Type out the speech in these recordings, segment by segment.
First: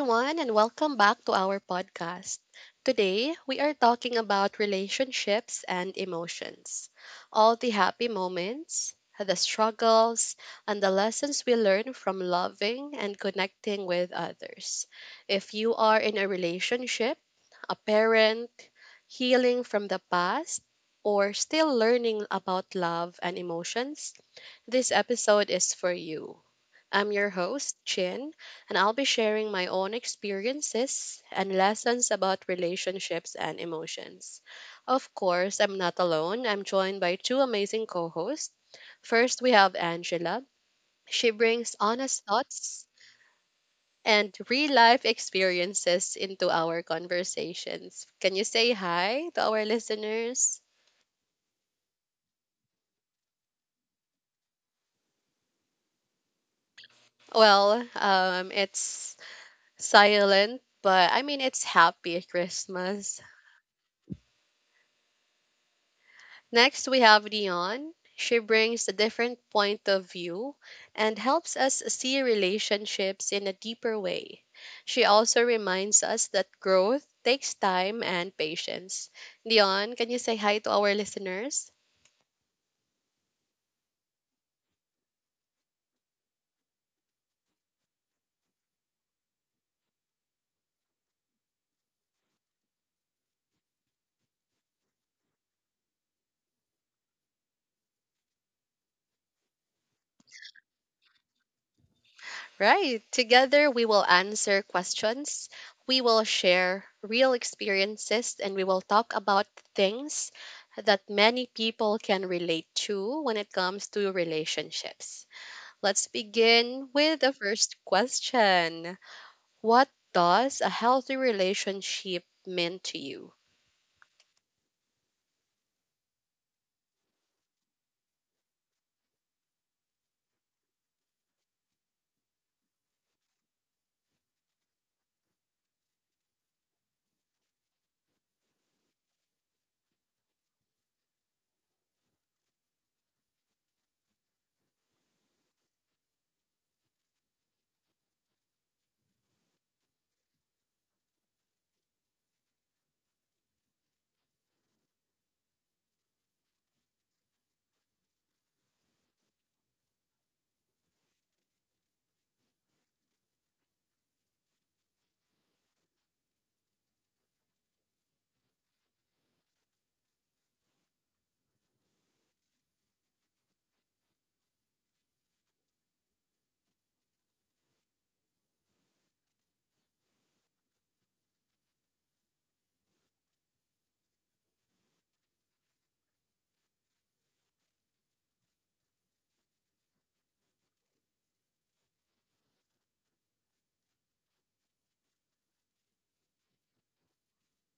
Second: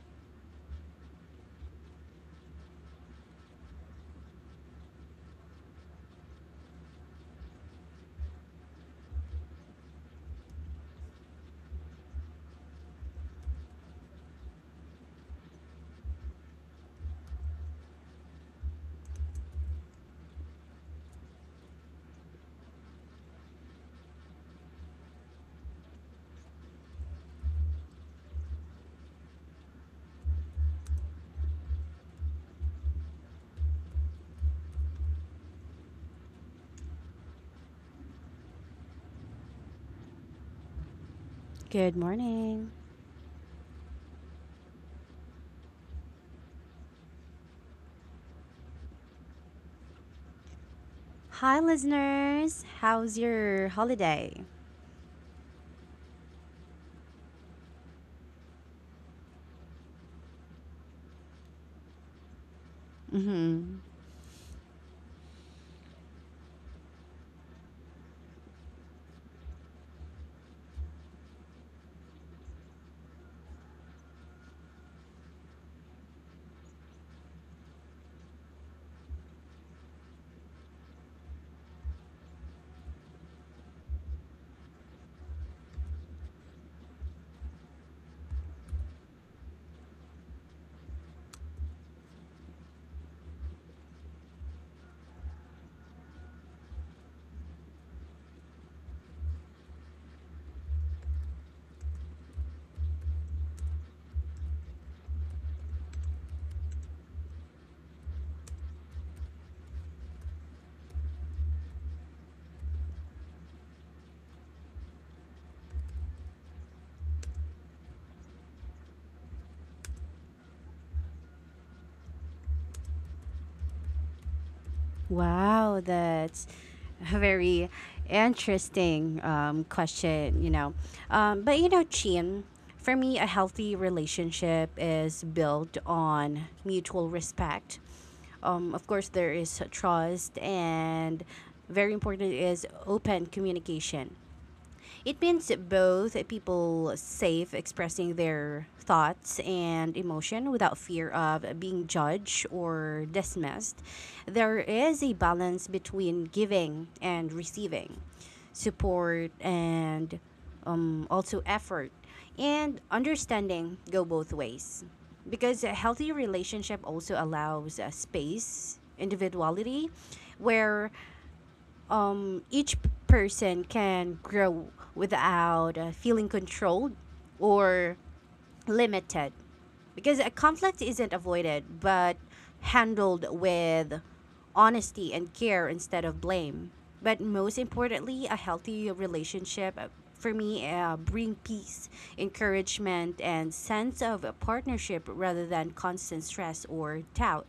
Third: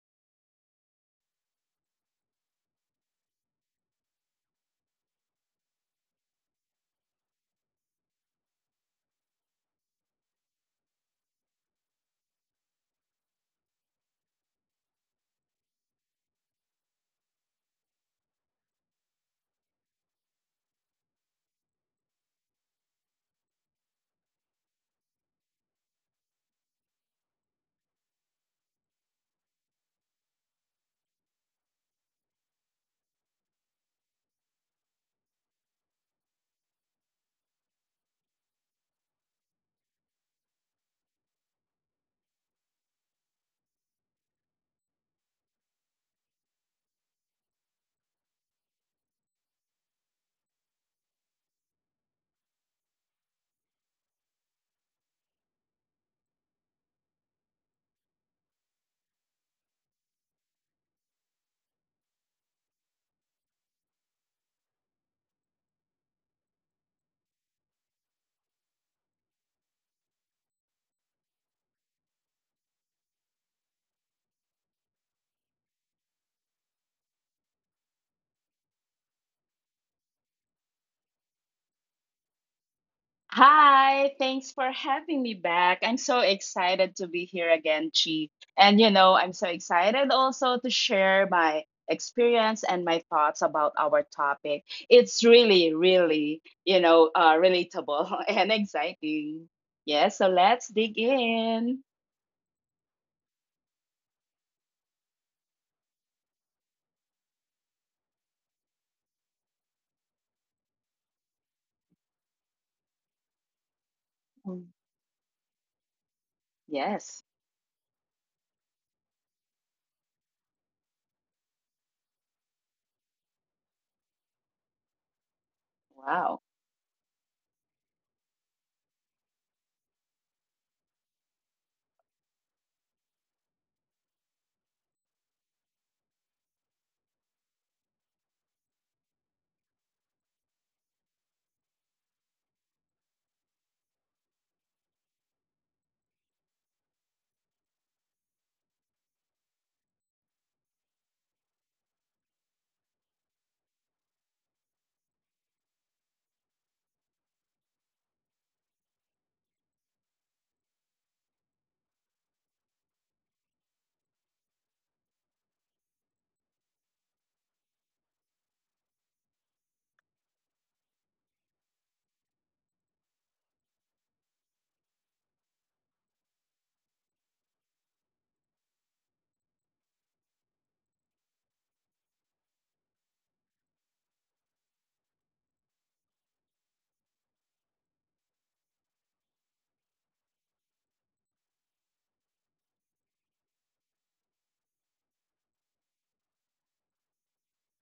everyone, and welcome back to our podcast. Today, we are talking about relationships and emotions. All the happy moments, the struggles, and the lessons we learn from loving and connecting with others. If you are in a relationship, a parent, healing from the past, or still learning about love and emotions, this episode is for you. I'm your host, Chin, and I'll be sharing my own experiences and lessons about relationships and emotions. Of course, I'm not alone. I'm joined by two amazing co hosts. First, we have Angela. She brings Good honest morning. thoughts and real life experiences into our conversations. Can you say hi to our listeners? Hi, listeners. How's your holiday? Well, it's silent, but I mean, it's happy Christmas. hmm Next, we have Dion. She brings a different point of view and helps us see relationships in a deeper way. She also reminds us that growth takes time and patience. Dion, can you say hi to our listeners? Hi, thanks for having me back. I'm so excited to be here again, Chi. And you know, I'm so excited also to share my experience and my thoughts about our topic. It's really, really, relatable and exciting. Yeah, so let's dig in. Right. Together, we will answer questions, we will share real experiences, and we will talk about things that many people can relate to when it comes to Mm. relationships. Let's begin Yes. with the first question. What does a healthy relationship mean to you? Wow, Wow. that's a very interesting question, you know. But, you know, Chin, for me, a healthy relationship is built on mutual respect. Of course, there is trust, and very important is open communication. It means both people safe expressing their thoughts and emotion without fear of being judged or dismissed. There is a balance between giving and receiving, support and also effort and understanding go both ways because a healthy relationship also allows a space individuality where each person can grow without feeling controlled or limited. Because a conflict isn't avoided, but handled with honesty and care instead of blame. But most importantly, a healthy relationship for me bring peace, encouragement, and sense of a partnership rather than constant stress or doubt.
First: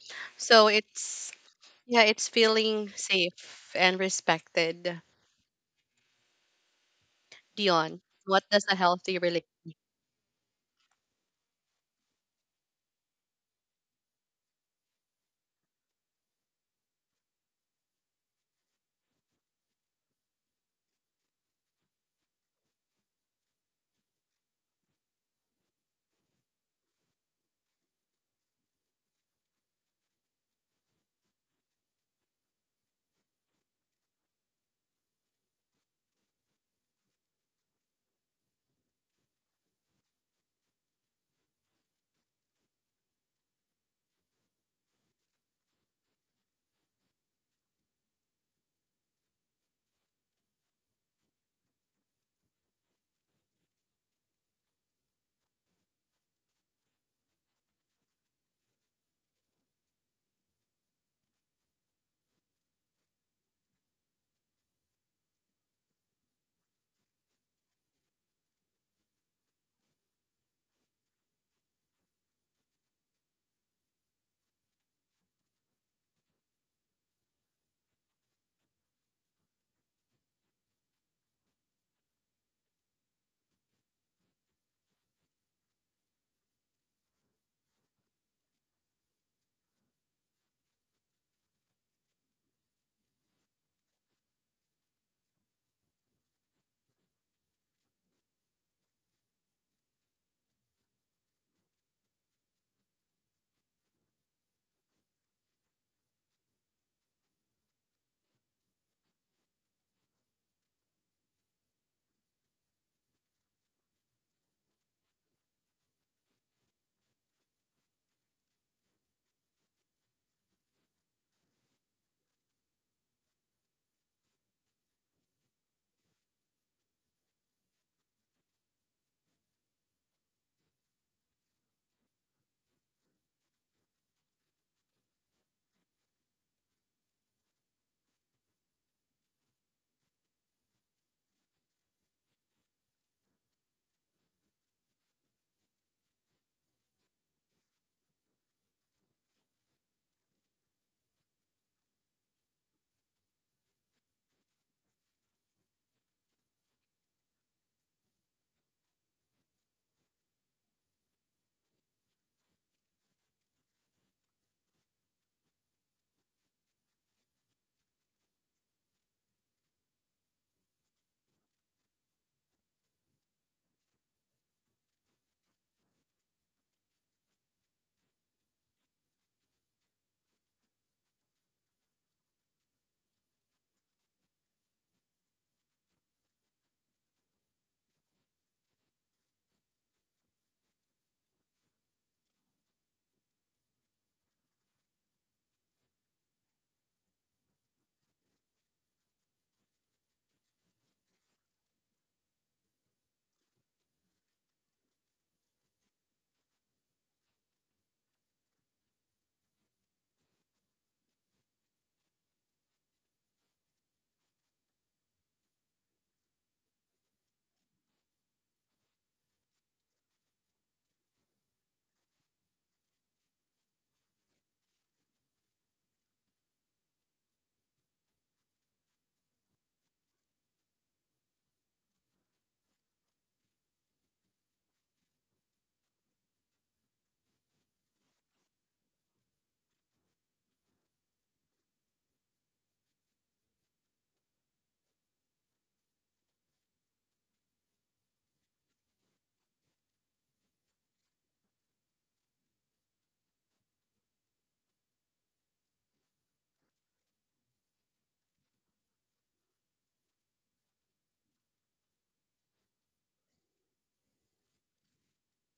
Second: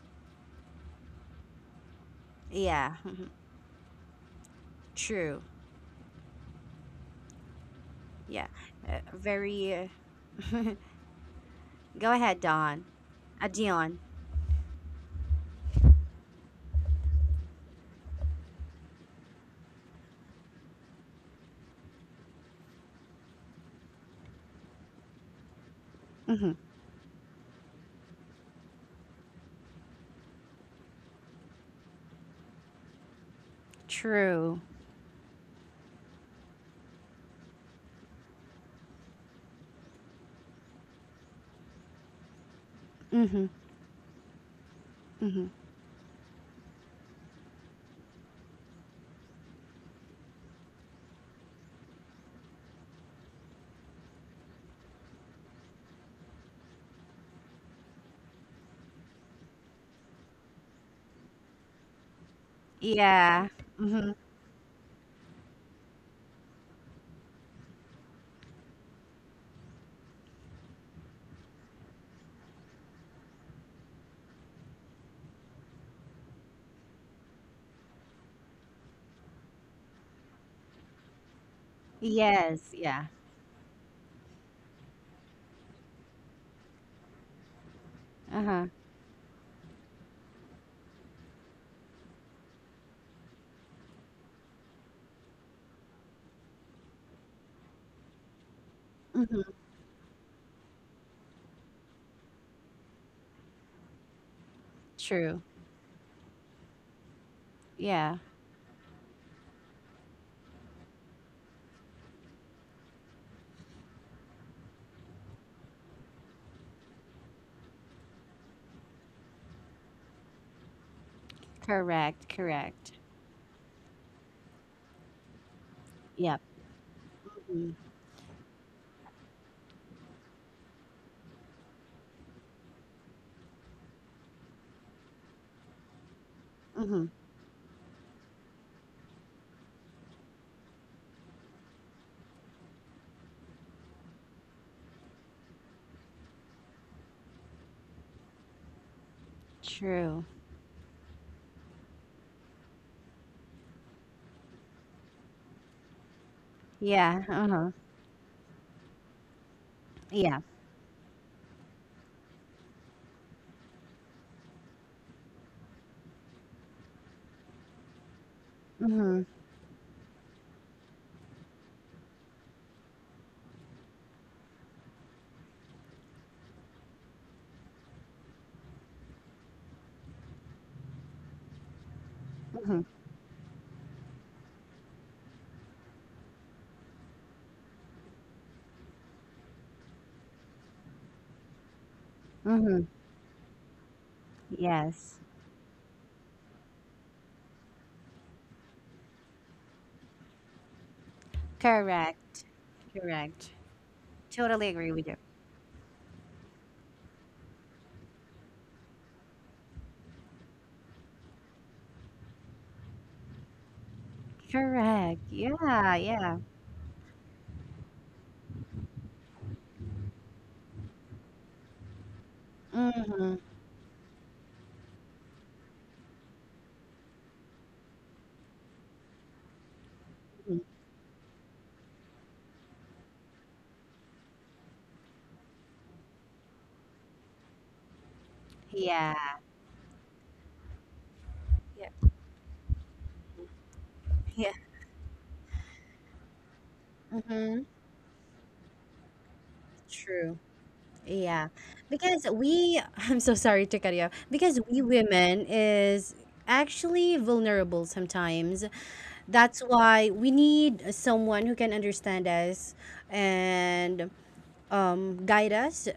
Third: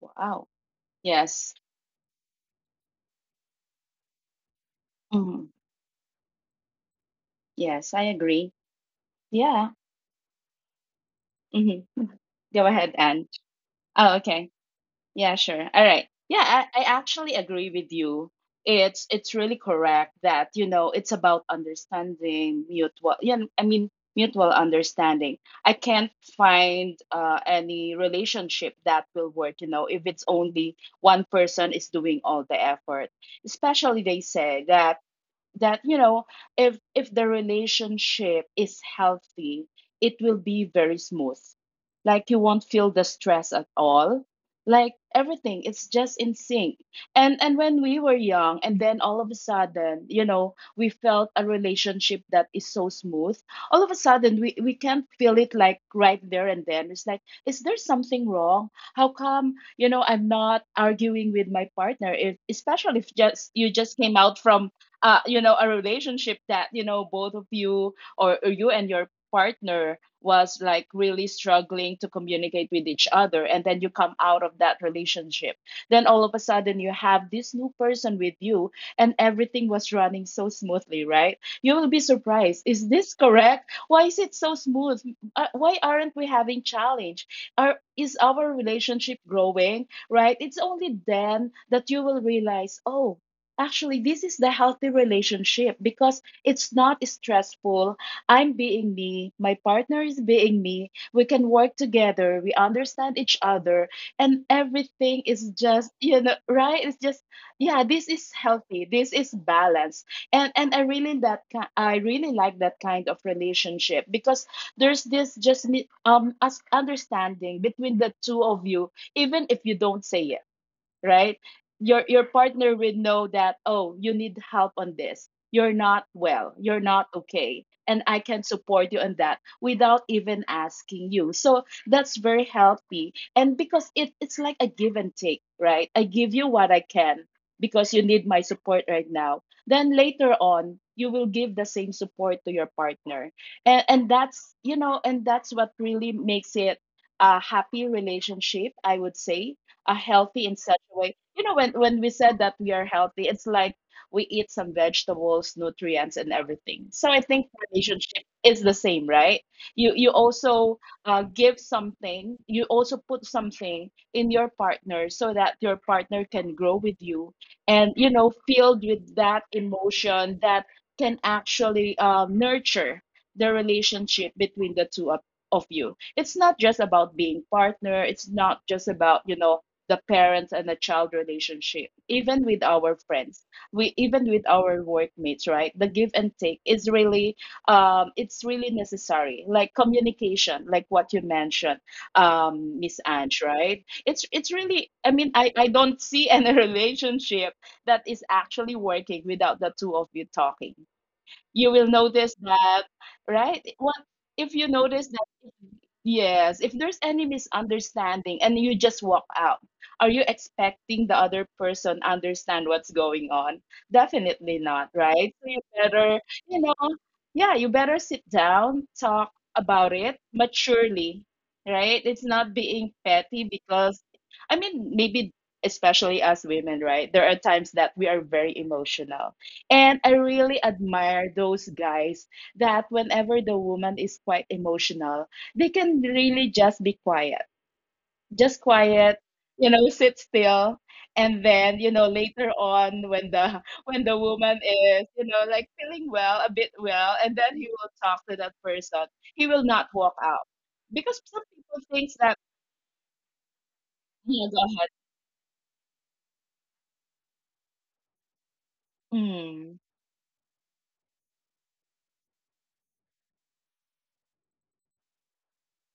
Wow. So it's Yes. yeah, it's feeling Yeah, safe and respected. true. Mhm. Yes, Dion, I what Yeah. agree. does a healthy relationship? Yeah. Very. Uh, Hmm. go ahead, Go Don. ahead, Anne. Dion. Oh, okay. Yeah, sure. All right. Yeah, I actually agree with you. It's really correct that, you know, it's about understanding mutual. Yeah, I mean mutual understanding. I can't Mm-hmm. find any relationship that will work. You know, if it's only one person is doing all the effort. Especially they say True. that you know, if the relationship is healthy, it will be very smooth. Like you won't feel the stress Mm-hmm. at all, like everything Mm-hmm. it's just in sync. And when we were young and then all of a sudden, you know, we felt a relationship that is so smooth, all of a sudden we can't feel it, like right there and then it's like, is there something wrong? How come, you know, I'm not arguing with my partner, if especially if just you Yeah. just came Mm-hmm. out from you know, a relationship that, you know, both of you, or you and your partner was like really struggling to communicate with each other, and then you come out of that relationship, then all of a sudden you have this new person with you and everything was running so smoothly, right? You will be surprised. Is Yes. this Yeah. correct? Why is it so smooth? Why aren't we having challenge? Is our Uh huh. relationship growing, right? It's only then that you will realize, oh, actually, this is the healthy relationship because it's not stressful. I'm being me, my Mm-hmm. partner is being me. We can work together, we understand each other, and everything is True. just, you know, right? It's just, yeah, this is Yeah. healthy. This is balance. And I really that I really like that kind of relationship, because there's this just us understanding between the two of you, even if you don't say it, right? Your Correct. partner will Correct. know that, oh, you need help on this. You're not well. Yep. You're not okay. Mm-hmm. And I can support you on that without even asking you. So that's very healthy. And because it's like a give and take, right? I give you what I can Mm-hmm. because you need my support right now. Then later on, you will give the same support to your partner. And that's, you know, and that's what really makes it a happy relationship, I would say, healthy in True. such a way. You know, when we said that we are healthy, it's like we eat some vegetables, nutrients, and everything. So I think Yeah. Uh huh. relationship is the same, right? You Yeah. also give something, you also put something in your partner so that your partner can grow with you, and you know, filled with that Mm-hmm. emotion that can actually nurture the relationship between the of you. It's not just about being partner. It's not just about, you know, the parents and the child relationship, even with our Mm-hmm. friends, we even with our workmates, right? The give and take is really it's really necessary, like communication, like what you mentioned, Miss Mm-hmm. Ange, right? It's really, I mean, i Yes. i don't see any relationship that is actually working without the two of you talking. You will notice Correct. that, right? Correct. What if you Totally notice agree that? with you. Yes, if there's any misunderstanding and you just walk out, are you expecting the other person understand what's going on? Definitely not, right? So Correct. you better, Yeah. you Yeah. know, yeah, you better sit down, talk about it maturely, right? It's not being petty Mm-hmm. because, I mean, maybe especially as women, right? There are times that we are very emotional, and I really admire those guys that whenever the woman is quite emotional, they can really just be quiet, just Yeah. quiet, you know, sit still. And then, you Yeah. know, later on when the when the Yeah. woman is, you know, like feeling well, a bit well, and then Mm-hmm. he will talk to that person. He will not walk True. out. Because some Yeah. people think Because that, we, I'm so sorry to cut you off. yeah, go Because we ahead. women is actually vulnerable sometimes. That's Mm, why we need someone who can understand us and guide us.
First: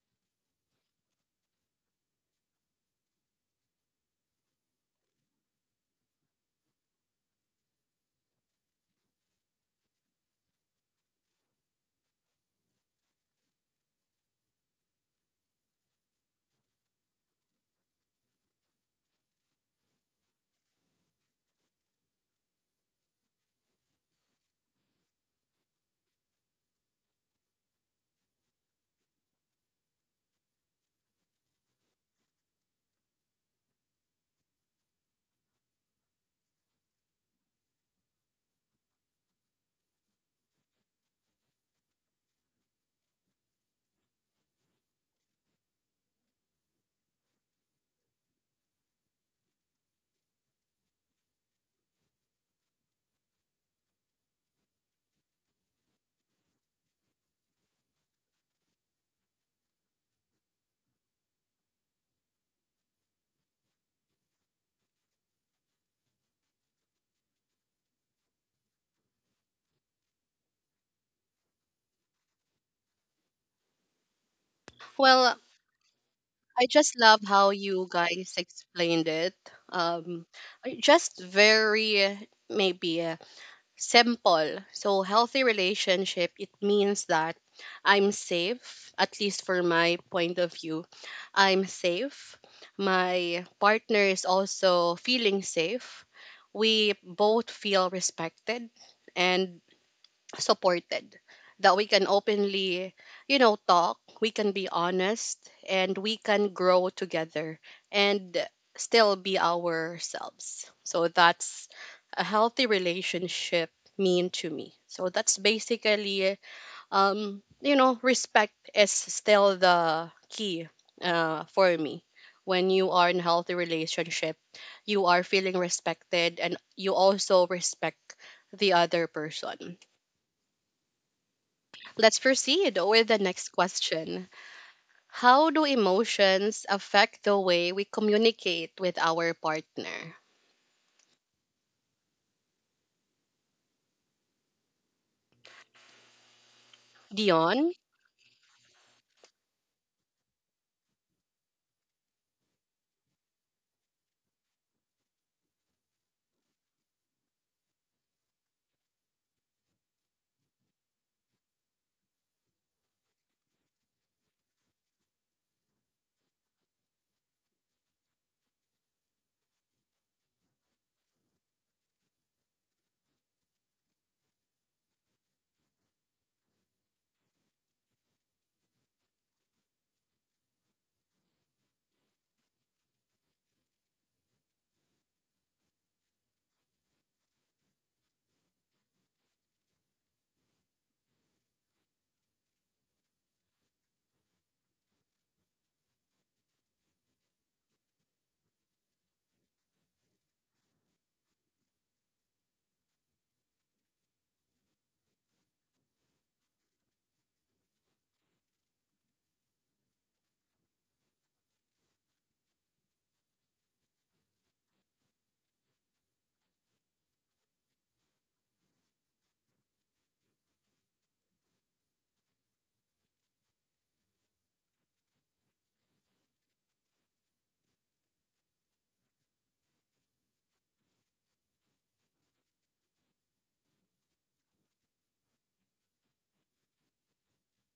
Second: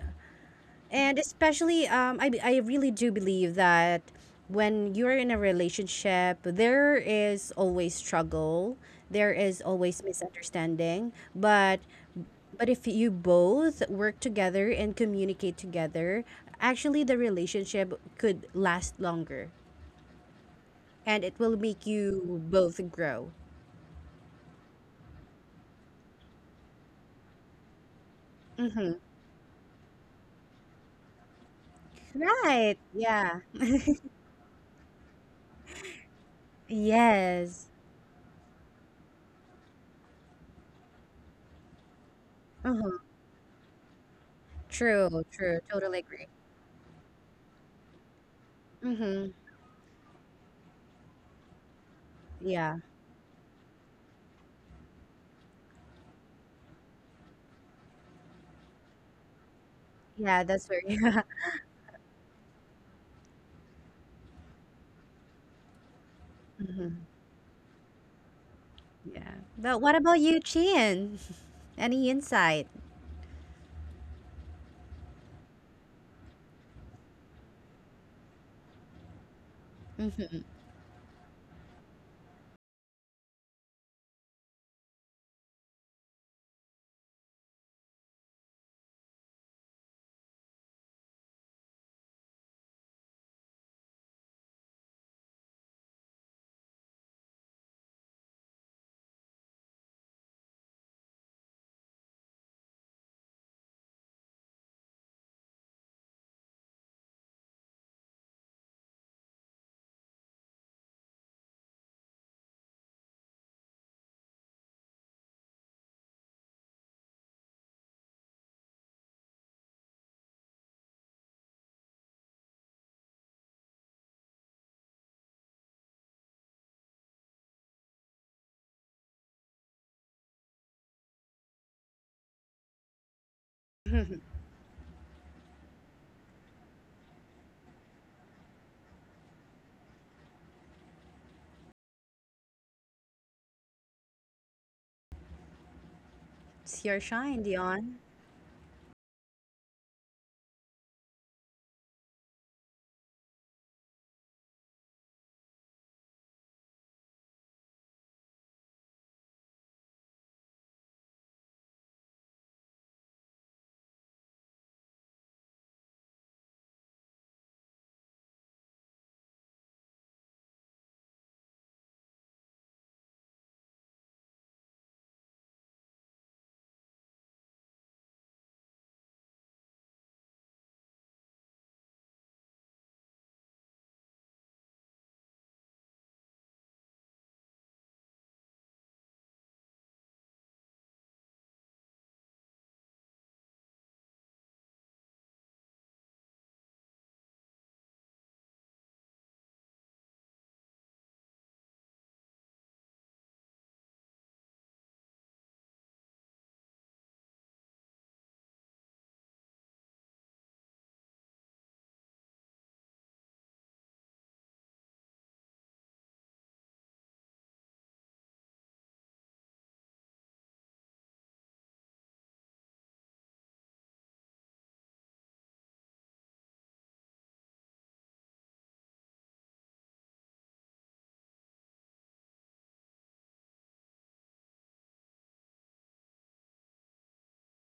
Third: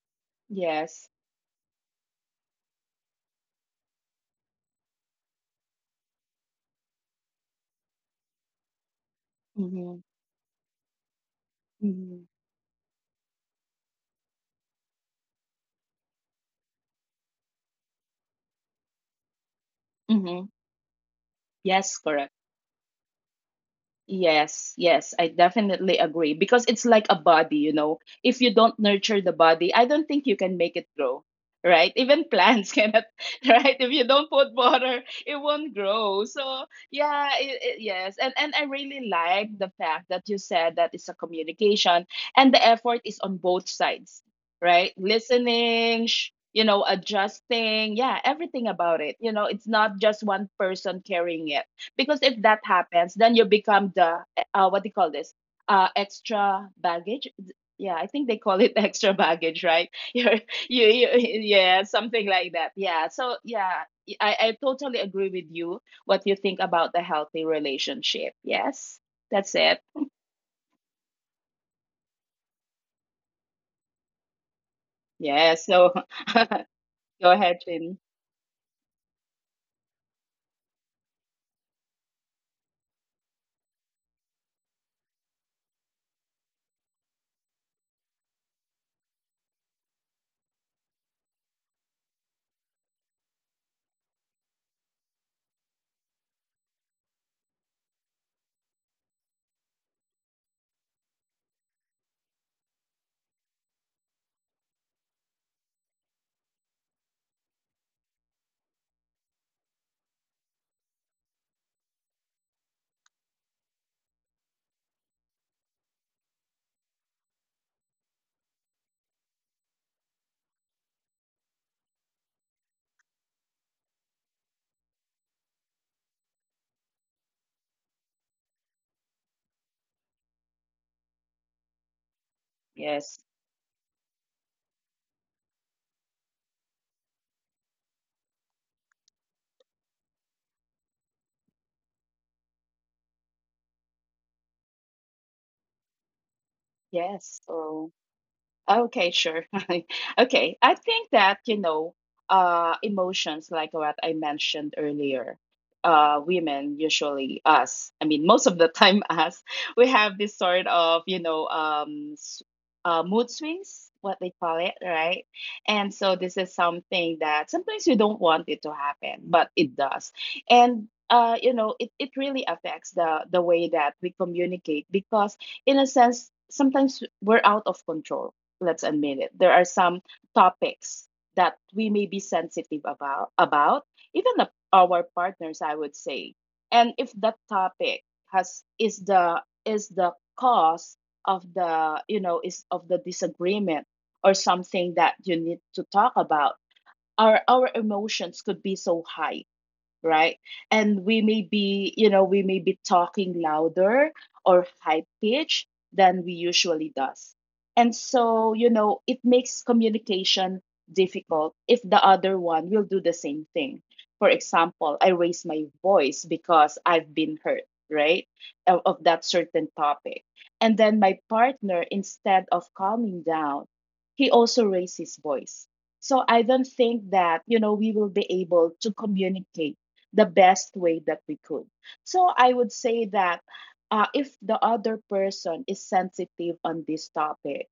yes. And especially, I really do believe that when you're in a relationship, there is always struggle, there is always Mm-hmm. misunderstanding. But Mm-hmm. but if you both work together and communicate together, actually the relationship could last longer, Mm-hmm. and it will make Yes, correct. you both grow. Yes, yes, I definitely agree because it's like a body, you know. If you don't Mm-hmm. nurture the body, I don't think you can make it grow, right? Even Right? plants cannot, Yeah. right? If you don't put water, it won't grow. So, yeah, Yes. Yes. And I really like the fact that you said that it's a communication and the Uh-huh. effort is on both sides, right? True. True. Totally Listening, agree. You know, adjusting, yeah, everything about it. Mm-hmm. You know, it's not just one person carrying it, because if that Yeah. happens, then you become the what do you call this? Extra baggage. Yeah, I think they call it extra baggage, right? You're, Yeah. That's very. Yeah, something like that. Yeah. So yeah, I totally agree with you. What you think about the Mhm. healthy relationship? Yes, Yeah. that's it. But what about you, Chin? Any insight? Well, Yes. So I go just love how ahead, you Chin. guys explained it. Um, just very maybe simple. So, healthy relationship, it means that I'm safe, at least for my point of view. I'm safe. My partner is also feeling safe. We both feel respected and supported, that we can openly, you know, talk, we can be honest, and we can grow together and still be ourselves. So that's a healthy relationship mean to me. So that's basically um you know, respect is still the key for me. When you are in healthy relationship, you are feeling respected and you also respect the other person. Let's proceed with the Yes. next question. How do emotions affect the way we communicate with our partner? It's your shine, Yes. Dion? Dion. So okay, sure. Okay. I think that, you know, emotions like what I mentioned earlier, women, usually us, I mean, most of the time us, we have this sort of, you know, mood swings, what they call it, right? And so this is something that sometimes you don't want it to happen, but it does. And you know, it really affects the way that we communicate because in a sense, sometimes we're out of control. Let's admit it, there are some topics that we may be sensitive about even the, our partners, I would say. And if that topic has is the cause of the, you know, is of the disagreement or something that you need to talk about, our emotions could be so high, right? And we may be, you know, we may be talking louder or high pitch than we usually does. And so, you know, it makes communication difficult if the other one will do the same thing. For example, I raise my voice because I've been hurt, right? Of that certain topic. And then my partner, instead of calming down, he also raised his voice. So I don't think that, you know, we will be able to communicate the best way that we could. So I would say that if the other person is sensitive on this topic,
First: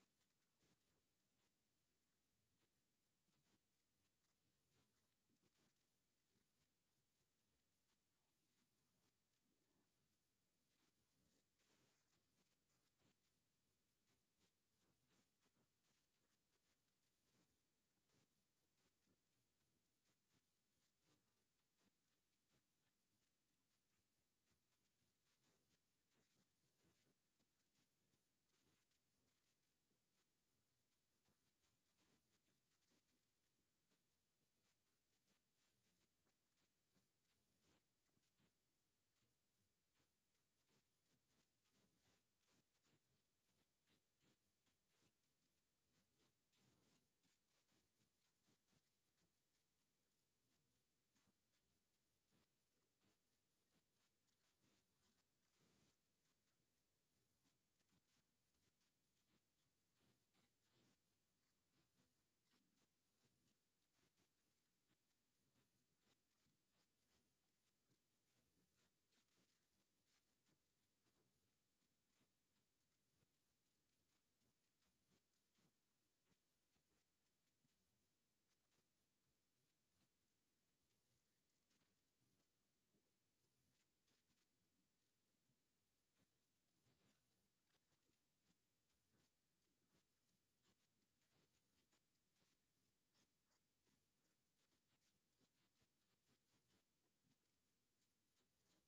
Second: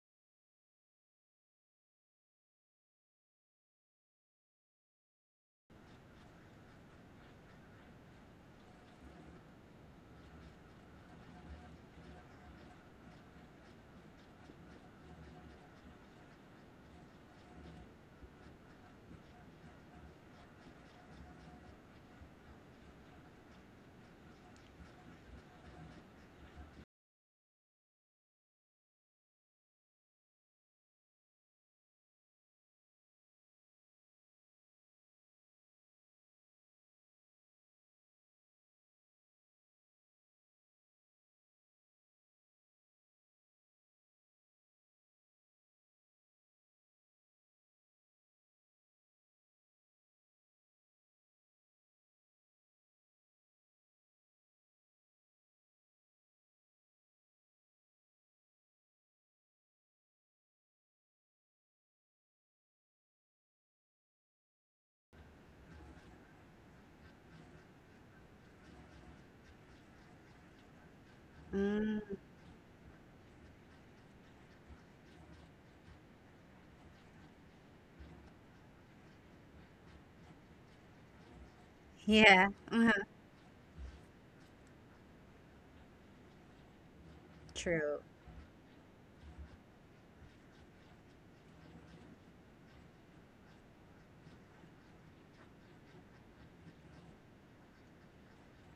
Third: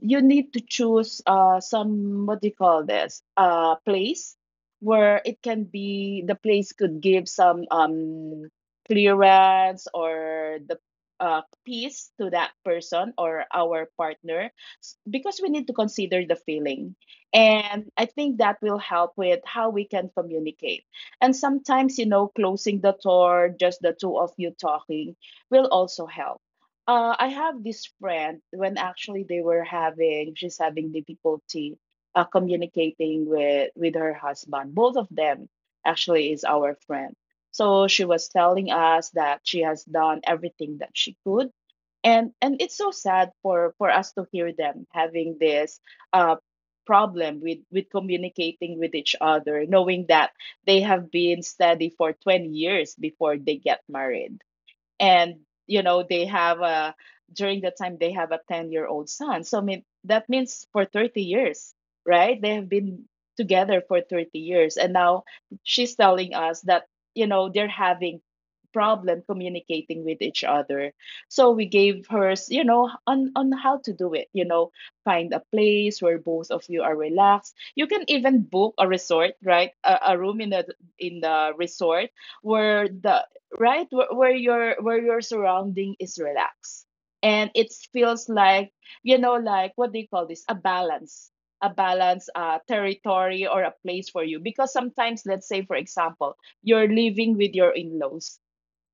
you need to choose some, what do you call this, place where it can be, the place could give some clearance or the peace to that person or our partner, because we need to consider the feeling, and I think that will help with how we can communicate. And sometimes, you know, closing the door, just the two of you talking, will also help. I have this friend when actually they were having, she's having difficulty communicating with her husband. Both of them actually is our friend. So she was telling us that she has done everything that she could. And it's so sad for us to hear them having this uh, problem with communicating with each other, knowing that they have been steady for 20 years before they get married, and you know they have a during the time they have a 10-year-old son. So I mean, that means for 30 years, right? They have been together for 30 years, and now she's telling us that, you know, they're having problem communicating with each other. So we gave her, Mm, you know, on how to do it, you know, find a place where both of you are relaxed. You can even book a resort, right? A room in the resort yeah. where the, right, where your surrounding is relaxed and it True. feels like, you know, like what do you call this, a balance, a balance territory or a place for you. Because sometimes, let's say for example, you're living with your in-laws,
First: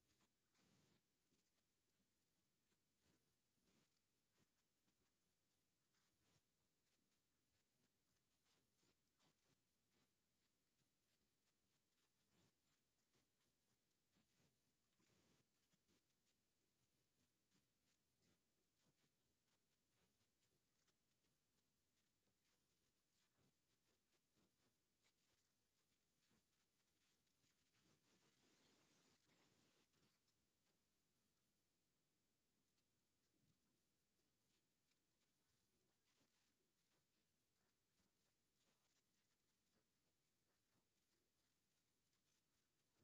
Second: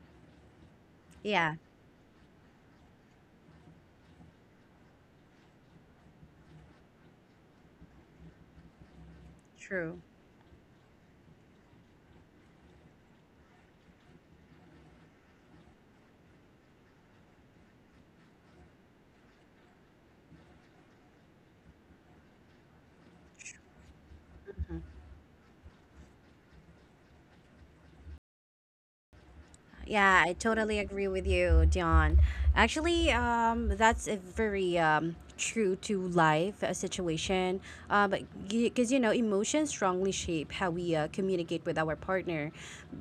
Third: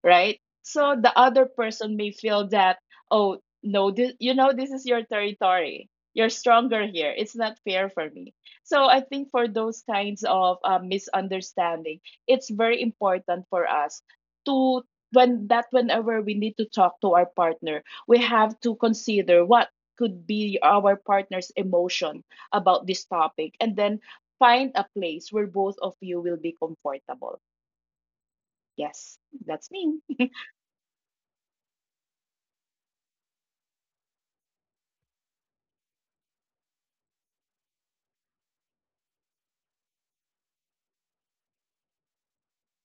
right? So the other Yeah. person may feel that, oh, no, this, you know, this is your territory. You're stronger here. It's not fair for me. So I think for those True. kinds of misunderstanding, it's very important for us to, when that, whenever we need to talk to our partner, we have to consider what could be our partner's emotion about this topic, and then find a place where both of you will be comfortable. Yes, that's me. Yeah, I totally agree with you, Dion. Actually, that's a very true to life situation. But because you know, emotions strongly shape how we communicate with our partner,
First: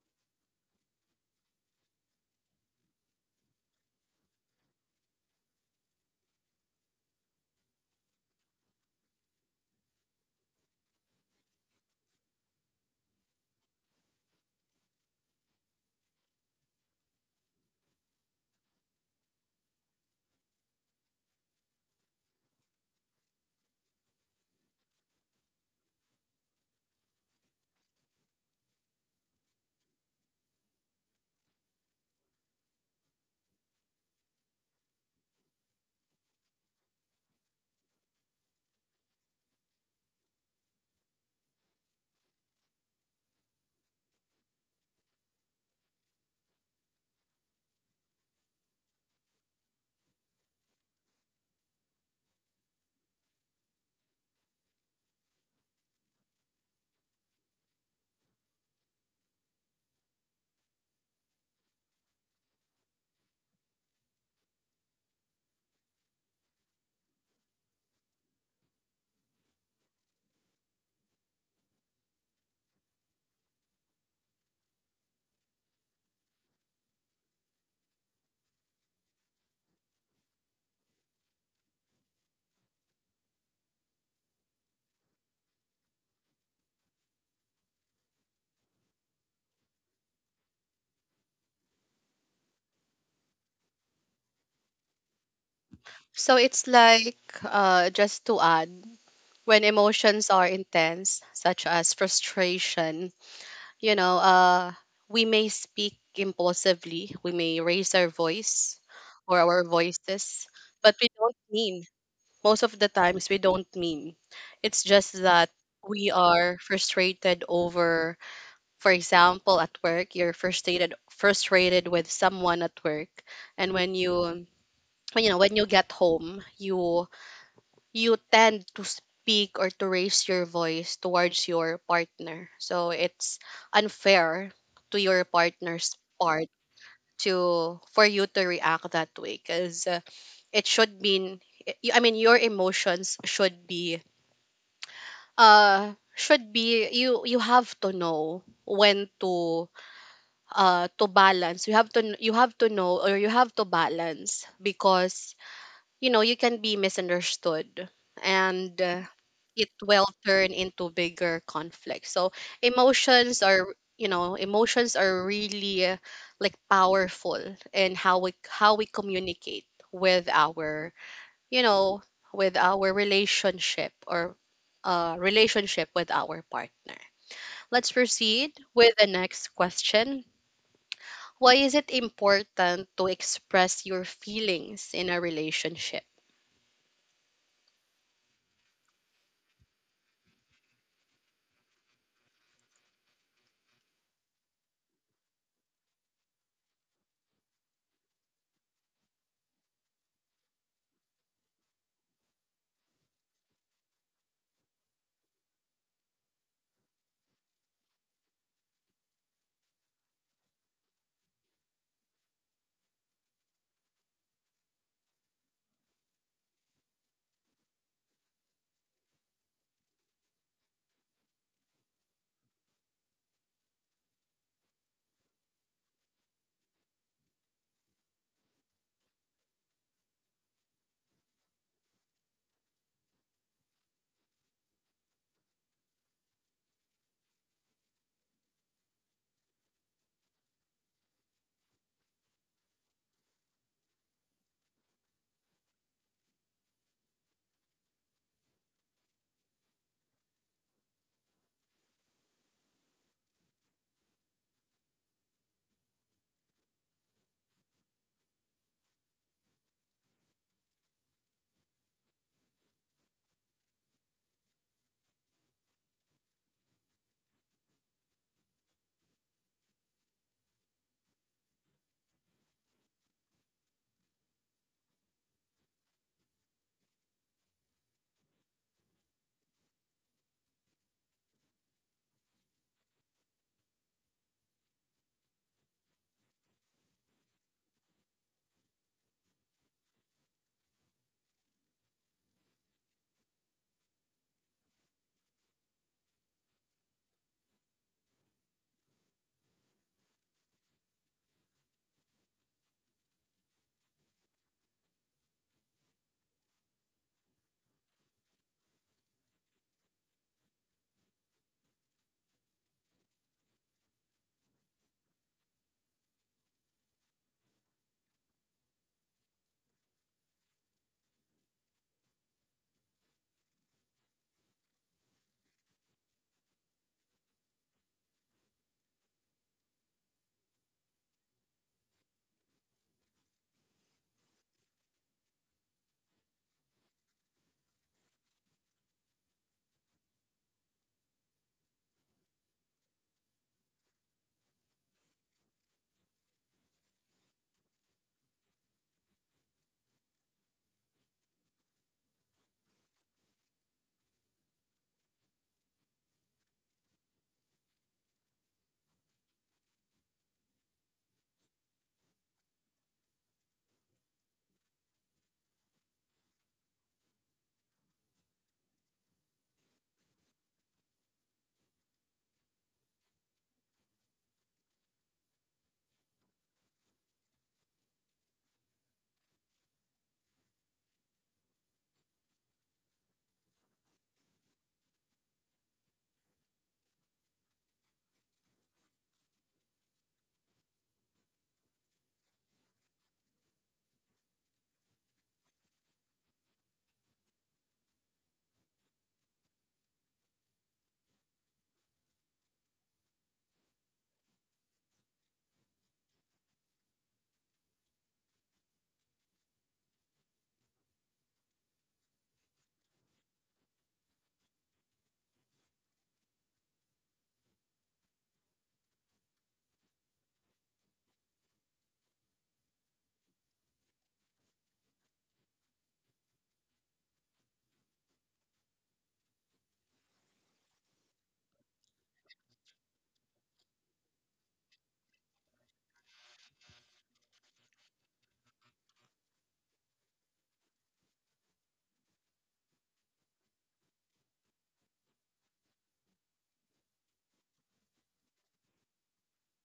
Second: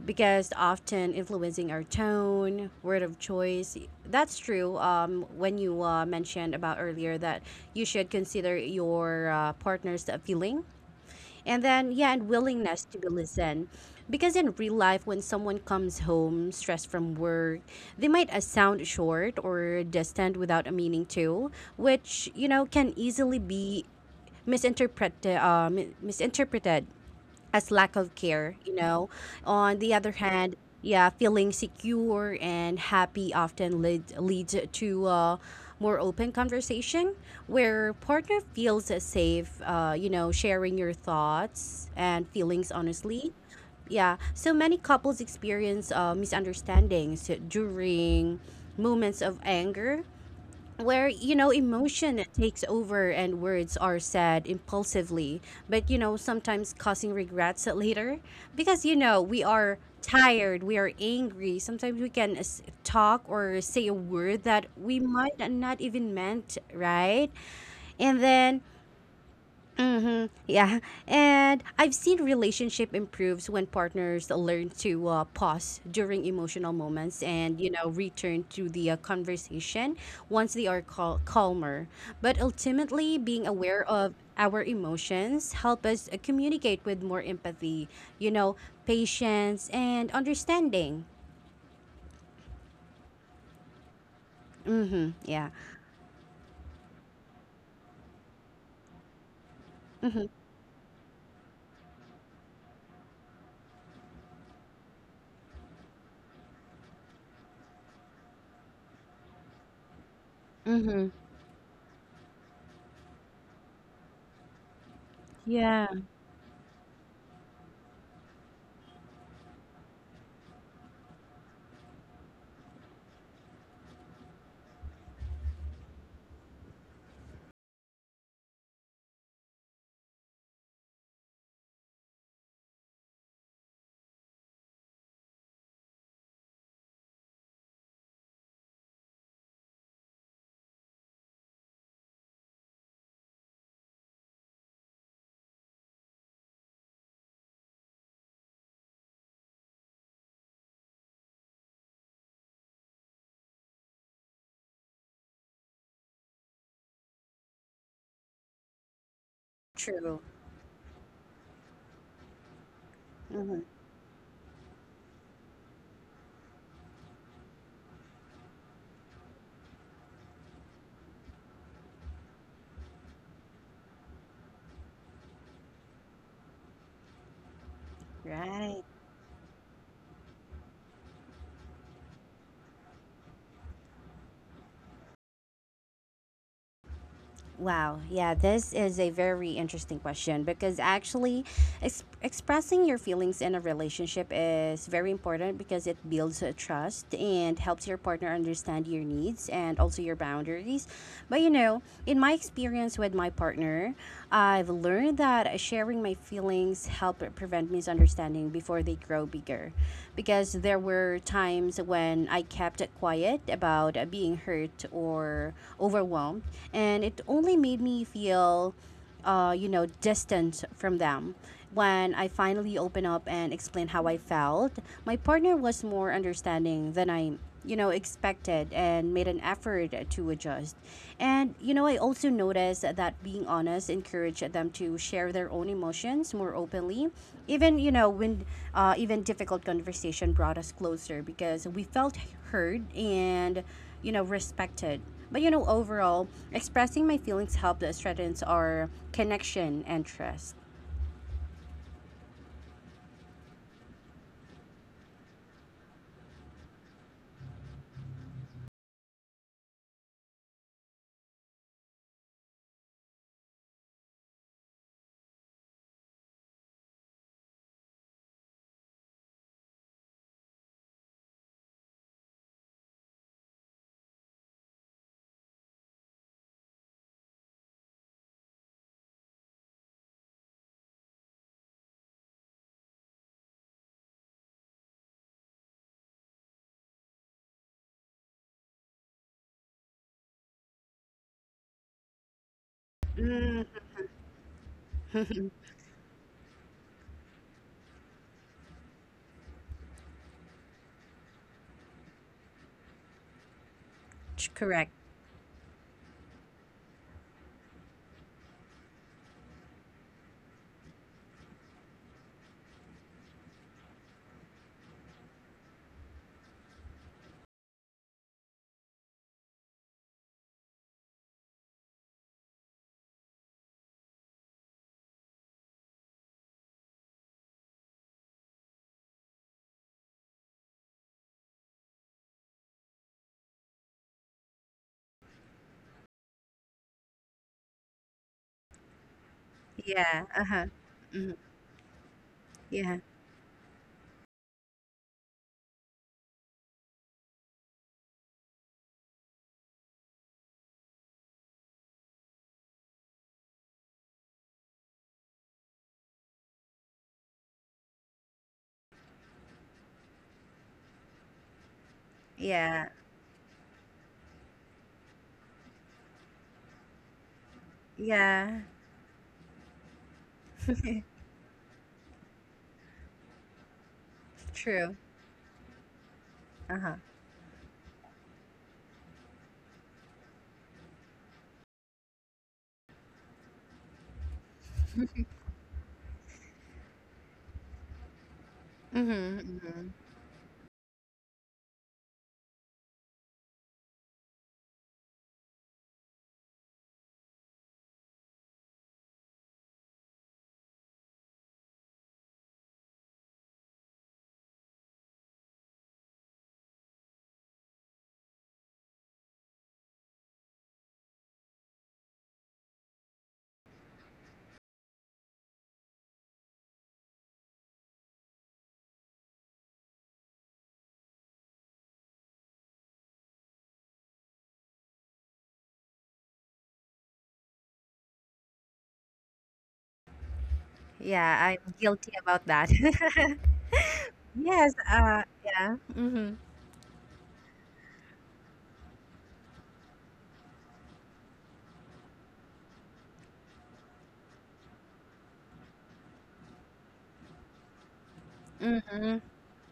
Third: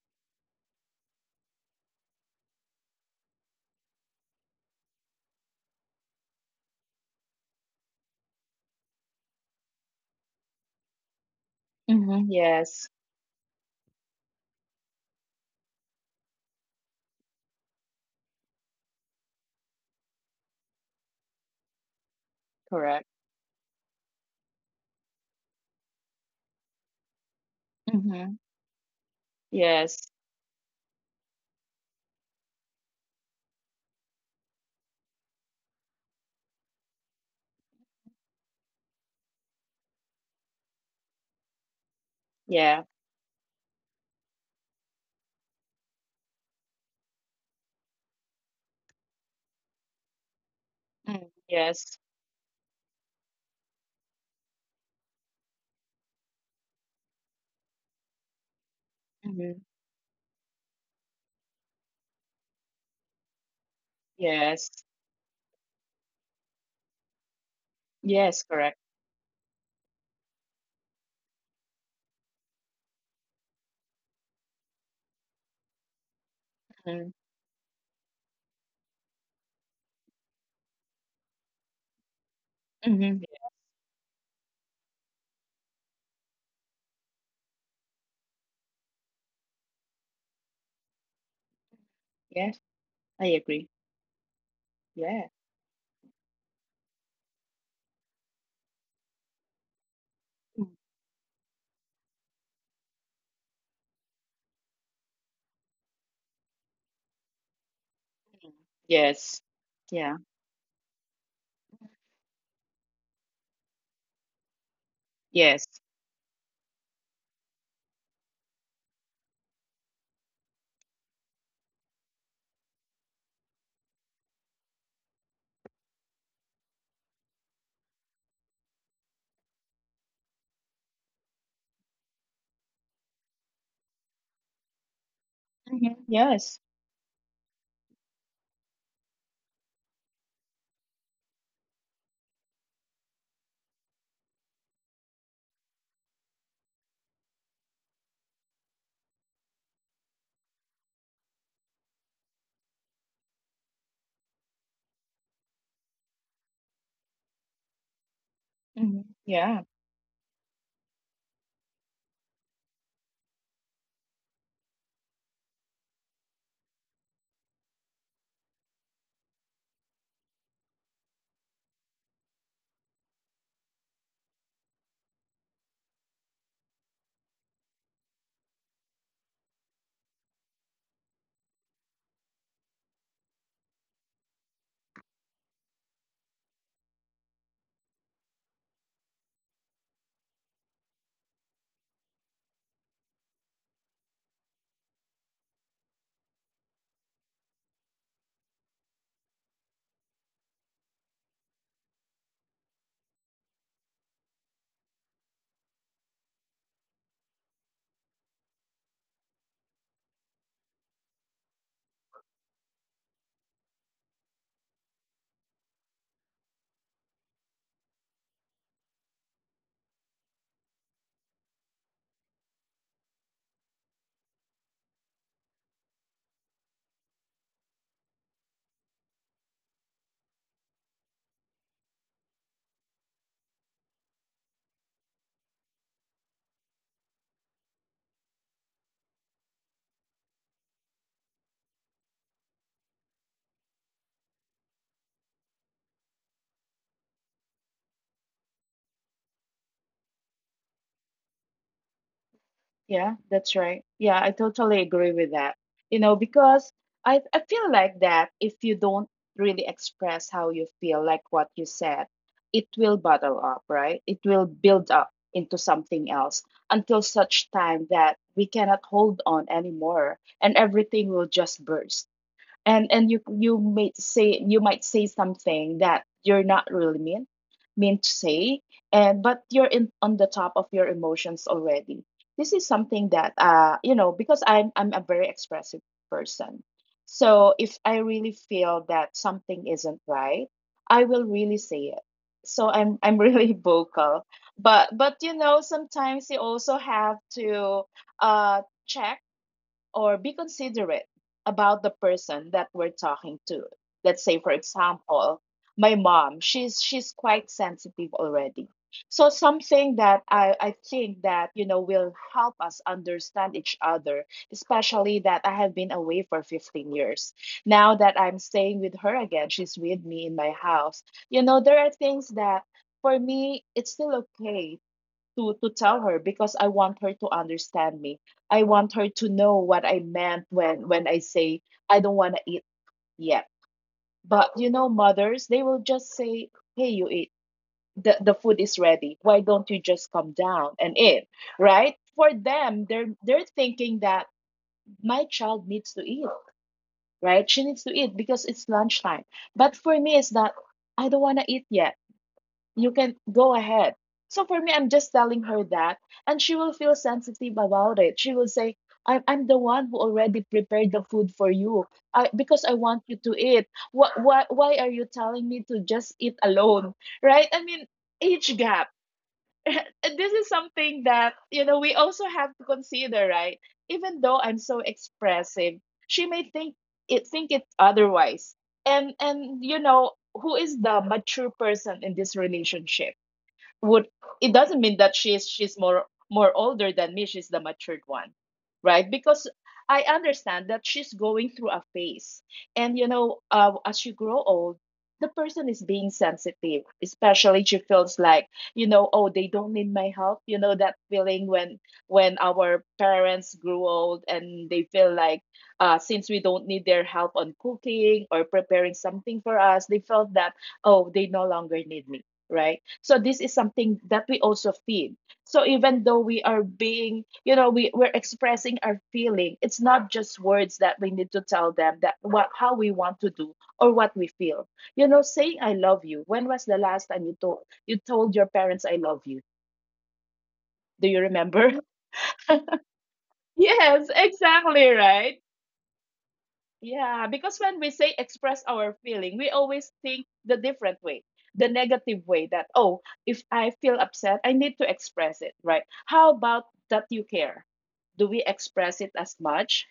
because often influencing our tone, word of choice. That's true. When you mentioned about earlier that you should consider your partner's feeling, and then yeah, and Mhm, willingness yes, to be listened, because in real life when someone comes home stressed from work they might sound short or distant without a meaning to, which you know can correct. easily be misinterpreted, misinterpreted as lack of care, Mhm, you know. On the other yes, hand, yeah, feeling secure and happy often leads to more open conversation where partner feels safe, you know, sharing your thoughts and feelings yeah, honestly. Yeah, so many couples experience misunderstandings during moments of anger where you know mm, emotion yes, takes over and words are said impulsively, but you know sometimes causing regrets later because you know we are mhm, tired, we are angry, sometimes we can talk or say a word that yes, we might not even meant, right? And then yes, correct. yeah, and I've seen relationship improves when partners learn to pause during emotional moments Mhm, and you know return to the conversation once they are calmer. But ultimately, mhm, being aware of our emotions help us communicate with more empathy, you know, patience and understanding. yes, I agree. Mhm. Yeah, Yeah. So it's like, just to add, when emotions are mhm, intense, such as frustration, you know, we may speak impulsively, we may raise our voice yes, or our yeah, voices, but Mhm. we don't mean. Most of the times, we don't mean. It's just that yes, Yeah. we are frustrated over. For example, at work, you're frustrated with someone at work, and when you get home, you tend to speak or to raise your voice towards your partner. So it's unfair to your mhm, partner's part, yes, to for you to react that way. Because it should mean, I mean, your emotions should be, you you have to know when to balance, you have to know or you have to balance, because you know you can be misunderstood, and mhm, uh, yeah. it will True. turn into bigger conflict. Emotions are, Mhm. you know, emotions are really, like, powerful in how we, how we communicate with our, you know, with our relationship or, relationship with our partner. Let's proceed with Right. the next question. Why is it important to express your feelings in a relationship? Wow. Yeah, this is a very interesting question because actually expressing your feelings in a relationship is very important because it builds a trust and helps your partner understand your needs and also your boundaries. But you know, in my experience with my partner, I've learned that sharing my feelings help prevent misunderstanding before they grow bigger. Because there were times when I kept it quiet about being hurt or overwhelmed, and it only made me feel you know, distant from them. When I finally opened up and explained how I felt, my partner was more understanding than I you know expected, and made an effort to adjust. And you know, I also noticed that being honest encouraged them to share their own emotions more openly, even you know when even difficult conversation brought us closer because we felt heard and you know respected. But you know overall, expressing my feelings helped strengthens our connection and trust. Yeah, that's right. Yeah, I totally agree with that. You know, because I feel like that if you don't really express how you feel, like what you said, it will bottle up, right? It will build up into something else until such time that we cannot hold on anymore and everything will just burst, and you may say you might say something that you're not really mean mean to say. And but you're in on the top of your emotions already. This is something that you know, because I'm a very expressive person. So if I really feel that something isn't right, I will really say it. So I'm really vocal. But But sometimes you also have to uh check or be considerate about the person that we're talking to. Let's say, for Correct. example, my mom, she's quite sensitive already. So something that I think that you know will help us understand each other, especially that I have been away for 15 years. Now that I'm staying with her again, she's with me in my house. You know, there are things that for me it's still okay to tell her because I want her to understand me. I want her to know what I meant when I say I don't want to eat yet. But you know, mothers, they will just say, "Hey, you eat. The food is ready. Why don't you just come Yeah. down Uh-huh. and eat?" Right? For them, they're Yeah. they're thinking that my child needs to eat, right? She needs to eat because it's lunchtime. But for me, it's that I don't want to eat yet, you can go ahead. So for me, I'm just telling her that, and she will feel sensitive about it. She will say, I'm the one who already prepared the food for you, I, because I want you Yeah. to eat. Why are you telling me to just eat alone? Right? I mean, age Yeah. gap. This is something that, you know, we also have to consider, right? Even though I'm so True. expressive, she may think Uh-huh. it otherwise. And you know, who is the mature person in this relationship? Would, it doesn't mean that she's more more older than me, she's the matured one, right? Because Mm-hmm. I understand that she's going through a phase. And you know, as you grow old, the person is being sensitive, especially she feels like, you know, oh, they don't need my help. You know that feeling when our parents grew old and they feel like, since we don't need their help on cooking or preparing something for us, they felt that, oh, they no longer need me, right? So this is something that we also feed. So even though we are being, you know, we, we're expressing our feeling, it's not just words that we need to tell them that what how we want to do or what we feel. You know, saying I love you. When was the last time you told, you told your parents I love you? Do you Yeah, remember? I'm guilty about that. Yes, exactly, Yes, right? yeah. Mm-hmm. Yeah, because when we say express our feeling, we always think the different way, the negative way that, oh, if I feel upset, I need to express it, right? How about that you care? Do we express it as much?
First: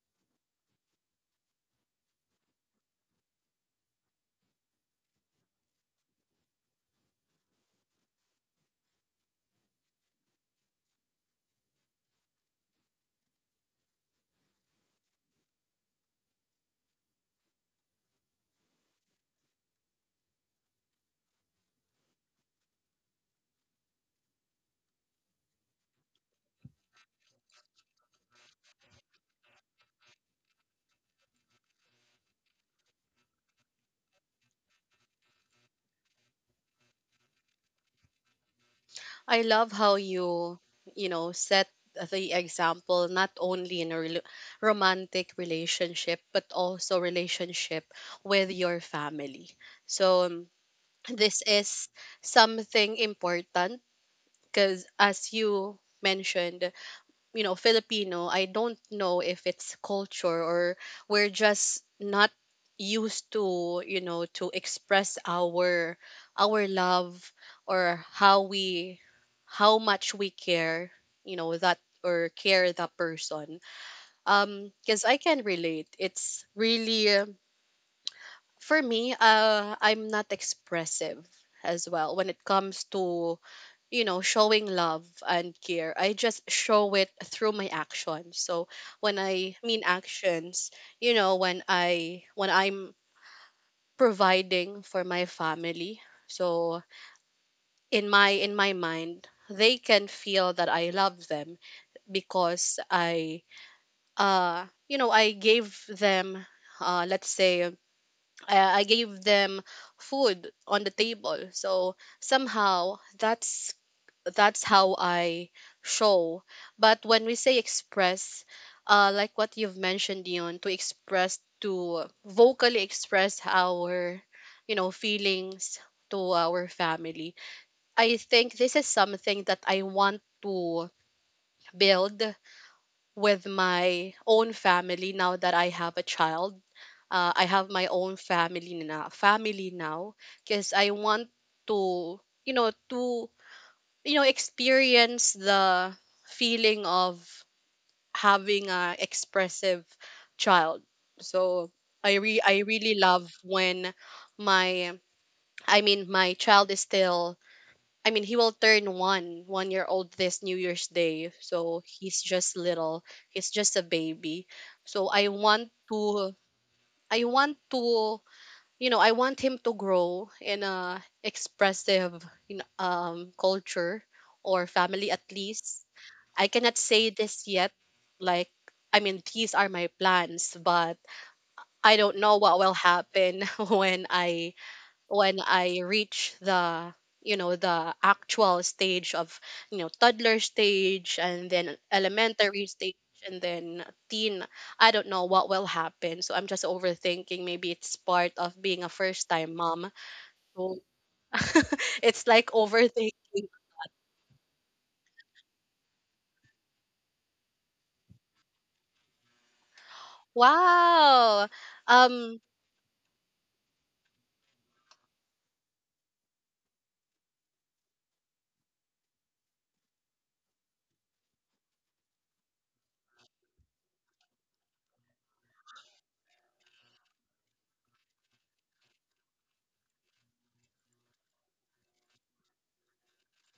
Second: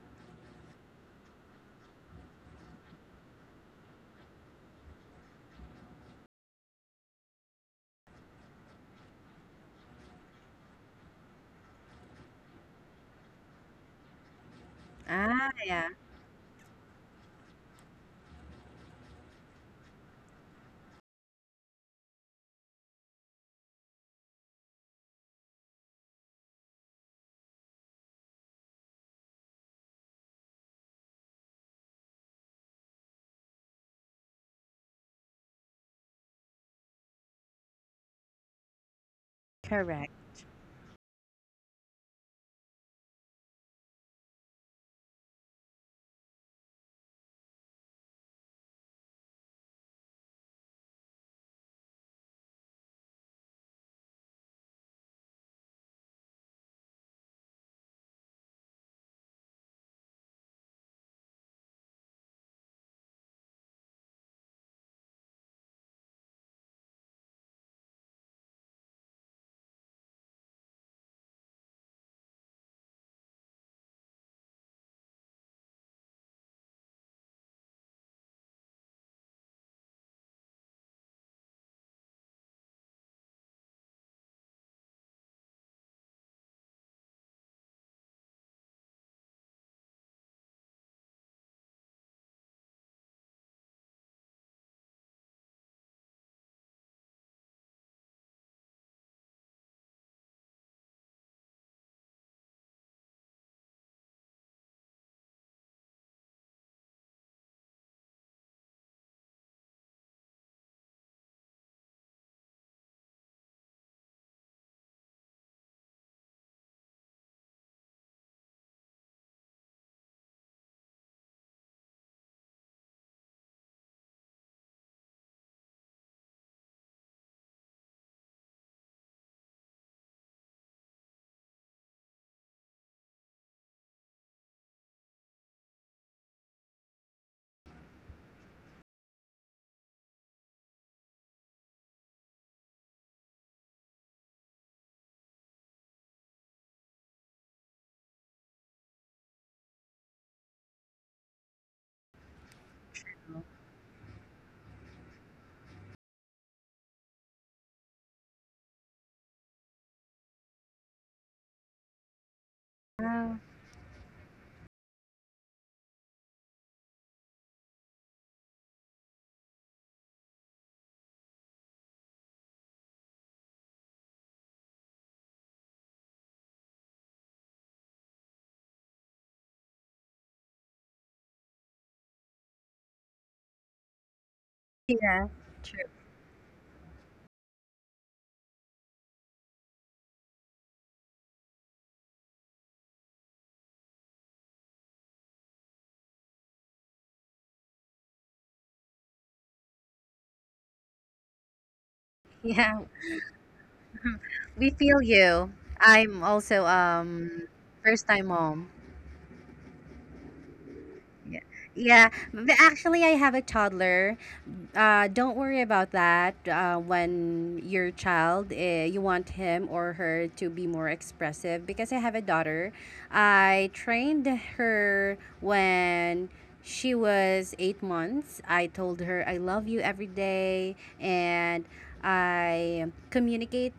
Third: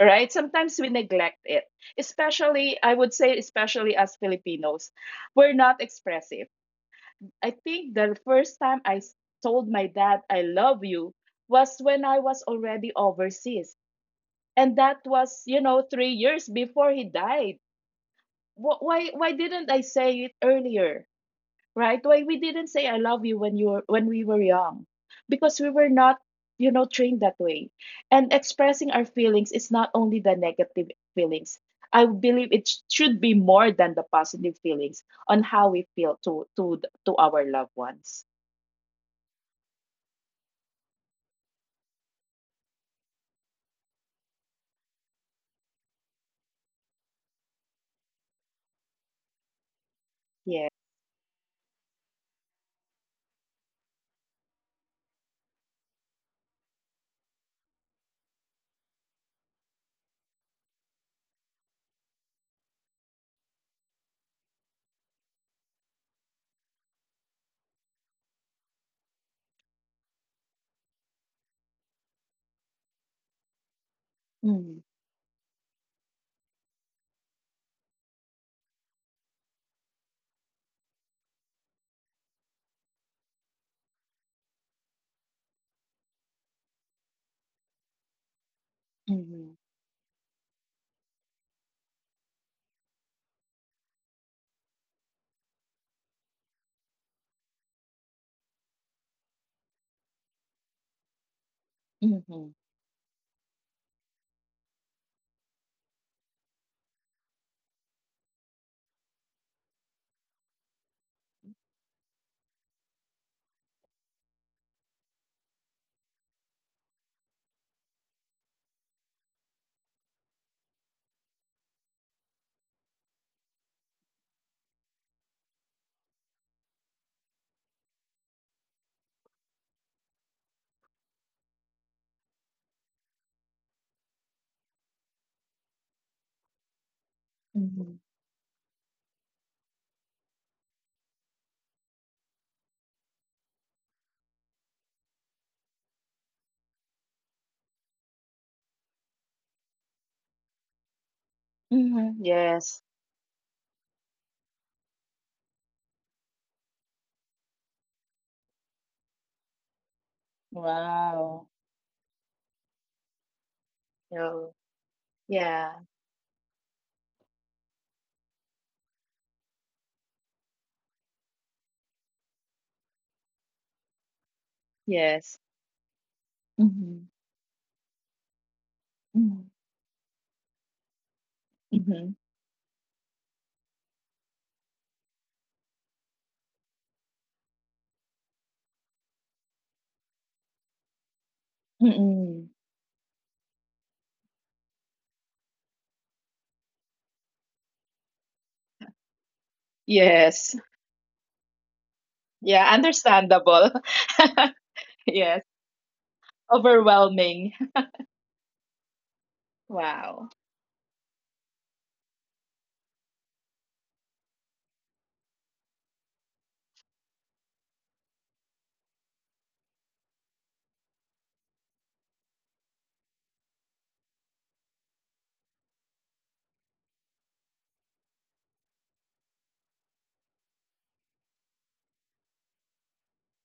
Right? Sometimes we neglect it, especially, I would say, especially as Filipinos, we're not expressive. I think the first time told my dad I love you was when I was already overseas, and that was, Ah, you know, yeah. 3 years before he died. Why didn't I say it earlier, right? Why we didn't say I love you when you were when we were young? Because we were not, you know, trained that way. And expressing our feelings is not only the negative feelings. I believe it should be more than the positive feelings on how we feel to to our loved ones. I love how Correct. you, you know, set the example not only in a rel romantic relationship but also relationship with your family. So, Yeah. this is something important because, as you mentioned, you know, Filipino, I don't know if it's culture or we're just not used to, you know, to express our love or how we, how much we care, you know, that or care that person. Mm-hmm. Because I can relate, it's really, for me, I'm not expressive as well when it comes to, you know, showing love and care. I just show it through my actions. So when I Mm-hmm. mean actions, you know, when I, when I'm providing for my family, so in my, in my mind, they can feel that I love them Mm-hmm. because I, uh, you know, I gave them, uh, let's say, uh, I gave them food on the table. So somehow that's how I show. But when we say express, like what you've mentioned, Dion, to express, to vocally express our, you know, feelings to our family. I think this is something that I want to build with my own family now that I have a child. I have my Mm-hmm. own family now. Because I want to, you know, to, you know, experience the feeling of having a expressive child. So I Mm-hmm. Yes. really love when my, I mean, my child is still, I mean, he will turn 1 year old this new year's day, Wow. so he's just little, Oh, he's just a baby. Yeah. So I want Yeah. to, I want to, you know, I want him to grow in a expressive, you know, culture or family, at Yes. least. I cannot say Mhm. this yet. Like, I mean, these Mhm. are my plans, but I don't Mhm. know what will happen when I, yeah, when I true. reach the, you know, the actual stage of, you know, toddler stage and then Mm-mm. elementary stage and then teen. I don't know what will happen, so I'm just overthinking. Maybe it's part of being a first time mom. Yes. So it's like Yeah, Yeah, overthinking. understandable. we feel you. Yes. I'm also Overwhelming. first time mom. Wow. Yeah. Wow. Yeah, um but actually, I have a toddler. Don't worry about that. When your child, you want him or her to be more expressive. Because I have a daughter, I trained her when she was 8 months. I told her I love you every day, and I communicate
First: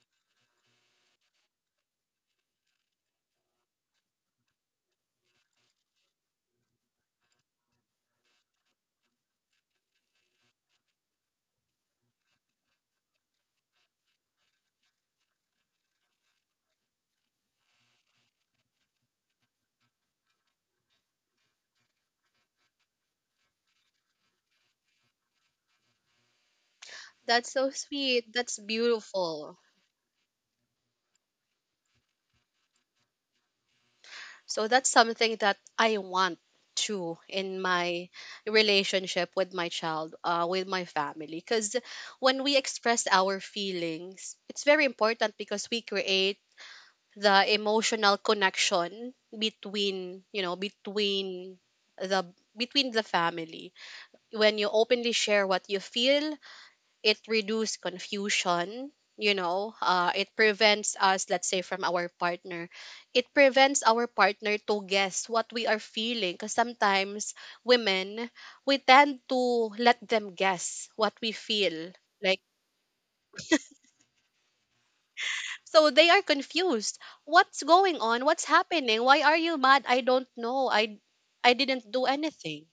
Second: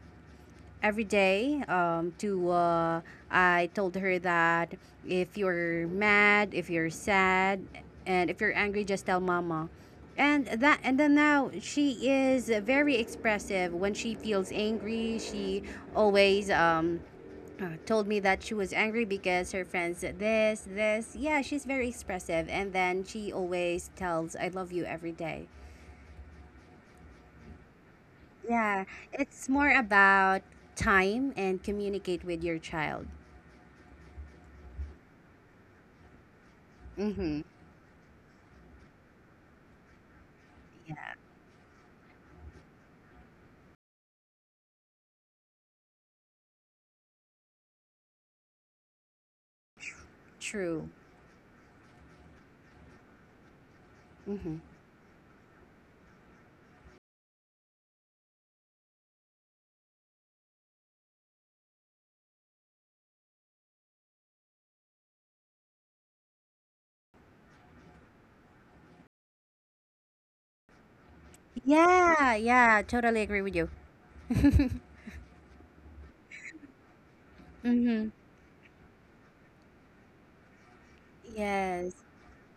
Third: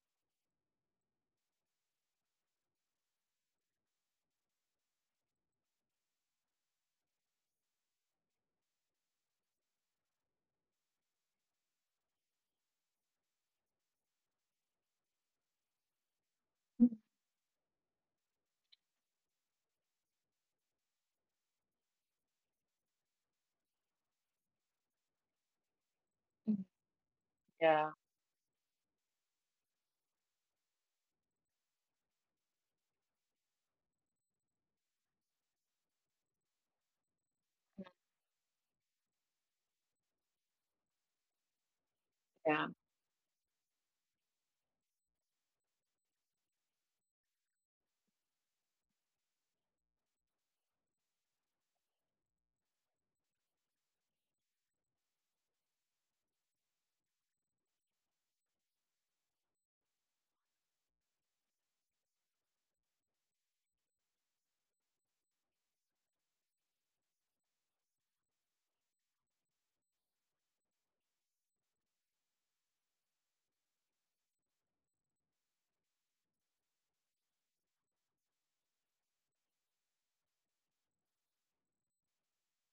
every day to I told her that if you're mad, if you're sad, and if you're angry, just tell mama. And that, and then now she is very expressive. When she feels angry, she always told me that she was angry because her friends said this, this. Yeah, she's very expressive, and then she always tells I love you every day. Mhm. That's so Yeah. sweet. That's Yeah, it's beautiful. more about time and communicate with your child. So that's something that I want too, Mm-hmm. in my relationship with my child, with my family. Because when we Yeah. express our feelings, it's very important because we create the emotional connection between, you know, True. between the, between the family. When Mm-hmm. you openly share what you feel, it reduces confusion. You know, it prevents us, let's say, from our partner, it prevents our partner to guess what we are feeling, because sometimes women, we tend to let them guess what we feel, Yeah, like, yeah, totally agree with you. so they are confused. What's going Mm-hmm. on, what's happening, why are you mad? I don't know, I didn't do Yes. anything.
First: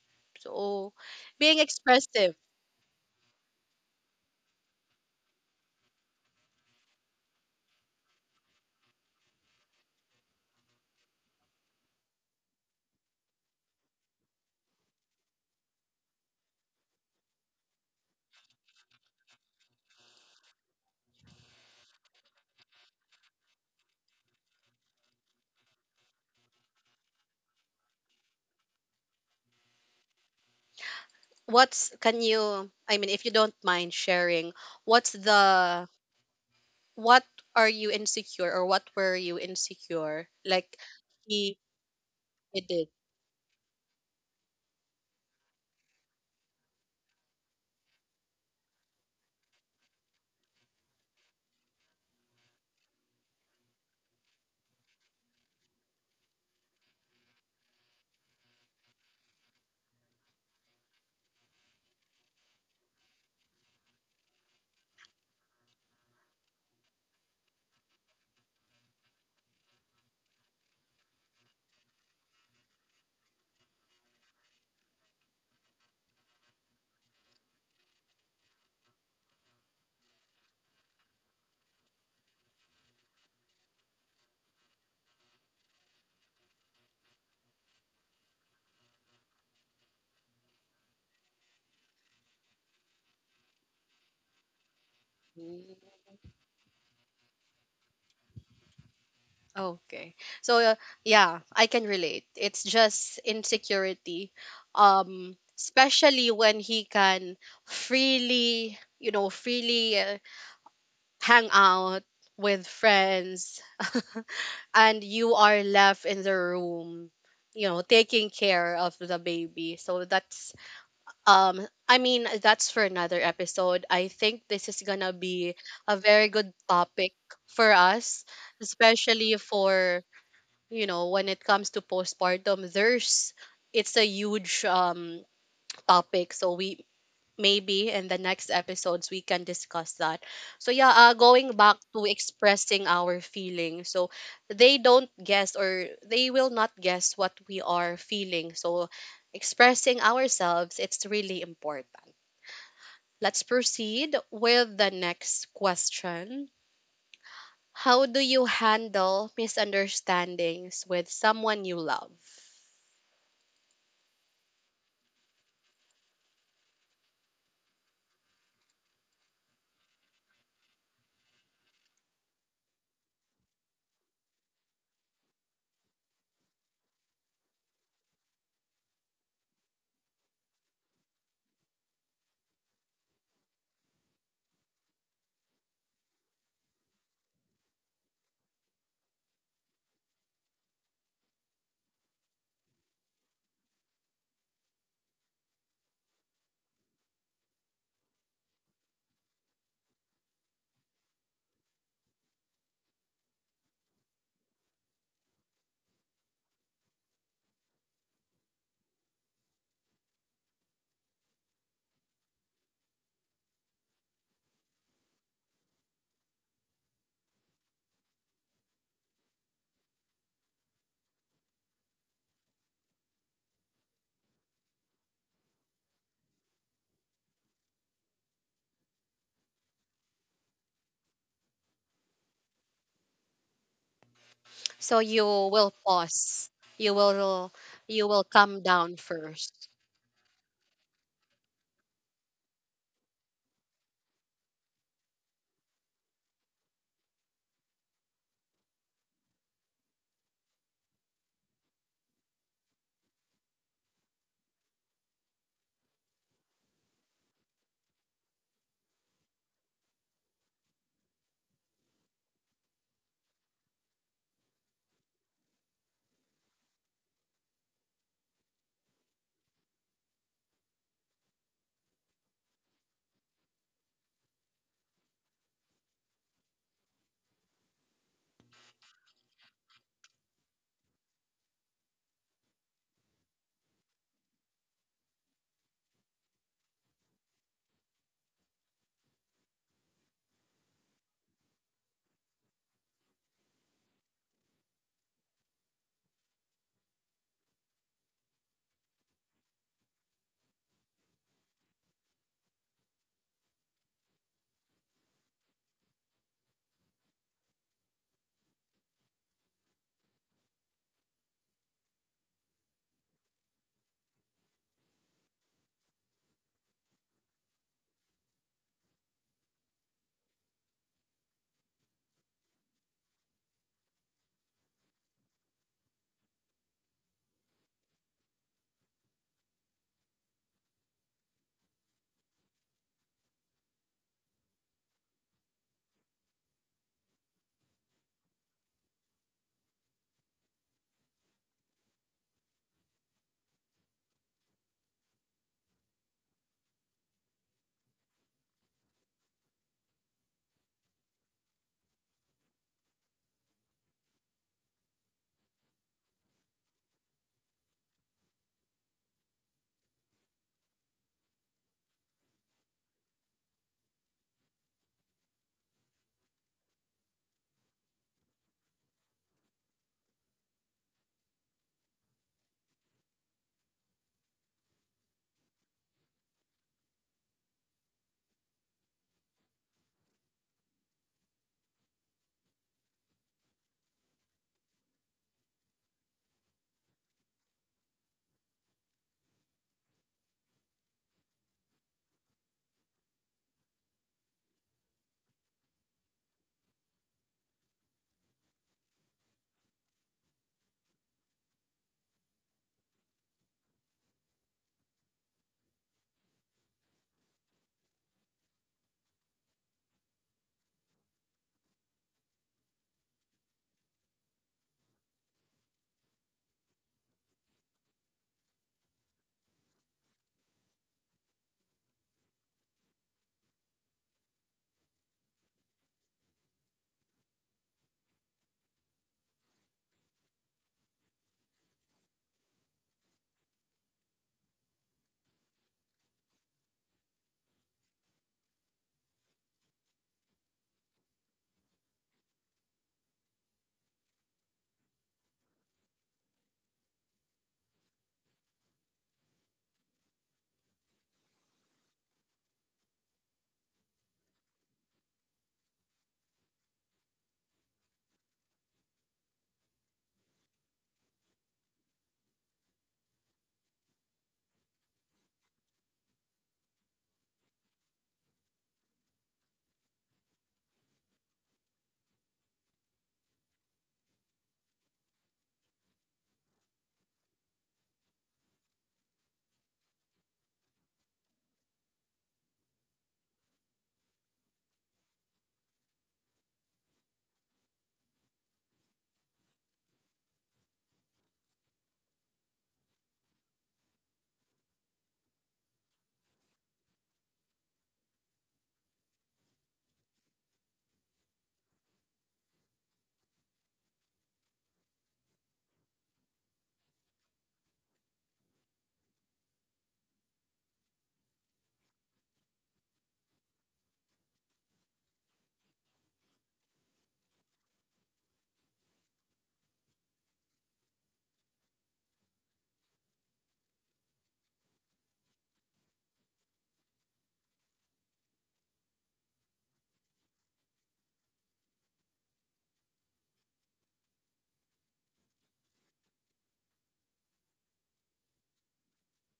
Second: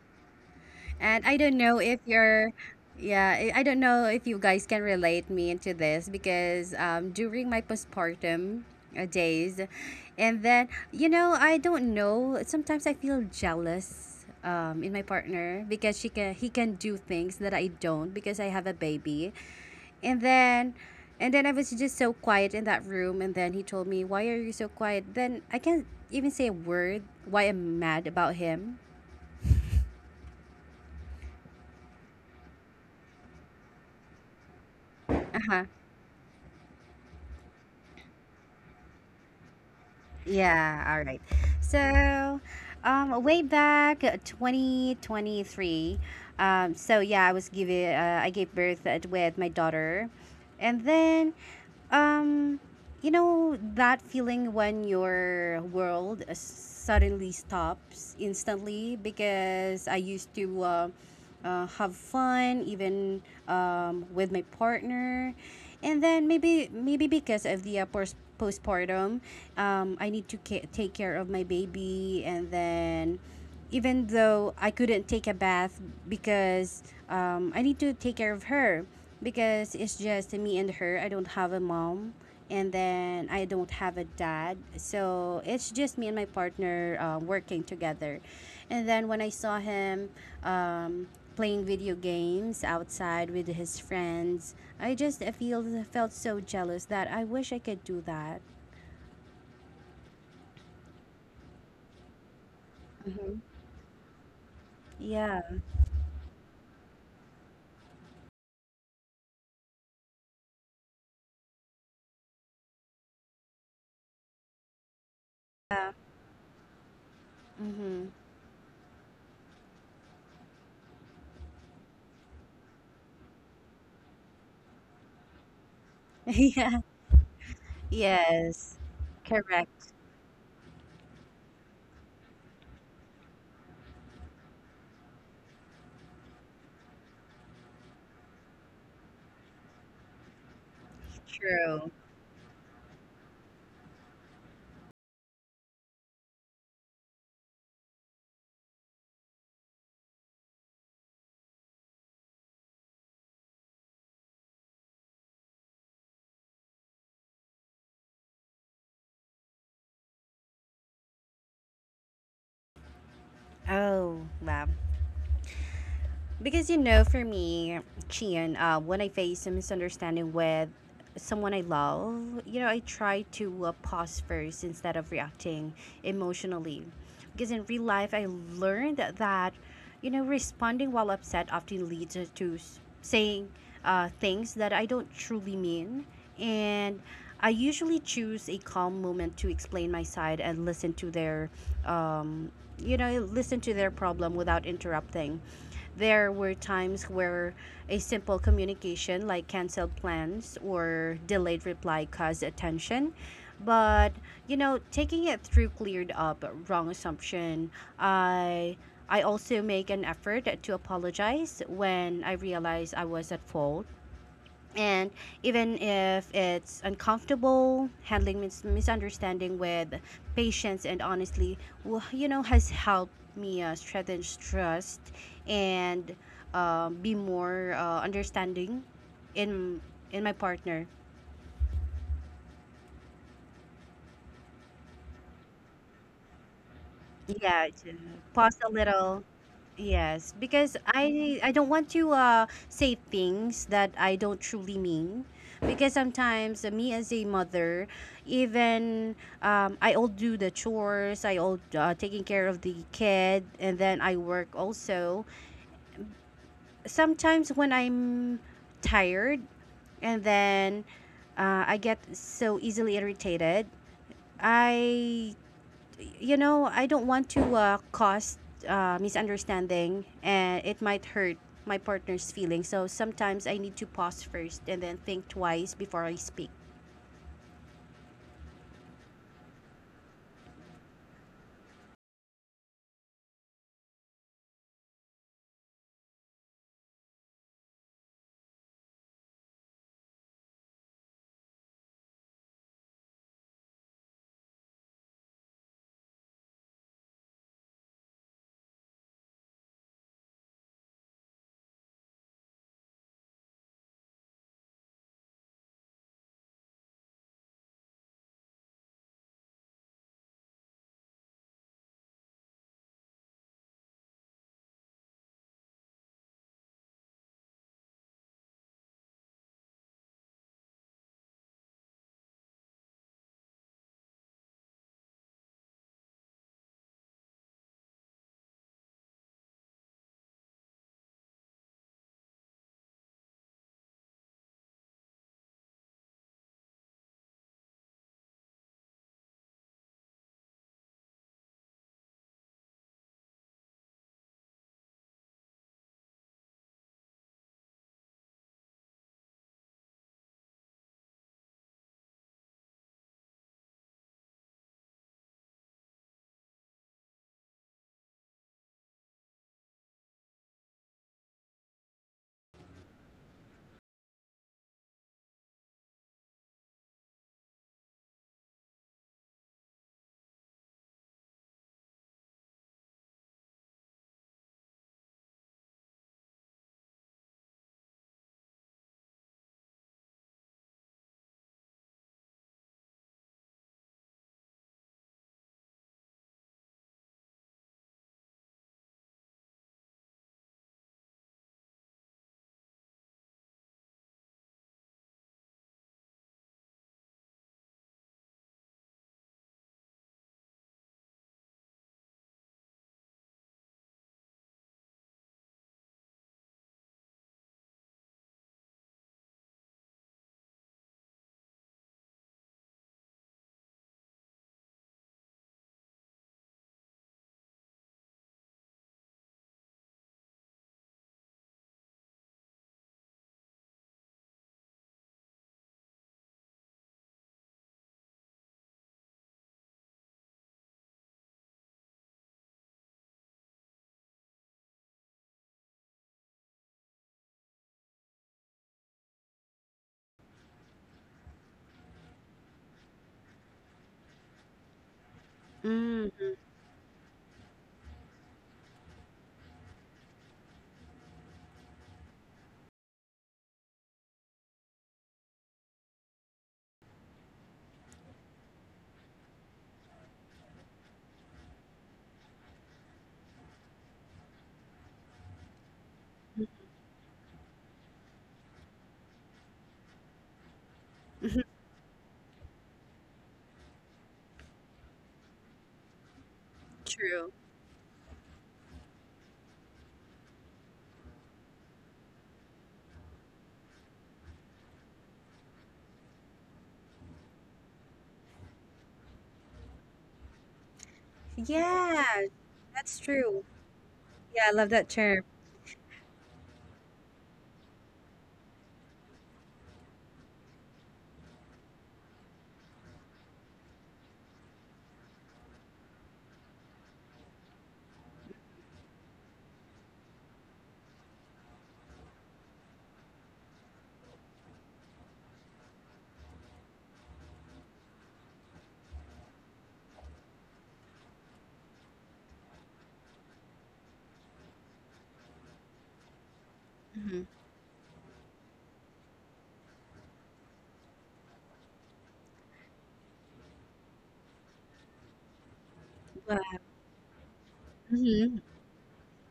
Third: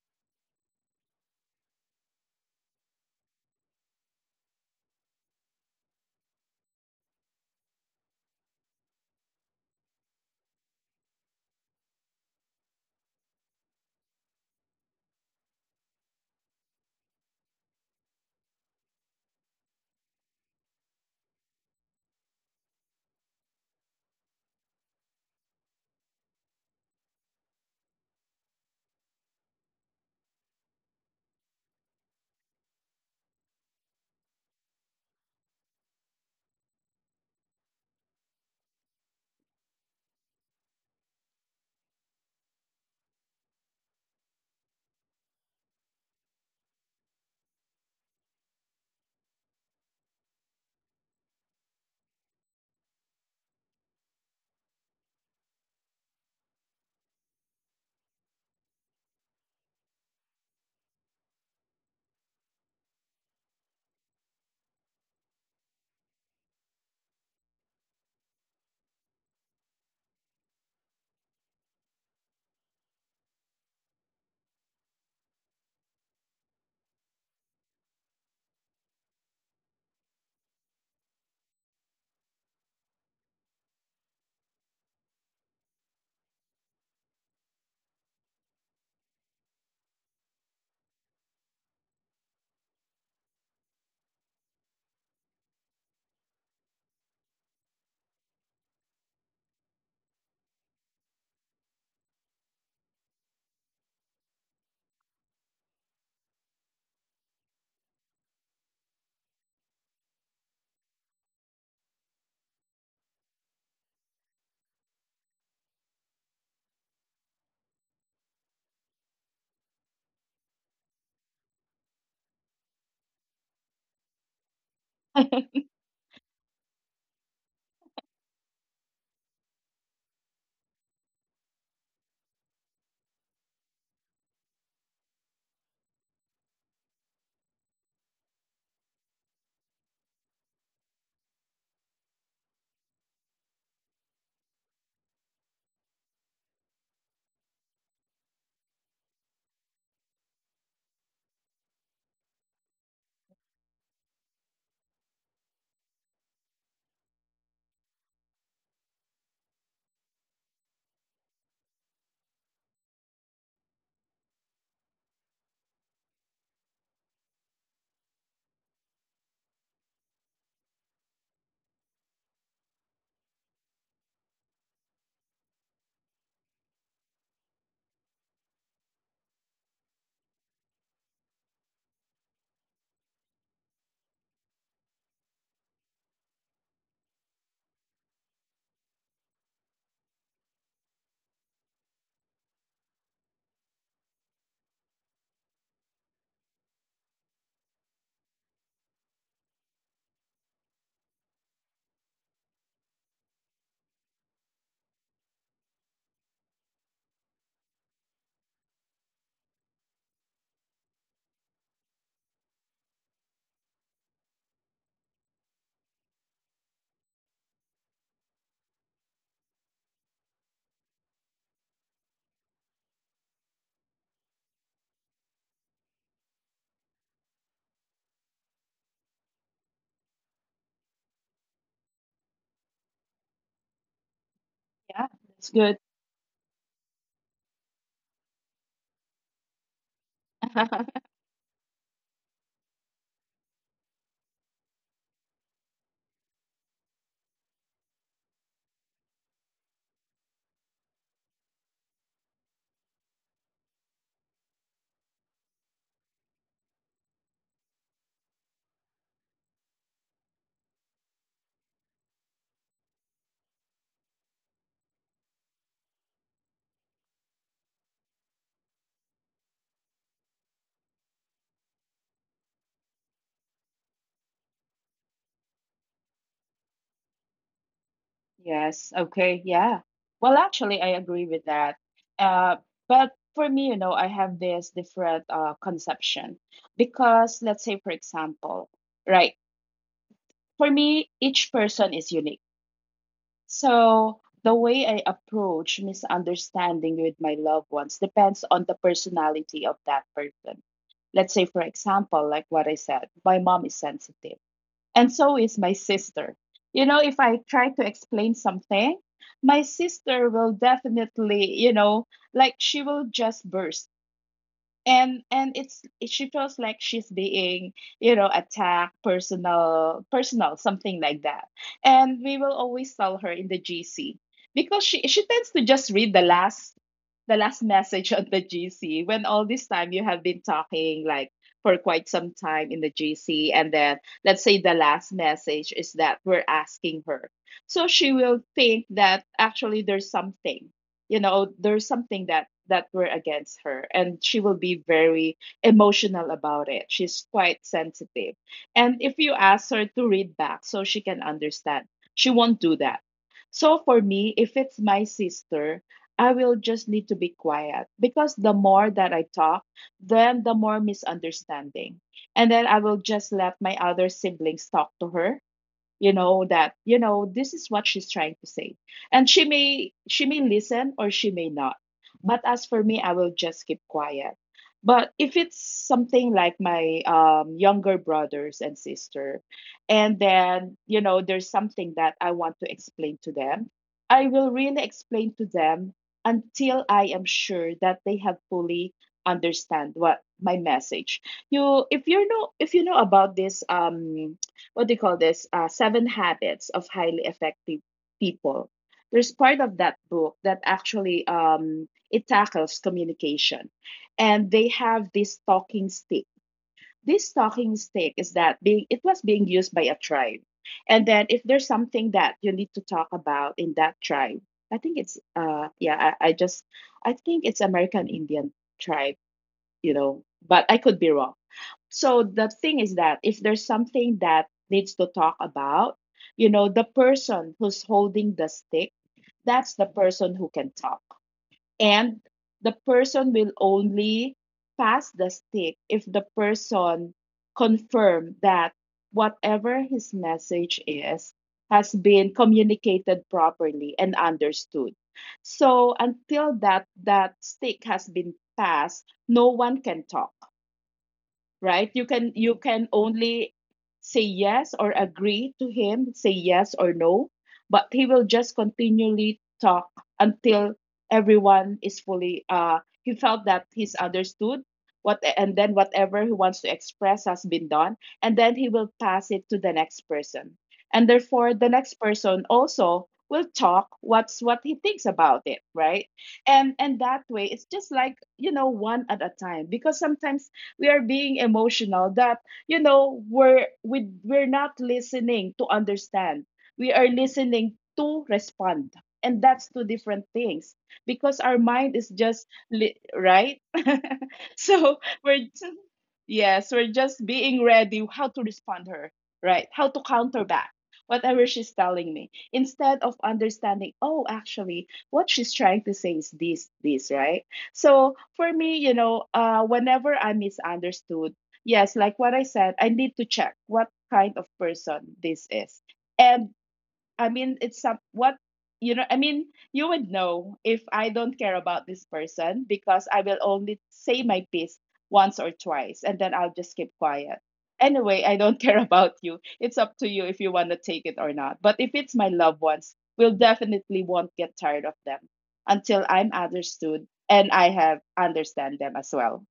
So And I don't being know if expressive. you're, yeah, I don't know if you guys can relate me into this because during my postpartum days, and then, you know, I don't know. Sometimes I feel jealous in my partner because she can, he can do things that I don't because I have a baby. And then, and then I was just so quiet in that room. And then he told me, "Why are you so quiet?" Then I can't even say a word. Why I'm mad about him. What's, can you, I mean, if you don't mind sharing, what's Uh the huh. what, are you insecure, or what were you insecure? Like, Yeah, all right. he, So, he did. It. Way back 2023, so yeah, I gave birth with my daughter. And then, um, you know, that feeling when your world suddenly stops instantly because I used to, have fun even with my partner. And then maybe because of the postpartum, I need to take care of my baby. And then even though I couldn't take a bath because I need to take care of her because it's just me and her. I don't have a mom, and then I don't have a dad. So it's just me and my partner working together. And then when I saw him um, playing video games outside with his friends, I just Mm, feel felt so jealous that I wish I could do that. okay. So, yeah, I can relate. It's just hmm insecurity. Um, Yeah. especially when he can freely, you know, freely, hang out with friends and you are left in the room, you know, Mm-hmm. taking care of the baby. So that's. I mean, that's for another episode. I think this is gonna be a very good yeah. topic for us, Yes. especially for, Correct. you know, when it comes to postpartum, there's, it's a huge topic. So we, maybe in the next episodes we can discuss that. So yeah, going back to True. expressing our feelings. So they don't guess, or they will not guess what we are feeling. So expressing ourselves, it's really important. Let's proceed with the next question. How do you handle misunderstandings with someone you love? Oh, wow. Because you know, for me, Chian, when I face a misunderstanding with someone I love, you know, I try to pause first instead of reacting emotionally. Because in real life, I learned that, you know, responding while upset often leads to saying things that I don't truly mean. And I usually choose a calm moment to explain my side and listen to their, um, you know, listen to their problem without interrupting. There were times where a simple communication like canceled plans or delayed reply caused attention. But, you know, taking it through cleared up wrong assumption. I also make an effort to apologize when I realize I was at fault. And even if it's uncomfortable, handling misunderstanding with patience and honestly you know has helped me strengthen trust and be more understanding in in my partner. So Yeah. you That's will good. pause. You will Yeah, you to will calm pause a down little. first. Yes, because I don't want to say things that I don't truly mean. Because sometimes me as a mother, even I all do the chores, I all taking care of the kid, and then I work also. Sometimes when I'm tired, and then I get so easily irritated, I you know, I don't want to cause misunderstanding and it might hurt my partner's feelings. So sometimes I need to pause first and then think twice before I speak. Yes. Okay. Yeah. Well, actually, I agree with that. Uh, but for me, you know, I have this different conception. Because, let's say, for example, right? For me, each person is unique. So the way I approach misunderstanding with my loved ones depends on the personality of that person. Let's say, for example, like what I said, my mom is sensitive, and so is my sister. You know, if I try to explain something, my sister will definitely, you know, like she will just burst. And it's she feels like she's being, you know, attacked, personal something like that. And we will always tell her in the GC, because she tends to just read the last, the last message on the GC, when all this time you have been talking like for quite some time in the GC, and then let's say the last message is that we're asking her. So she will think that actually there's something, you know, there's something that that were against her, and she will be very emotional about it. She's quite sensitive. And if you ask her to read back so she can understand, she won't do that. So for me, if it's my sister, I will just need to be quiet, because the more that I talk, then the more misunderstanding. And then I will just let my other siblings talk to her, you know, that you know this is what she's trying to say. And she may, she may listen, or she may not. But as for me, I will just keep quiet. But if it's something like my younger brothers and sister, and then, you know, there's something that I want to explain to them, I will really explain to them until I am sure that they have fully understand what my message. You, if you know, if you know about this, um, what do you call this? Seven Habits of Highly Effective People. There's part of that book that actually, it tackles communication, and they have this talking stick. This talking stick is that being it was being used by a tribe. And then if there's something that you need to talk about in that tribe, I think it's uh, yeah, I just I think it's American Indian tribe, you know, but I could be wrong. So the thing is that if there's something that needs to talk about, you know, the person who's holding the stick, that's the person who can talk. And the person will only pass the stick if the person confirm that whatever his message is has been communicated properly and understood. So Mm, until that stick has been passed, no one can talk, right? You can only say yes or agree to him, say yes or no, but he will just continually talk until everyone is fully uh, he felt that he's understood what, and then whatever he wants to express has been done, and then he will pass it to the next person. And therefore the next person also will talk what's what he thinks about it, right? And that way, true. it's just like, you know, one at a time, because sometimes we are being emotional that, you know, we're not listening to understand, we are listening to respond, and that's two different things. Because our mind is Yeah, just that's right. true. Yeah, I love So that term. we're, yes, we're just being ready how to respond her, right? How to counter back whatever she's telling me, instead of understanding, oh, actually, what she's trying to say is this, this, right? So for me, you know, whenever I'm misunderstood, yes, like what I said, I need to check what kind of person this is. And I mean, it's some what, you know. I mean, you would know if I don't care about this person, because I will only say my piece once or twice, and then I'll just keep quiet. hmm Anyway, I don't care about you. It's up to you if you want to take it or not. But if it's my loved ones, we'll definitely won't get tired of them until I'm understood and I have hmm understand them as well.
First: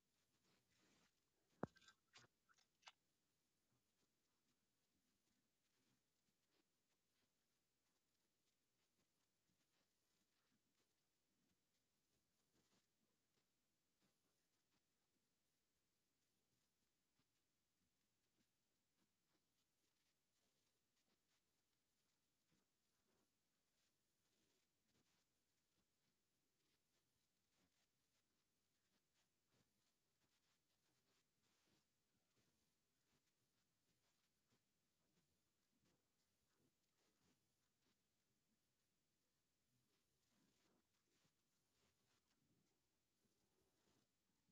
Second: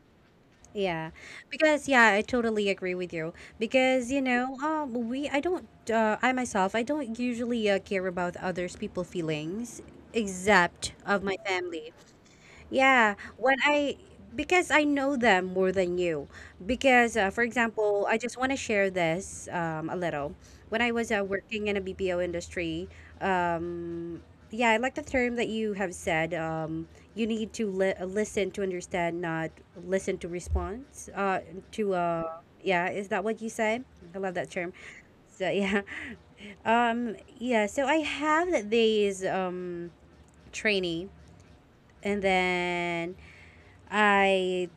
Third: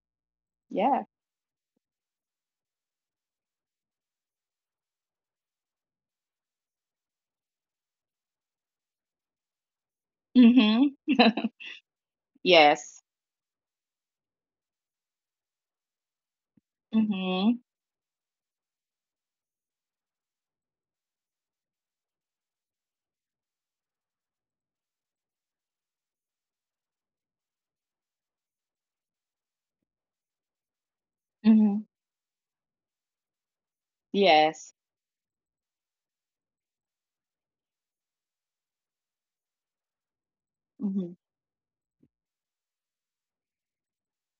Yeah. Yeah, because yeah, I totally agree with you. Because you know, we I don't, I myself, I don't usually care about others people feelings, except of my Mm-hmm. family. Yeah, when Yes. I because I know them more than you. Because for example, Mm-hmm. I just want to share this a little. When I was working in a BPO industry, um, yeah, I like the term that you have said. You need to listen to understand, not listen to response. To Mm-hmm. Yeah, is that what you said? I love that term. Yes. So yeah, yeah. So I have these trainee, Mm-hmm. and then. I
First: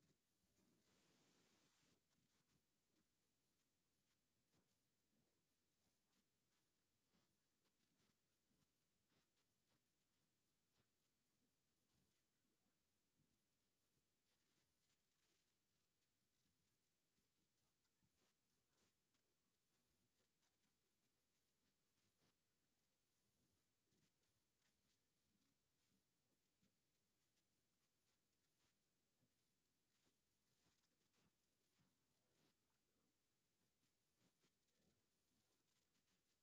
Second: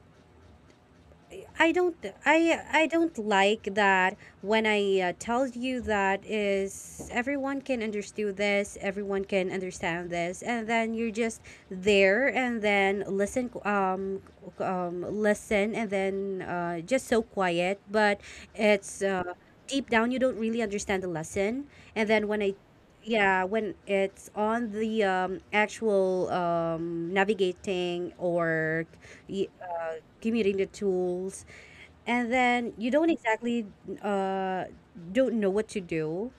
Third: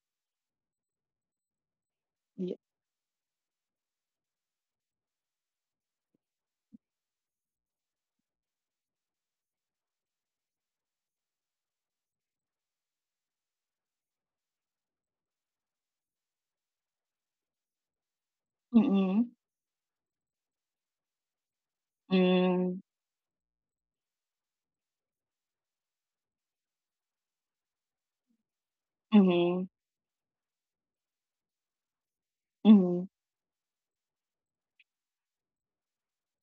I don't Yeah. I don't like that when I tell you that is everyone can understand this, everyone can understand this, and then you're just there and then listen listen and then just so quiet, but it's Mm-hmm. Deep down you don't really understand the lesson, and then when I Mm, yeah when it's on the actual navigating or mhm, give me the tools and then you mhm, don't exactly uh don't know what to do.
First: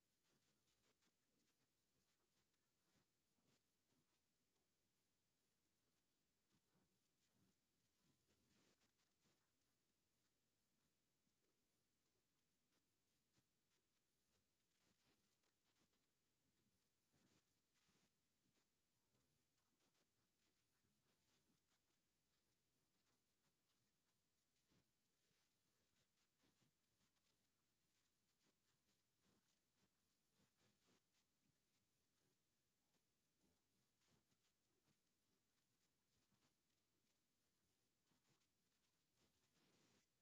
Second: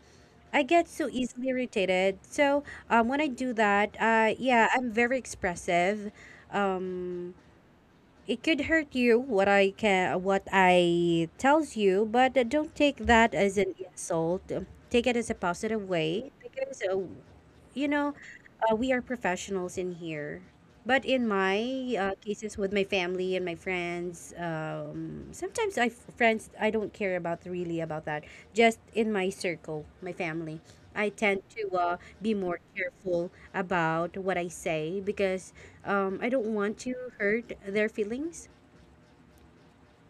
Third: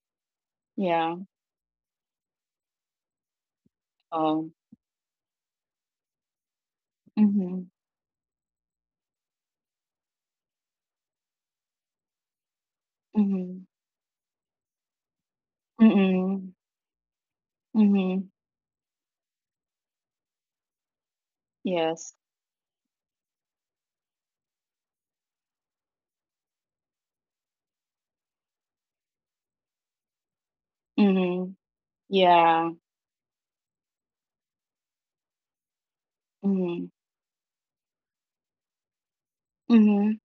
I get so yeah, easily irritated, so when I do that um, yeah, I'm very expressive. um mhm, it could hurt you what I can what I tells you, but don't take that as mhm, an insult. Take it as a positive way hmm, because you know, mhm, we are professionals in here. But in my yes, cases with my family and my friends, sometimes I friends I don't care about really about that. Just in my circle, my family, I mhm, tend to be yeah, more careful about what I say because I don't mhm, want to hurt their feelings. mhm,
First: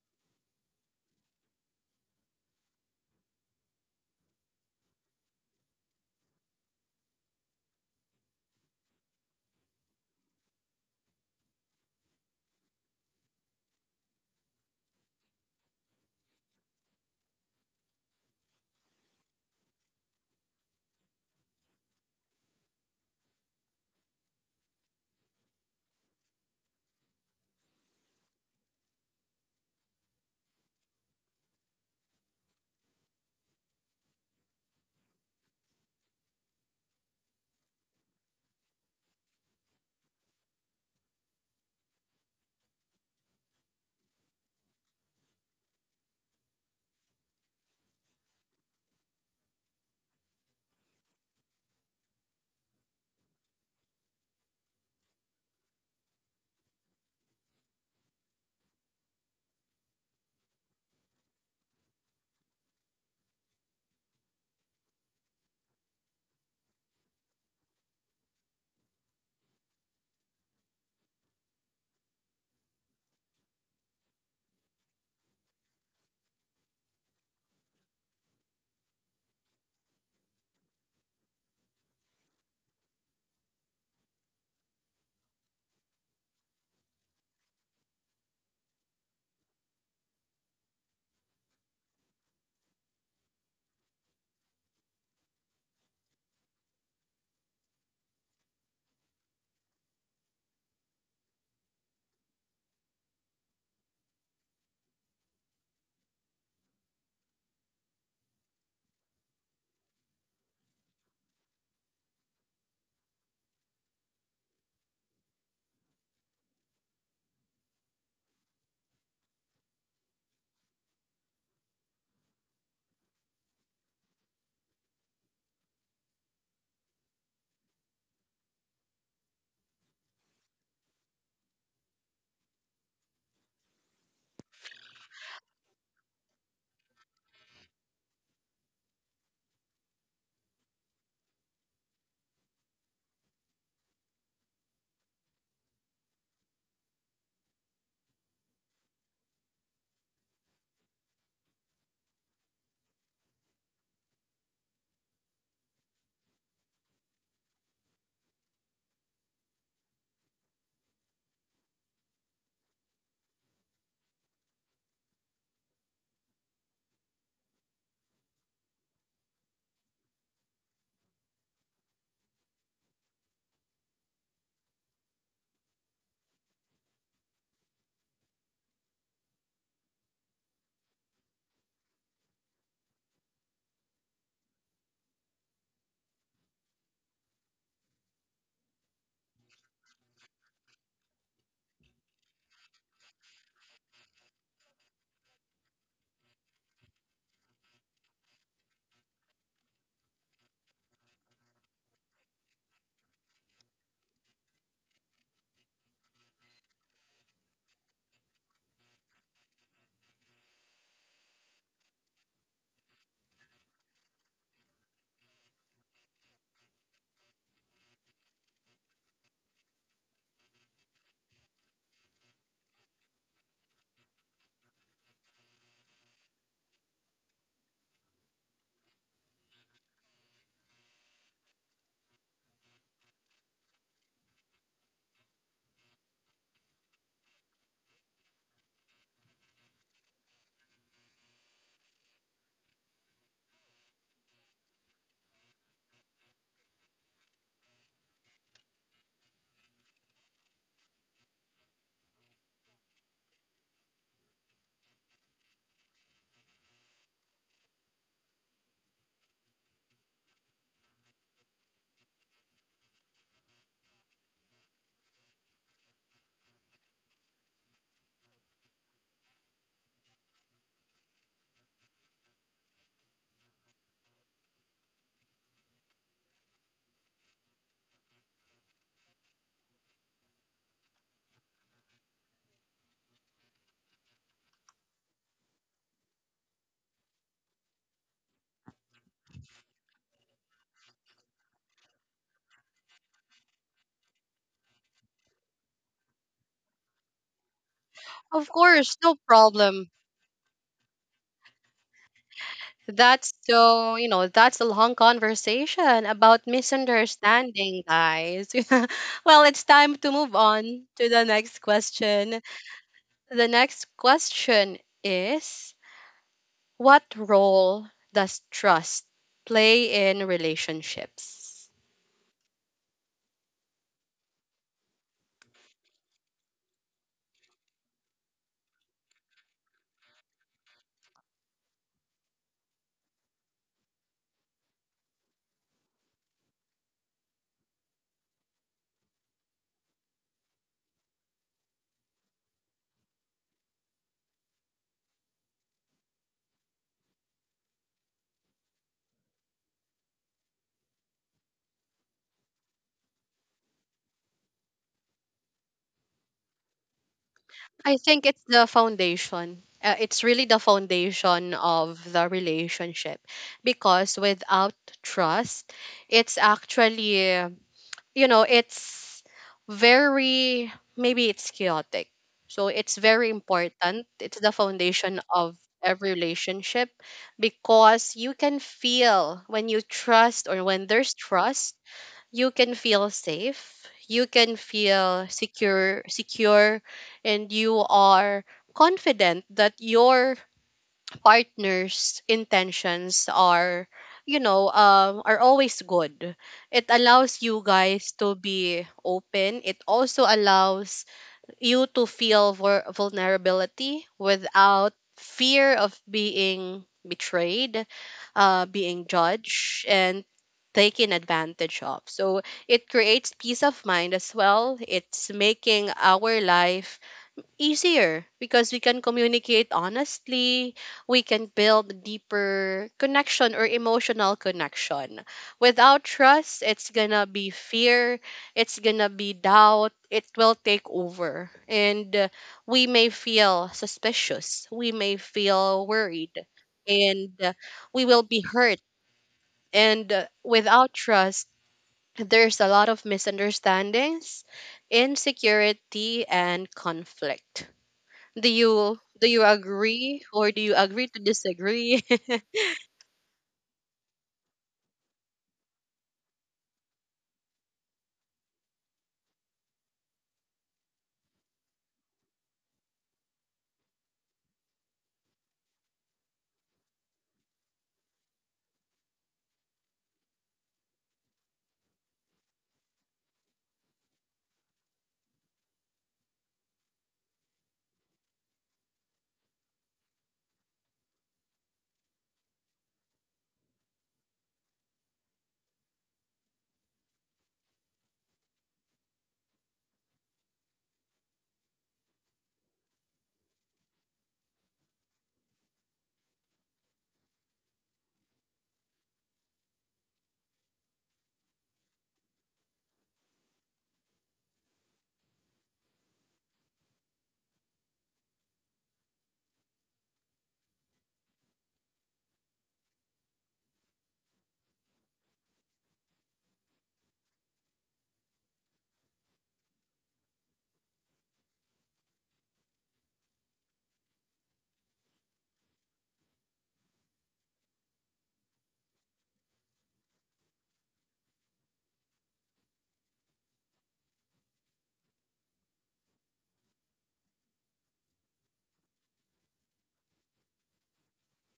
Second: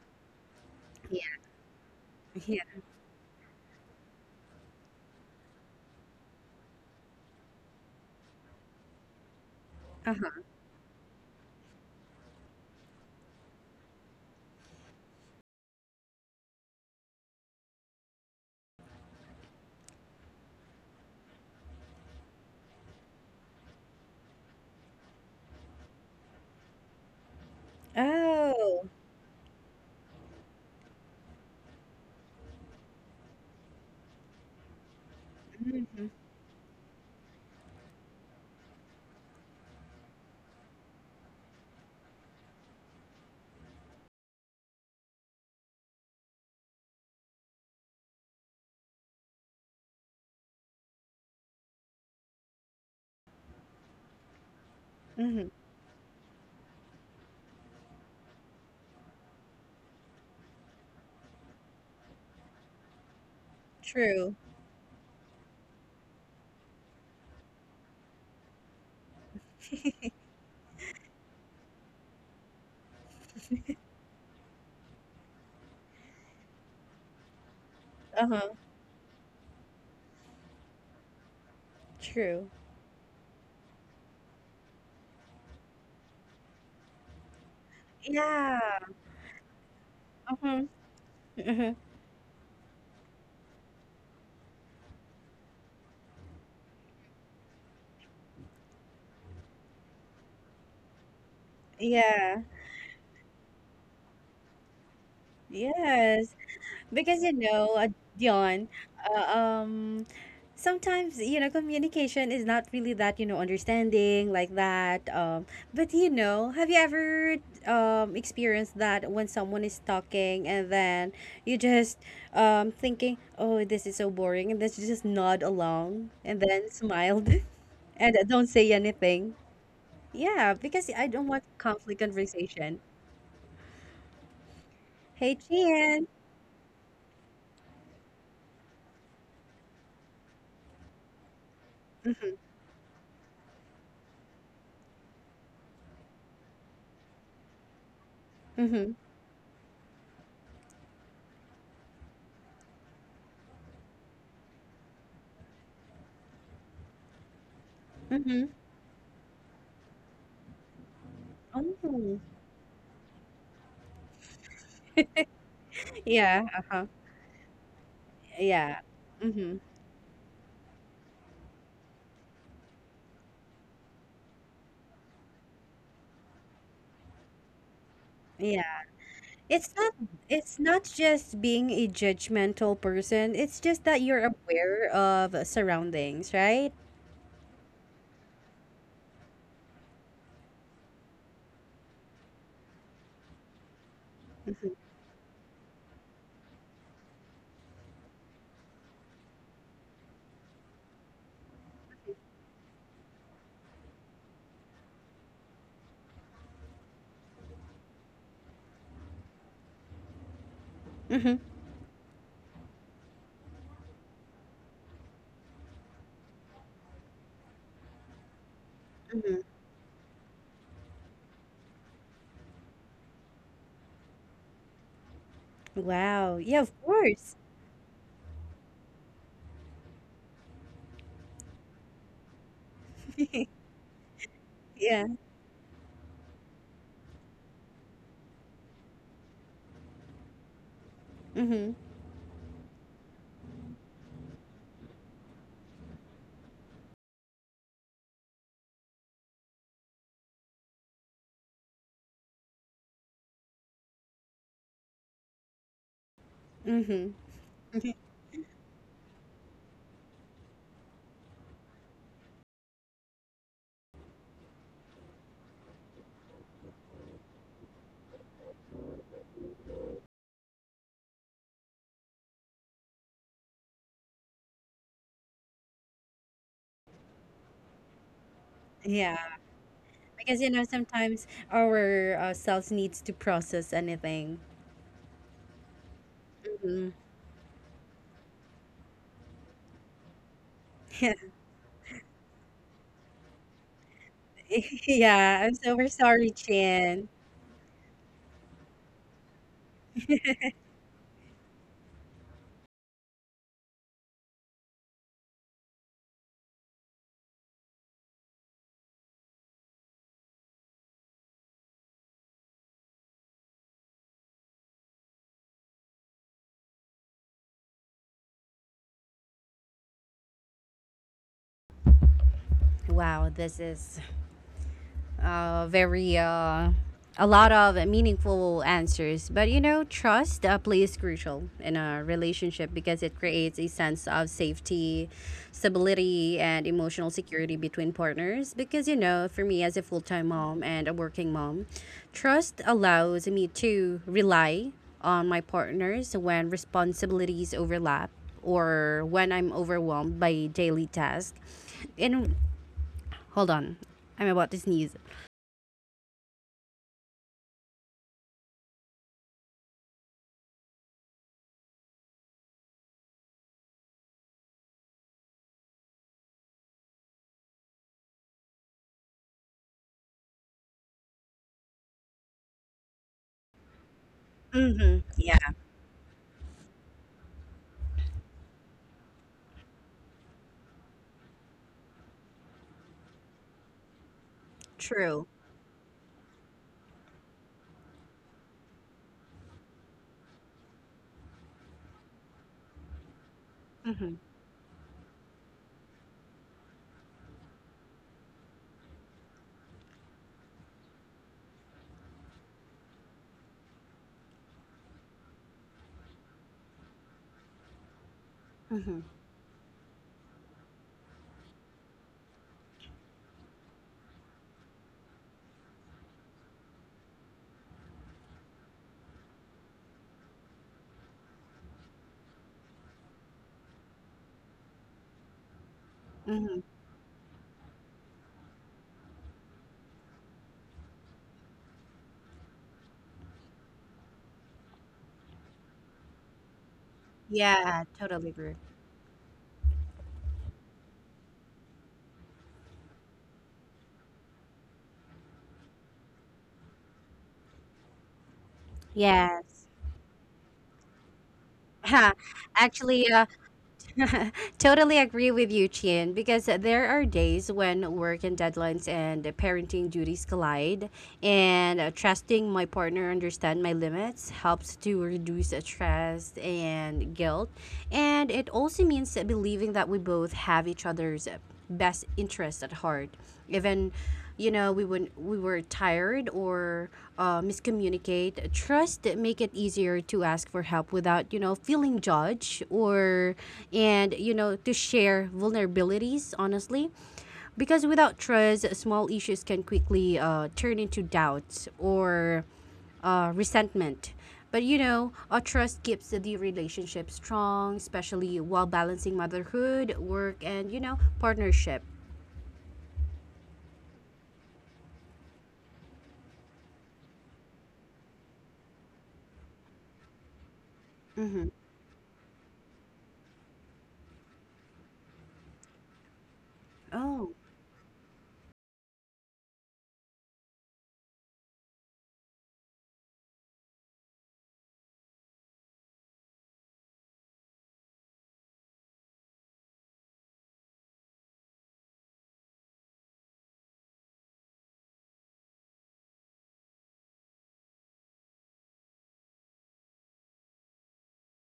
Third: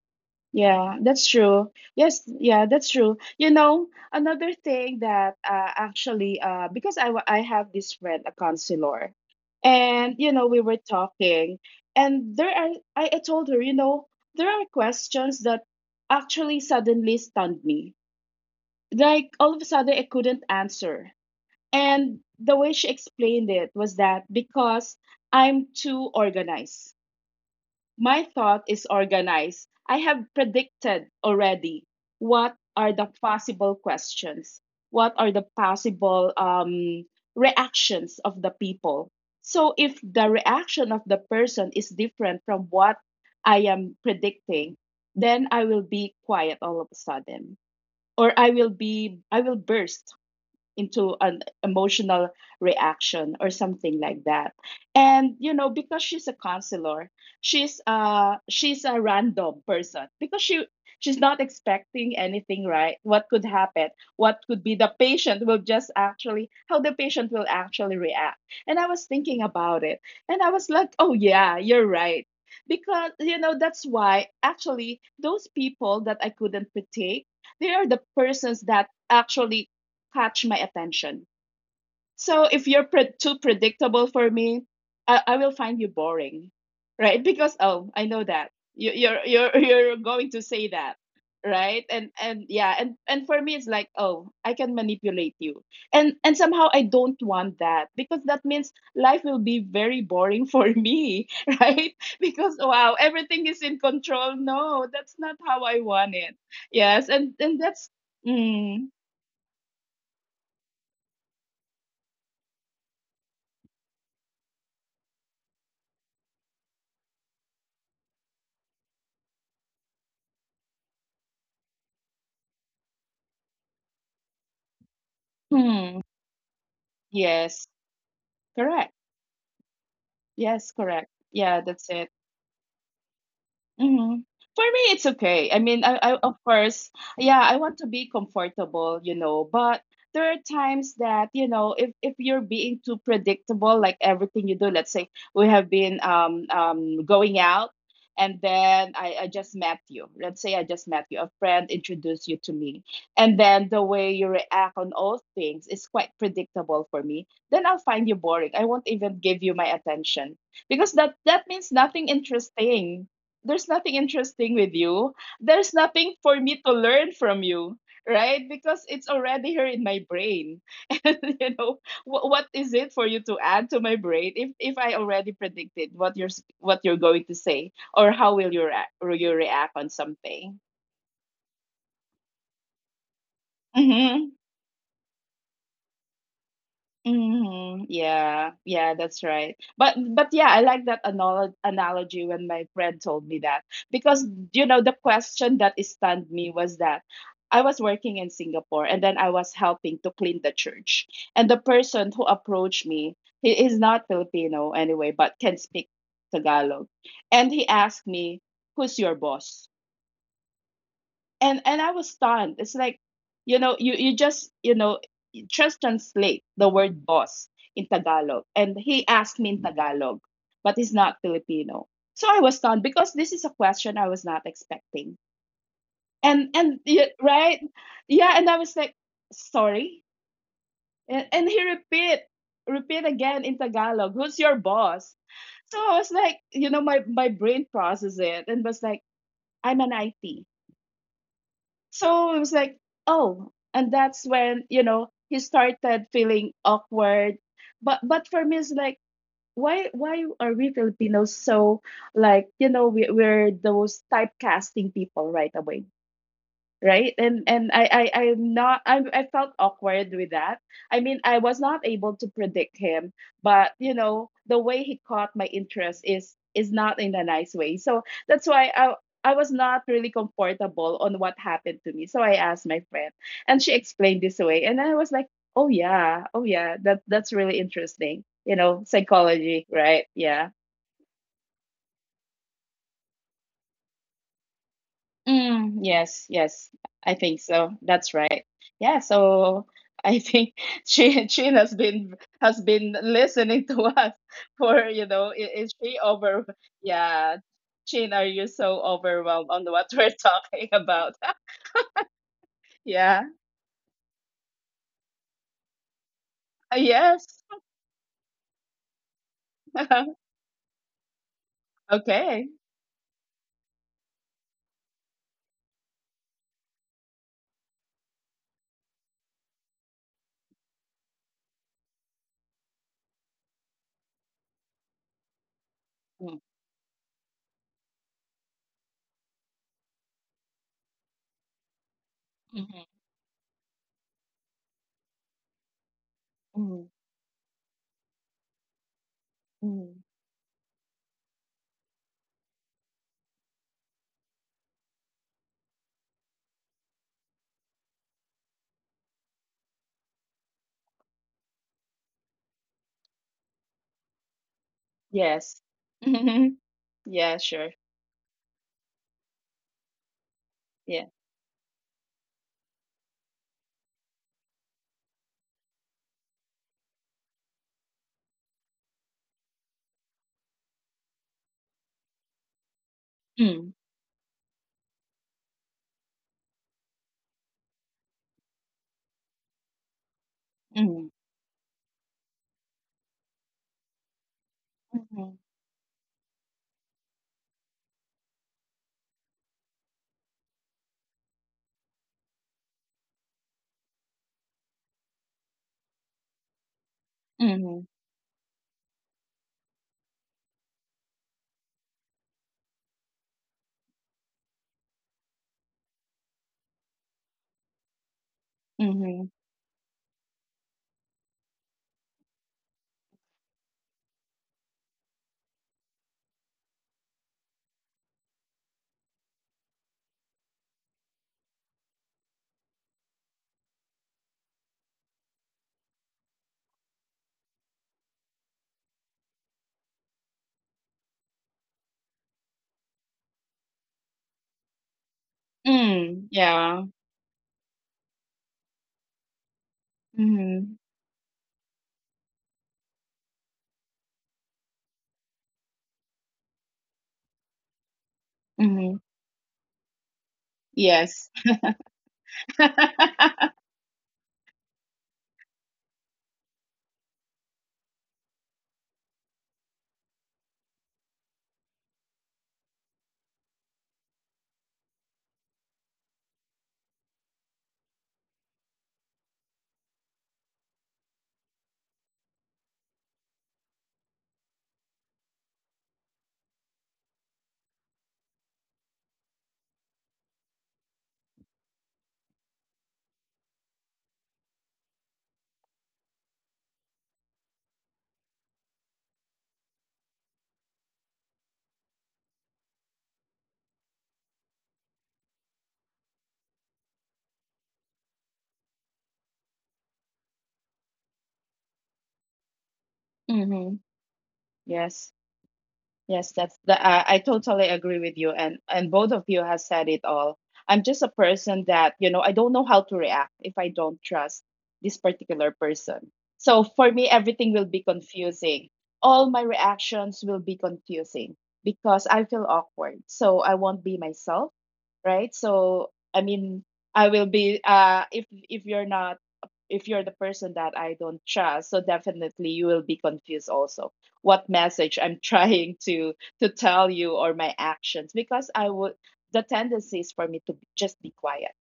yeah, Yeah, that's true. Yes, yeah. yeah, that's true. You know, another thing that actually, because I have this friend, a counselor, and Uh you know, huh. we were talking, and there are I told her, you know, there are questions that actually suddenly stunned me, like all of a sudden I couldn't answer. And the way she explained it was that because I'm too organized. My thought is Oh. organized. I have predicted already what are the possible questions, what are the Mm-hmm. possible reactions of the people. So if the reaction of the person is different from what I am predicting, then I will be quiet all of a sudden or I will burst into an emotional reaction or something like that. And Mm-hmm. you know, because she's a counselor, she's a random person because she's not expecting anything, right? What could happen? True. What could be the patient will just actually how the patient will actually react. And I was thinking about it and I was like, "Oh yeah, you're right." Because you know, that's why actually those people that I couldn't predict they are the Uh huh. persons that actually catch my attention. So True. if you're too predictable for me, I will find you boring, right? Because oh, I know that Yeah. you- you're you're going Uh to huh. say that, Uh huh. right? And yeah, and for me it's like oh, I can manipulate you, and somehow I don't want that because that means life will be very boring for me, right? Yeah. Because wow, everything is in control. No, that's not how I want it. Yes, Yes, because and and that's Dion, mm, uh, um, sometimes you know communication is not really that you know understanding like that. But you know, have you ever experienced that when someone is talking and then you just thinking, oh, this is so boring, and then you just nod along hmm, and then smiled yes. and don't say Correct. anything. Yeah, because Yes, I don't correct. want Yeah, conflict that's it. conversation. Mhm. For me, it's Hey, okay. I Gian. mean, I of course, yeah, I want to be comfortable, you know, but there are times that, you know, if you're being too predictable, like everything you do, let's say we have been going out and Mm-hmm. then I just met you. Let's say I just met you. A friend introduced you to me. And then the way you react on all things is quite predictable for me. Then I'll find you Mm-hmm. boring. I won't even give you my attention because that means Oh. nothing interesting there's nothing interesting with you. There's nothing Yeah, for me to uh-huh. learn from you, right? Yeah. Because it's Mm-hmm. already here in my brain. And you know, what is it for you to add to my brain if I already predicted what what you're going to say or how will Yeah. Will you It's react on not it's something? not just being a judgmental person. It's just that you're Mm-hmm. aware of surroundings, right? Mhm. Yeah. Yeah, that's right. But yeah, I like that analogy when my friend told me that because you Mm-hmm. know the question that stunned me was that I was working in Singapore and then I was helping to clean the church. And the person who approached me, he is not Filipino anyway, but can speak Tagalog. And he asked me, "Who's your boss?" Mm-hmm. And I was stunned. It's like, you know, you just translate the word boss in Tagalog, and he asked me Mm-hmm. in Tagalog, but he's not Filipino. So I was stunned because this is a question I was not expecting, Wow. Yeah, of course. right, yeah, and I was like, sorry, and he repeat again in Tagalog, who's your boss? Yeah. So I was like, you know, my brain processed it and was like, I'm an IT. Mm-hmm. So it was like, oh, and that's when, you know, he started feeling awkward. But for me it's like why are we Filipinos so like, you know, we're those typecasting people right away, right? Mm-hmm. And and i i i'm not i i felt awkward with that. I mean I was not able to predict him, but you know the way he caught my interest is not in a nice way, so that's why I I was not really comfortable on what happened to me, so I asked my friend and she explained this away and I was like, oh yeah, that that's really interesting, you know, Yeah. psychology, right? Yeah. Because you know sometimes our selves needs to process anything. Mm, yes, yes, Mm-hmm. I think so. That's right. Yeah, so I think she Chin has been listening to us for, you know, yeah. I'm is so she we're sorry, over? Chin. Yeah. Chin, are you Of so course, no overwhelmed on what problem. we're talking about? Yeah. That's so, you know, that's a long conversation about Yes. misunderstanding, guys. Well, it's time to move on to the next question. Okay. The next question is, what role does trust play in relationships? Wow, this is very Mm, a lot of meaningful answers. But you know, trust plays crucial in a relationship mhm, because it creates a sense of safety, stability, and mhm, emotional security between partners. Because you know, for me as a full mhm. time mom and a working mom, trust allows me to rely on my partners when responsibilities overlap or when I'm overwhelmed by daily tasks. And hold on, I'm about to sneeze. Yes. Mhm. Yeah, sure. I think it's the foundation. It's really the Yeah. foundation of the relationship because without trust, it's actually, you know, it's very, maybe it's chaotic. So it's very Mm, important. It's the Mhm. foundation of Yeah, every relationship because you can feel, when you trust or when there's mm, trust, you can feel safe, you can feel mhm, true. secure, and you are confident that your partner's intentions are, Mhm. you know, are always good. It allows you mhm, guys to be open, it also allows you to feel vulnerability without fear of being betrayed, being Mhm. mhm, judged, and taken advantage of. So it creates peace of mind as well. It's making our life easier because we can communicate honestly, we can build deeper connection or emotional connection. Without trust, Mhm. it's gonna be fear, it's gonna be doubt, it will take over. And we may feel suspicious, we may feel mm, worried, yeah, and Yeah, we will be totally agree. hurt. And mm-hmm, without trust, there's a lot of misunderstandings, insecurity, and conflict. do mhm. you do you Yes. agree, or do you agree to Yes. disagree? Ha, actually, totally agree with you, Chien, because there are days when work and deadlines and parenting duties collide, and trusting my partner understand my limits helps to reduce stress and guilt, and it also means believing that we both have each other's best interest at heart even you know we when we were tired or miscommunicate trust that make it easier to ask for help without feeling judged or and you know to share vulnerabilities honestly because without trust small issues can quickly turn into doubts or resentment. But you know, a trust keeps the relationship strong, especially while balancing motherhood, work, and you know, partnership. Mhm. Yes. Yes, that's the I totally agree with you and both of you has said it all. I'm just a Mm-hmm. person that, you know, I don't know how to react if I don't trust this particular person. So for me Oh, everything will be confusing. All my reactions will be confusing because I feel awkward. So I won't be myself, right? So I mean, I will be if you're not if you're the person that I don't trust, so definitely you will be confused also what message I'm trying to tell you or my actions because I would the tendency is for me to just be quiet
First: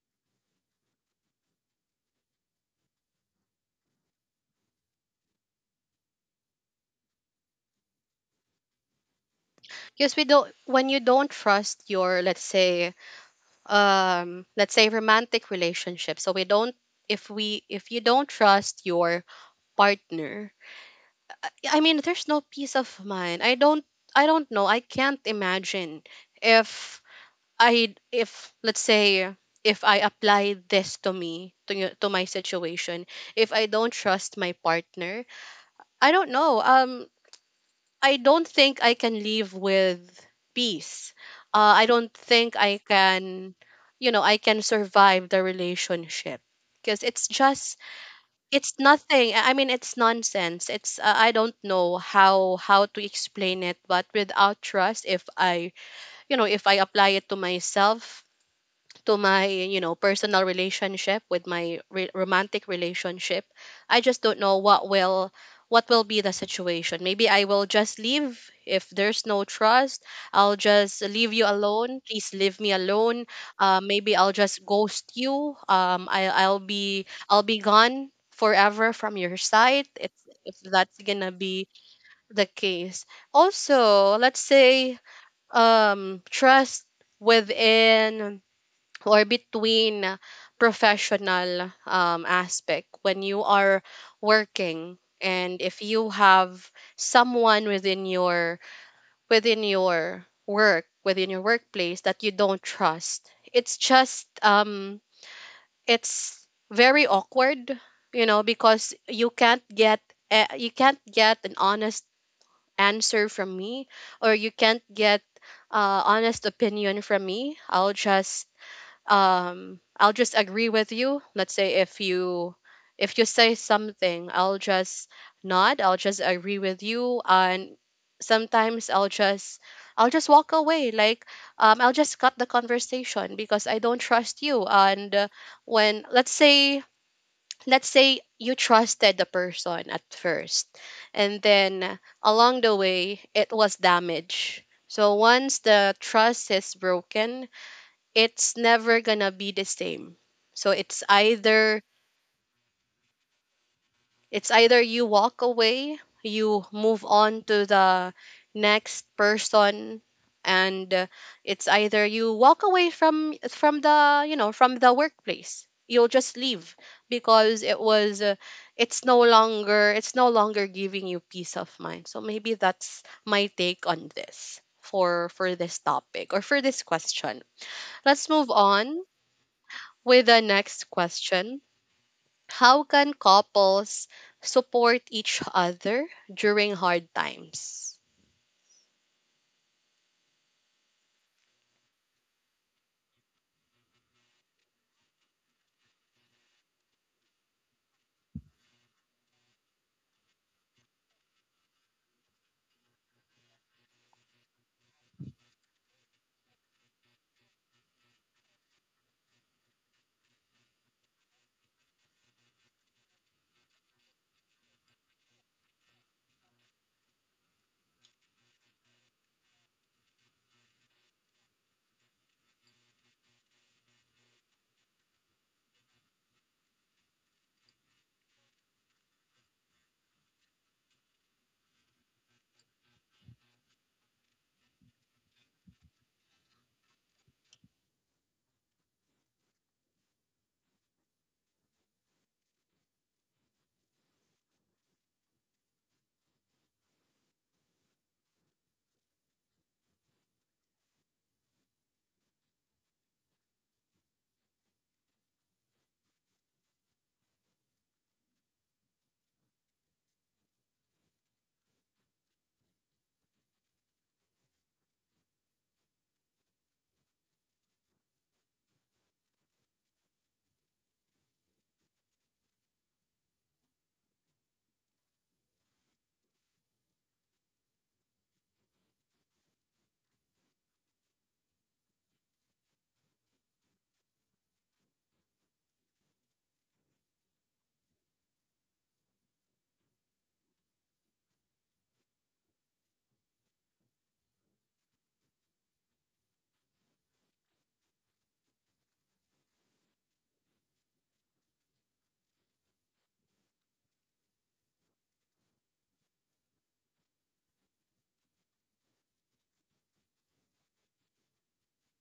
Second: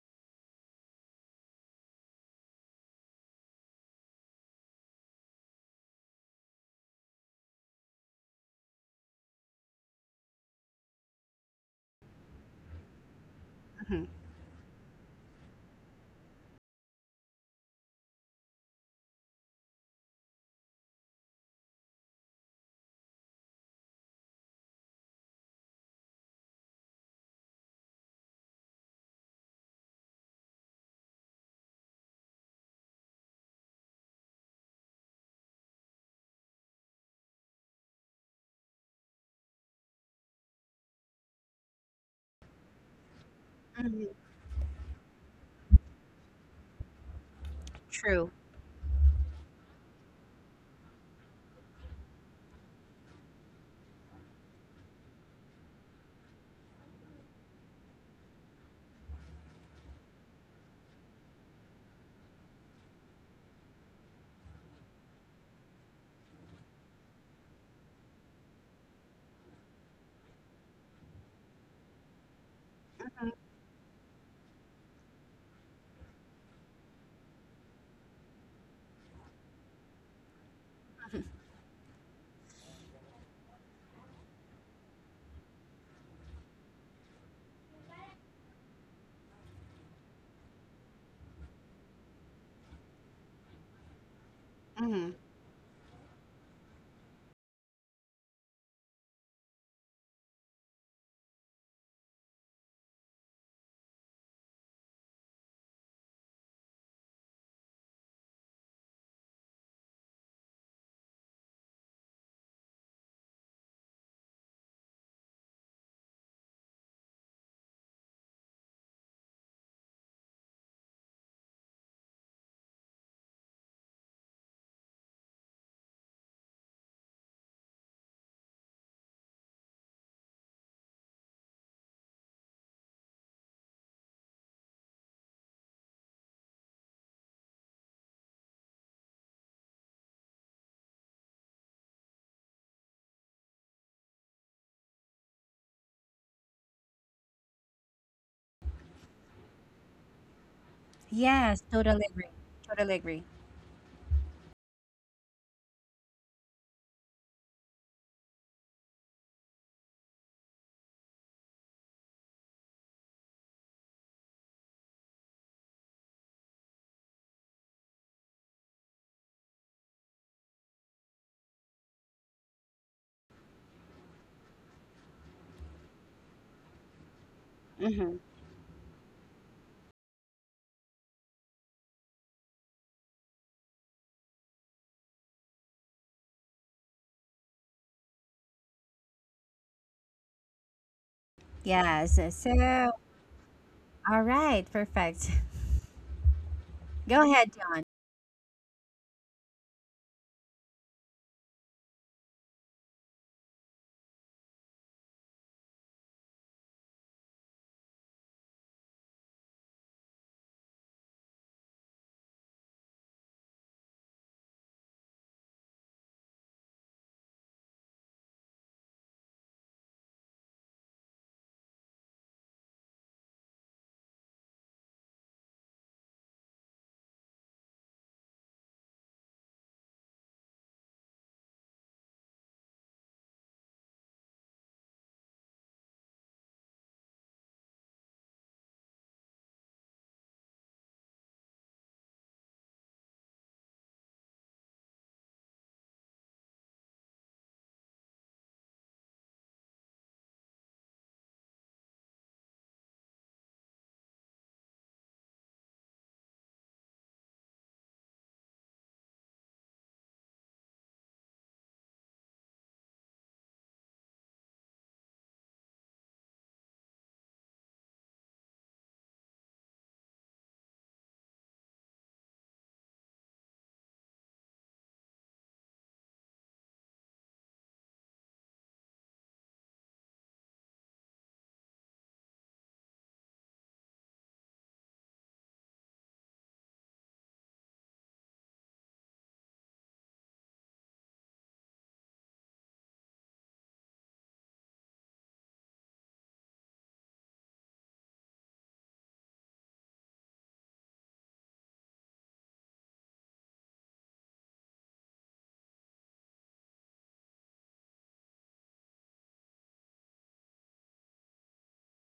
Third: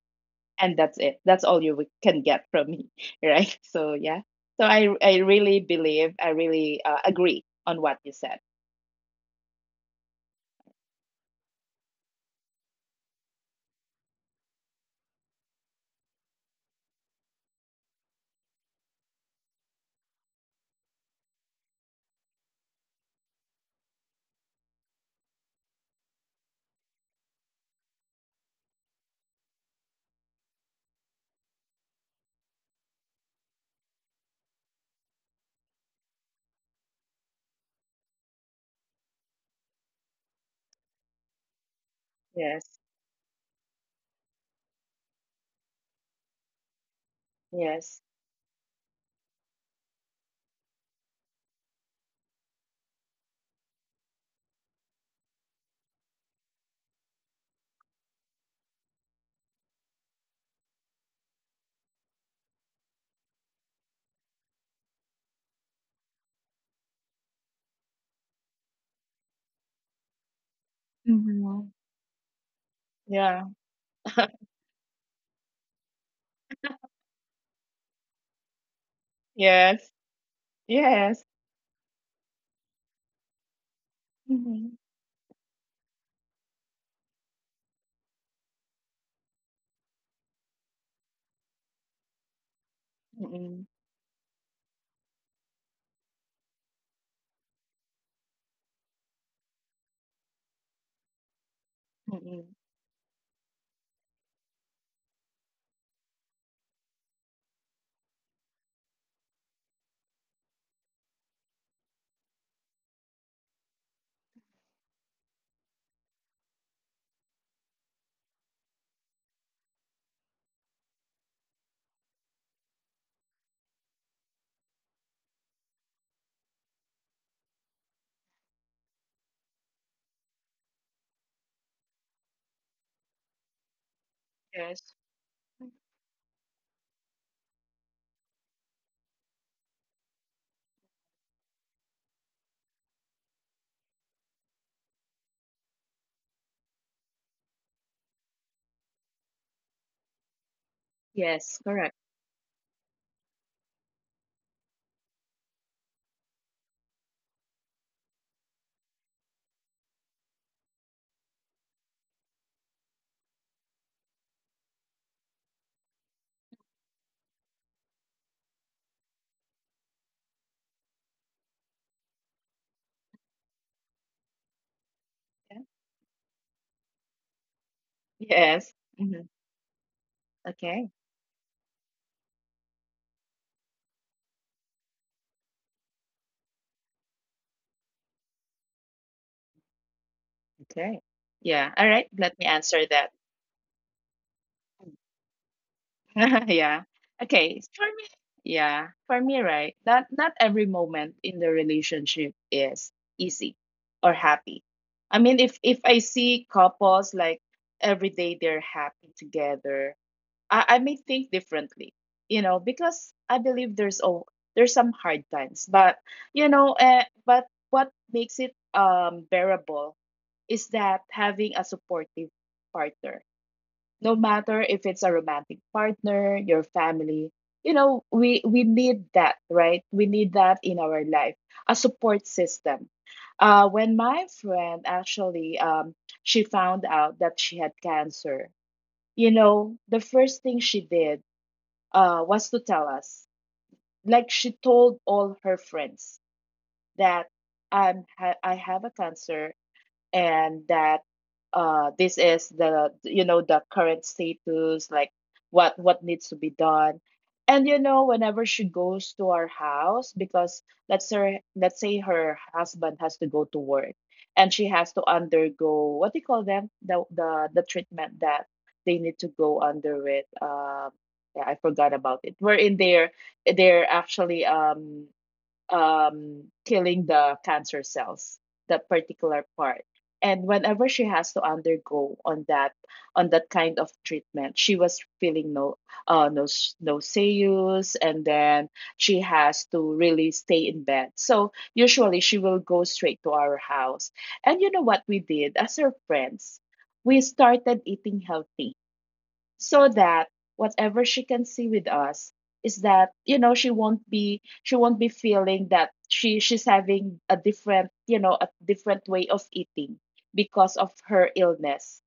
and that's it. That's all you can get from me, right? So yeah. So I really believe I really agree on what you said. Because we don't, when you don't trust your, let's say, mm-hmm. Let's say romantic relationship, so we don't, if you don't trust your partner, yeah, I mean there's no peace of mind. I don't know, I can't imagine if I if let's say, if I apply this to me to, to my situation, if I don't trust my partner, I don't know. I don't think I can live with peace. I don't think I Yes. can, you Hmm. know, I can survive the relationship because it's just, Yes. True. it's nothing. I mean, it's nonsense. It's I don't know how to explain it, but without trust, if I if I apply it to myself, to my personal relationship, with my romantic relationship, I just don't know what will, what will be the situation. Maybe I will just leave. If there's no trust, I'll just leave you Mm-hmm. alone, please leave me alone. Yeah. Maybe I'll just ghost you. I'll be, I'll be gone forever from your side. Yes. It's, if that's gonna Yes. be the case. Also, let's say Mm-hmm. Trust within or between professional aspect, when you are Mm-mm. working Mm-hmm. and if you have someone within your, within your work within your workplace, that you don't Mm-mm. trust, it's just it's very awkward. You know, because you can't get an honest answer from me, or you can't get honest opinion from me. I'll just I'll just agree with you. Let's say if you, if you say something, I'll just nod, I'll just agree with you. And sometimes I'll just, I'll just walk away. Like I'll just cut the conversation, because I don't trust you. And Yes. When, let's say, let's say you trusted the person at first, and then along the way it was damaged. So once the trust is broken, it's never gonna be the same. So it's Yes, Yes. either, totally Correct. agree. Totally agree. it's either you walk away, you move on to the next person. And it's either you walk away from the you know, from the workplace, you'll just leave, because it was it's no longer, it's no longer giving you peace of mind. So maybe that's my take on this, for this topic, or for this question. Let's move Yes. on Hmm. with the next Okay. question. How can couples support each other during hard times? Okay. Yeah. All Yes. right. Let me So, answer that. all right, perfect. Yeah. Go ahead, Okay. John. For me, yeah. For me, right. Not every moment in the relationship is easy or happy. I mean, if I see couples like every day they're happy together, I may think differently, you know, because I believe there's some hard times, but you know, but what makes it bearable is that having a supportive partner, no matter if it's a romantic partner, your family, you know, we need that, right? We need that in our life, a support system. When my friend actually she found out that she had cancer, you know, the first thing she did was to tell us. Like she told all her friends that I have a cancer and that this is the you know the current status like what needs to be done, and you know whenever she goes to our house because let's say her husband has to go to work and she has to undergo what do you call them the treatment that they need to go under it yeah, I forgot about it. We're in there. They're actually killing the cancer cells, that particular part. And whenever she has to undergo on that kind of treatment, she was feeling no uh, no nauseous, and then she has to really stay in bed. So usually she will go straight to our house. And you know what we did as her friends? We started eating healthy so that whatever she can see with us is that you know she won't be feeling that she's having a different you know a different way of eating because of her illness.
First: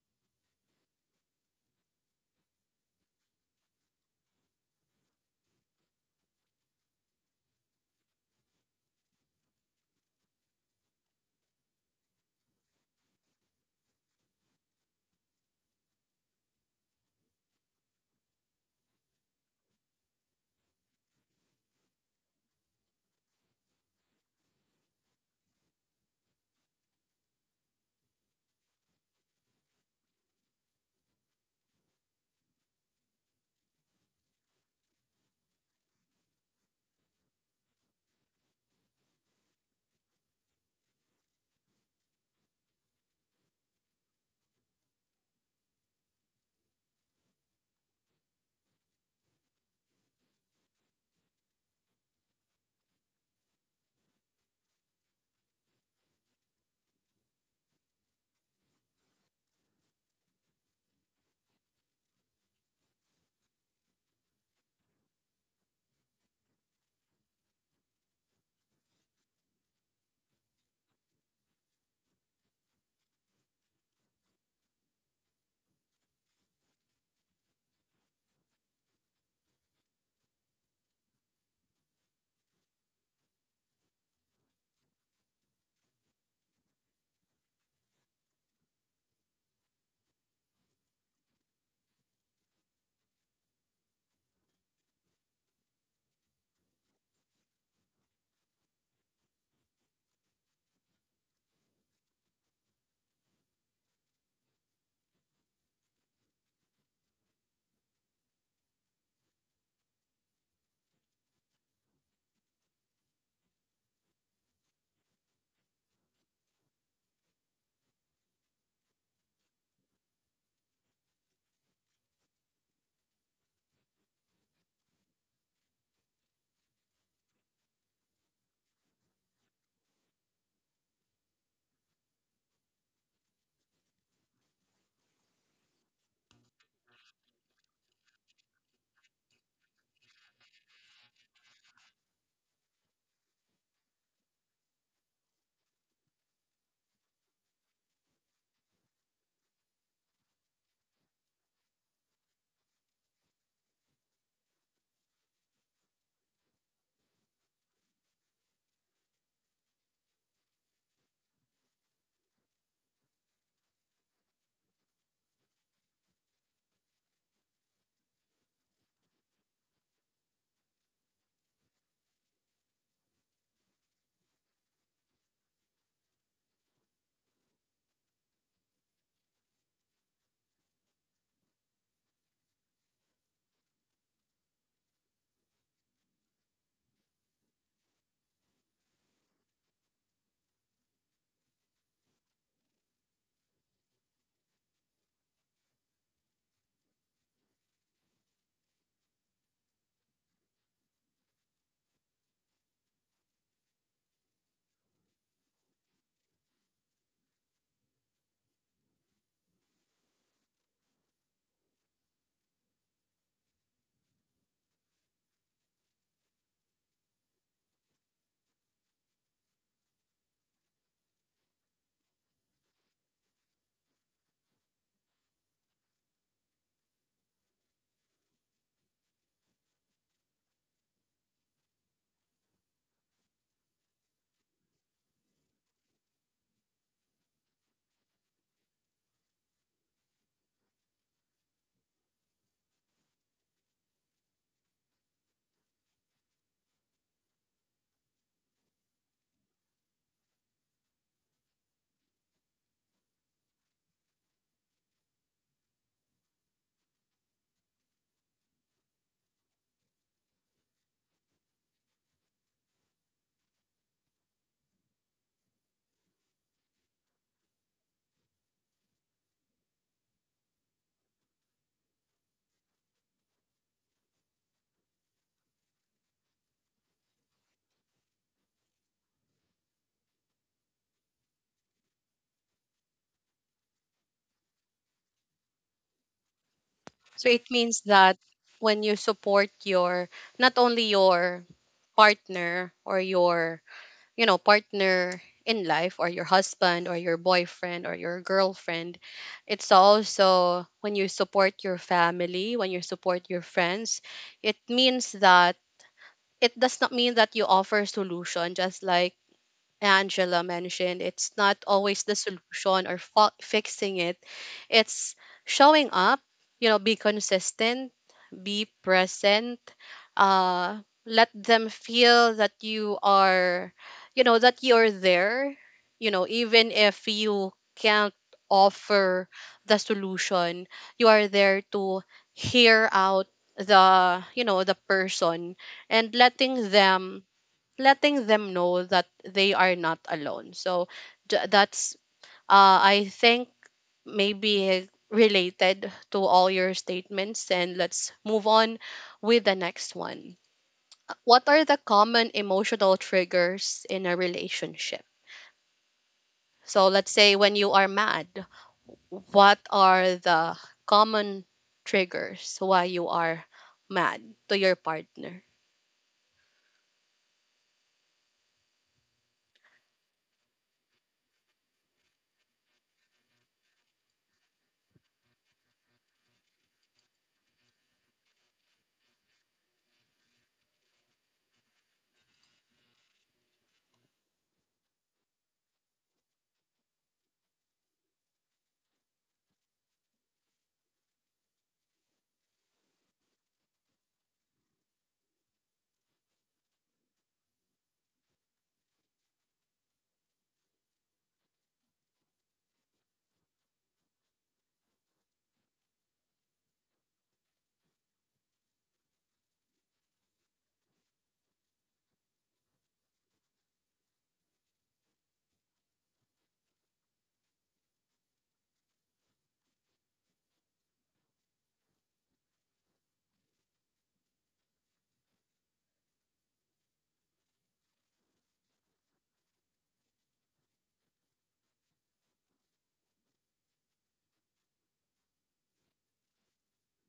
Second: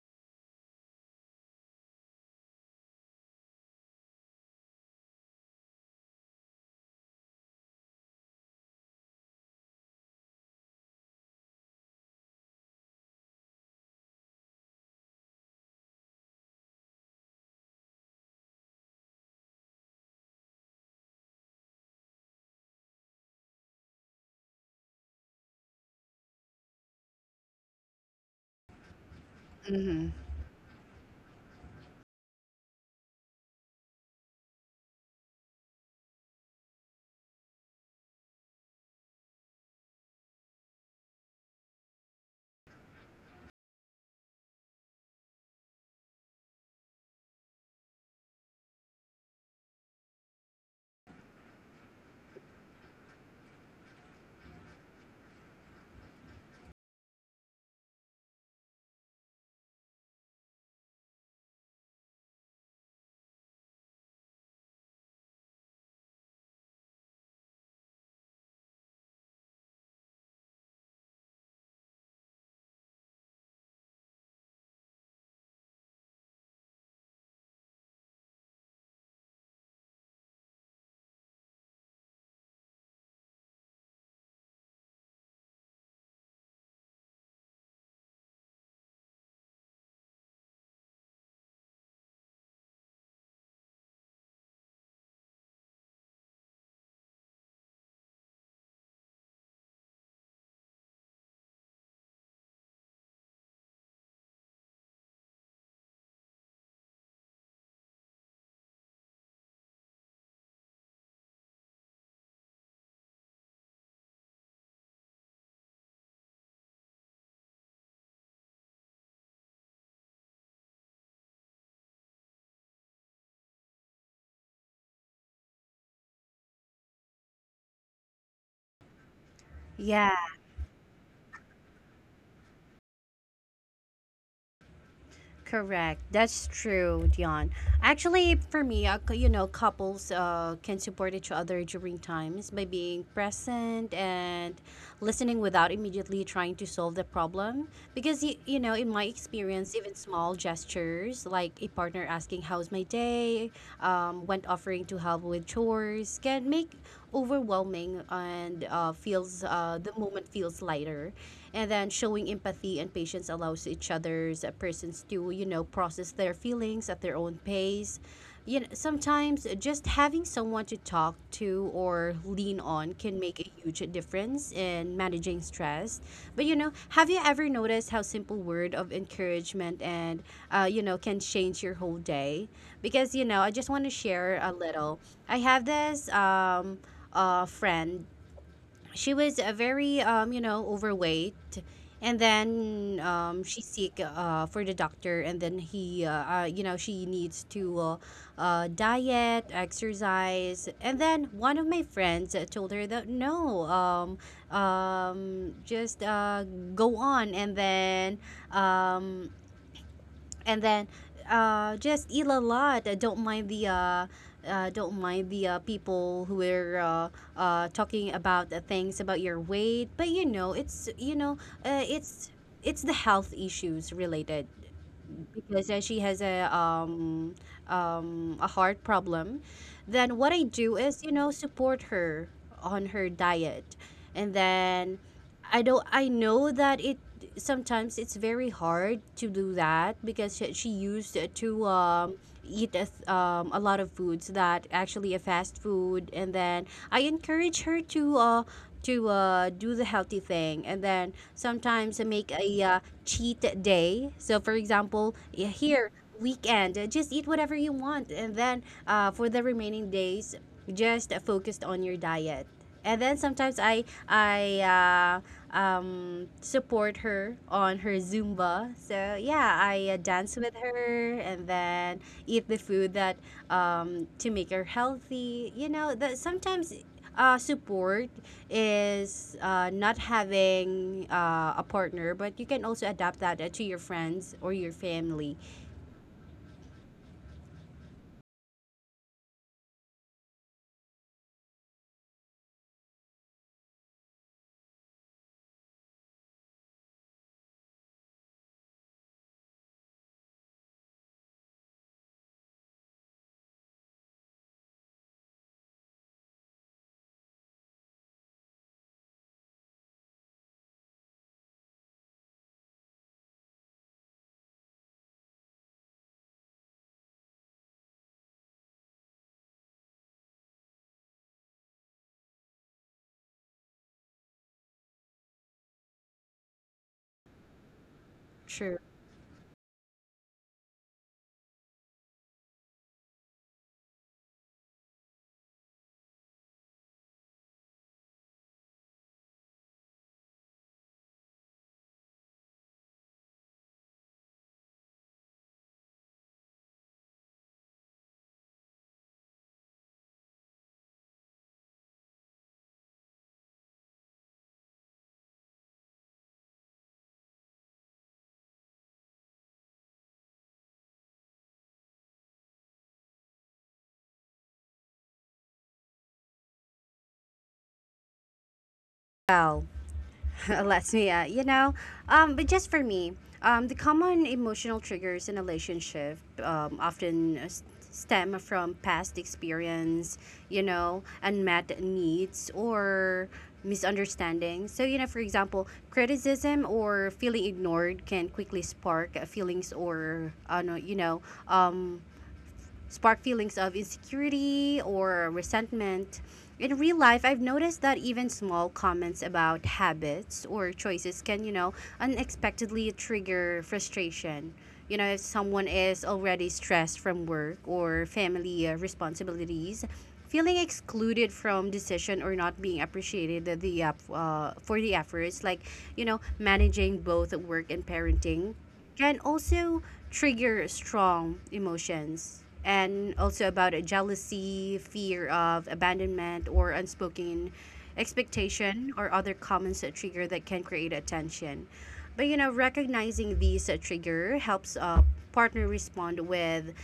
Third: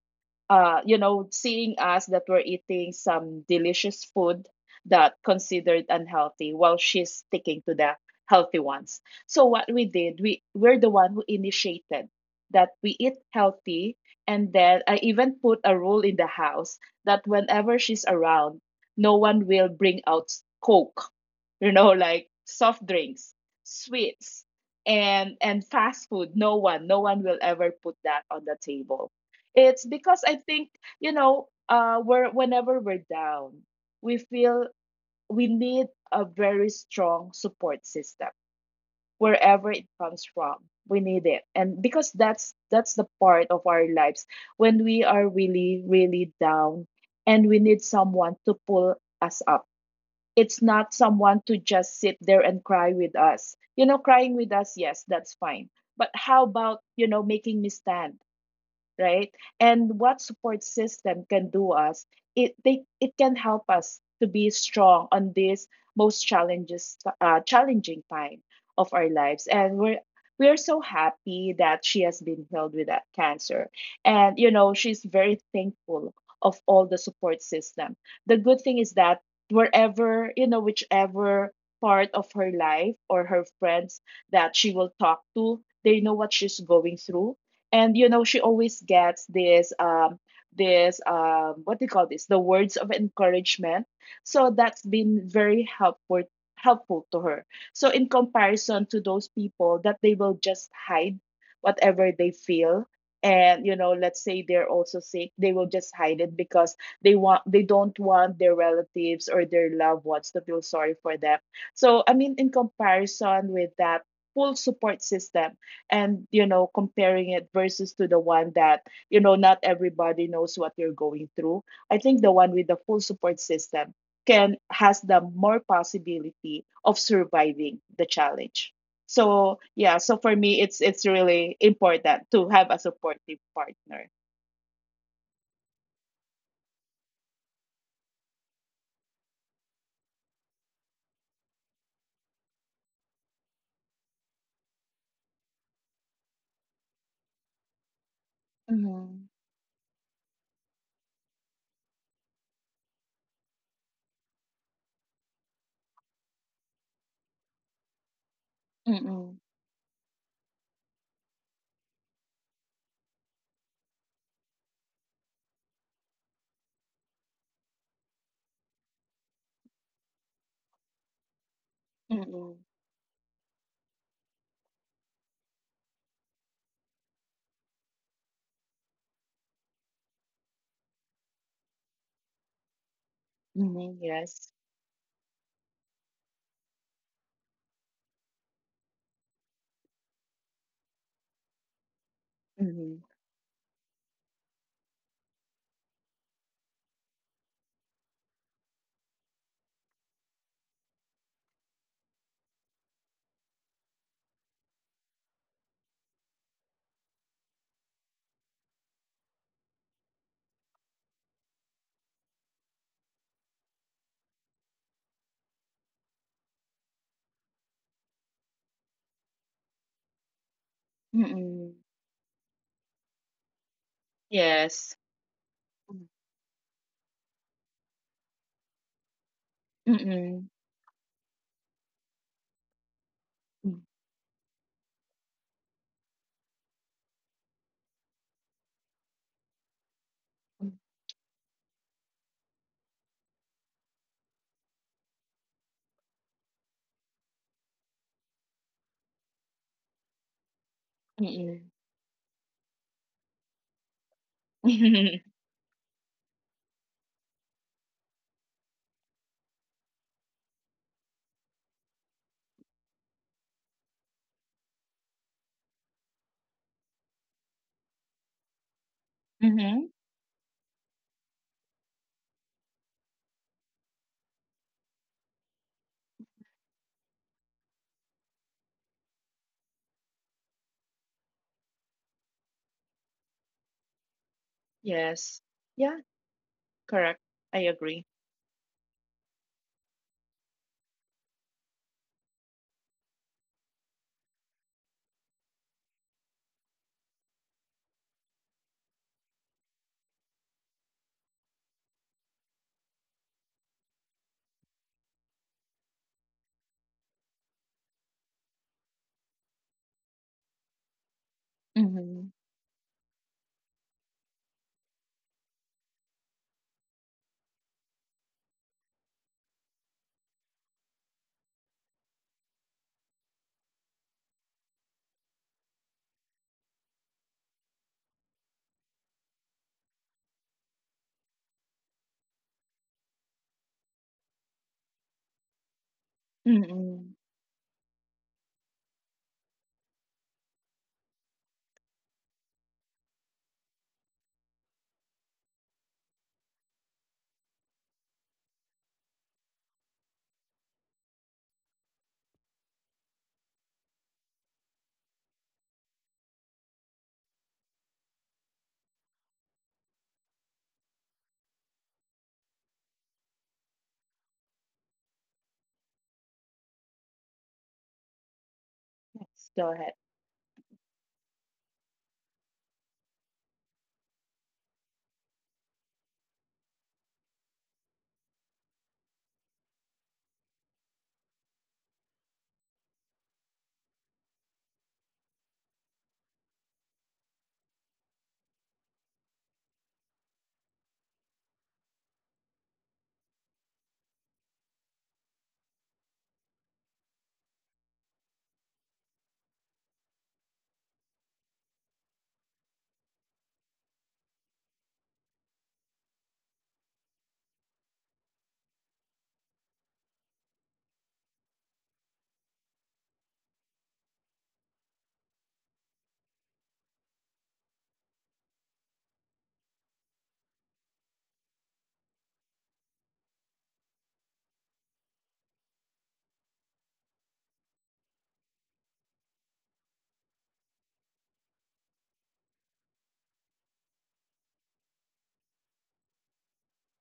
You know, seeing us that we're eating some delicious food that considered unhealthy while she's sticking to the healthy ones. So what we did, we're the one who initiated that we eat healthy, and then I even put a rule in the house that whenever she's around, no one will bring out coke, you know, like soft drinks, sweets, and fast food. No one, no one will ever put that on the table. It's Mm-hmm. because I think, you know, we're whenever we're down, we feel we need a very strong support system wherever it comes from. We need it. And because that's the part of our lives when we are really, really down and we need someone to pull us up. It's not someone to just sit there and cry with us. You know, crying with us, yes, that's fine. But how about, you know, making me stand? Right? And what support system can do us, it can help us to be strong on this most challenges challenging time of our lives. And we are so happy that she has been healed with that cancer. And you know, she's very thankful of all the support system. The good thing is that wherever, you know, whichever part of her life or her friends that she will talk to, they know what she's going through, and you know she always gets this what do you call this the words of encouragement, so that's been very helpful helpful to her. So in comparison to those people that they will just hide whatever they feel, and you know let's say they're also sick, they will just hide it because they don't want their relatives or their loved ones to feel sorry for them. So I mean in comparison with that full support system, and you know comparing it versus to the one that you know not everybody knows what you're going through, I think the one with the full support system can has the more possibility of surviving the challenge. So yeah, Yeah. so for me it's really important to have a supportive partner. Correct. That's true, Dion. Actually, for me, you know, couples can support each other during times by being present and listening without immediately trying to solve the problem. Because, you know, in my Mm-hmm. experience, even small gestures like a partner asking, how's my day? When offering to help with chores can make overwhelming and Mm-mm. feels the moment feels lighter, and then showing empathy and patience allows each other's persons to you know process their feelings at their own pace. You know, sometimes just having someone to talk to or Mm-mm. lean on can make a huge difference in managing stress. But you know, have you ever noticed how simple word of encouragement and you know can change your whole day? Because you know I just want to Mm-mm. share a Yes. little. I have this friend. She was a very you know overweight, and then Mm-mm. She seek for the doctor, and then he you know she needs to diet exercise. And then one of my friends told her that no, just go on, um and then just eat a lot. Don't mind the people who are talking about the things about your weight. But you know, uh, Mm-mm. it's it's the health issues related Yes. because she has a heart problem. Then what I do Mm-mm. is you know support her on her diet, Mm-mm. and then I don't I know that it sometimes it's very hard to do that because she used to eat a, a lot of foods that actually a fast food. And then I encourage her to do the healthy thing, and then sometimes Mm-mm. I make a cheat day. So for example yeah, Mhm. here weekend just eat whatever you want, and then for the remaining days just focused on your diet. And then sometimes I support her on her zumba, so yeah I Mm-hmm. dance with her and then eat the food that to make her healthy. You know that sometimes support is not having a partner, but you can also adapt that to your friends or your family. Yes, yeah. So Correct. it means I that agree. when you support your, not only your partner, or your, you know, partner in life, or your husband, or your boyfriend, or your girlfriend, it's also when you support your family, when you support your friends. It means that it does not mean that you offer solution. Just like Angela mentioned, it's not always the Mm-hmm. solution, or fixing it. It's showing up, you know, be consistent, be present, uh, let them feel that you are, you know, that you're there, you know, even if you can't True. offer the solution, you are there to hear out the, you know, the person, and letting them, Mm-hmm. letting them know that they are not alone. So that's I think maybe related to all your statements. And let's move on with the next one. What are the common emotional triggers in a relationship? So let's say when you are mad, what are the common triggers why you are mad to your partner? Well, Yes, go ahead. let's me, yeah, you know. But just for me, the common emotional triggers in a relationship often stem from past experience, you know, unmet needs or misunderstanding. So, you know, for example, criticism or feeling ignored can quickly spark feelings or, you know, um, spark feelings of insecurity or resentment. In real life, I've noticed that even small comments about habits or choices can, you know, unexpectedly trigger frustration. You know, if someone is already stressed from work or family responsibilities, feeling excluded from decision or not being appreciated the for the efforts like you know managing both work and parenting can also trigger strong emotions, and also about a jealousy, fear of abandonment, or unspoken expectation, or other comments that trigger that can create a tension. But you know, recognizing these trigger helps a partner respond with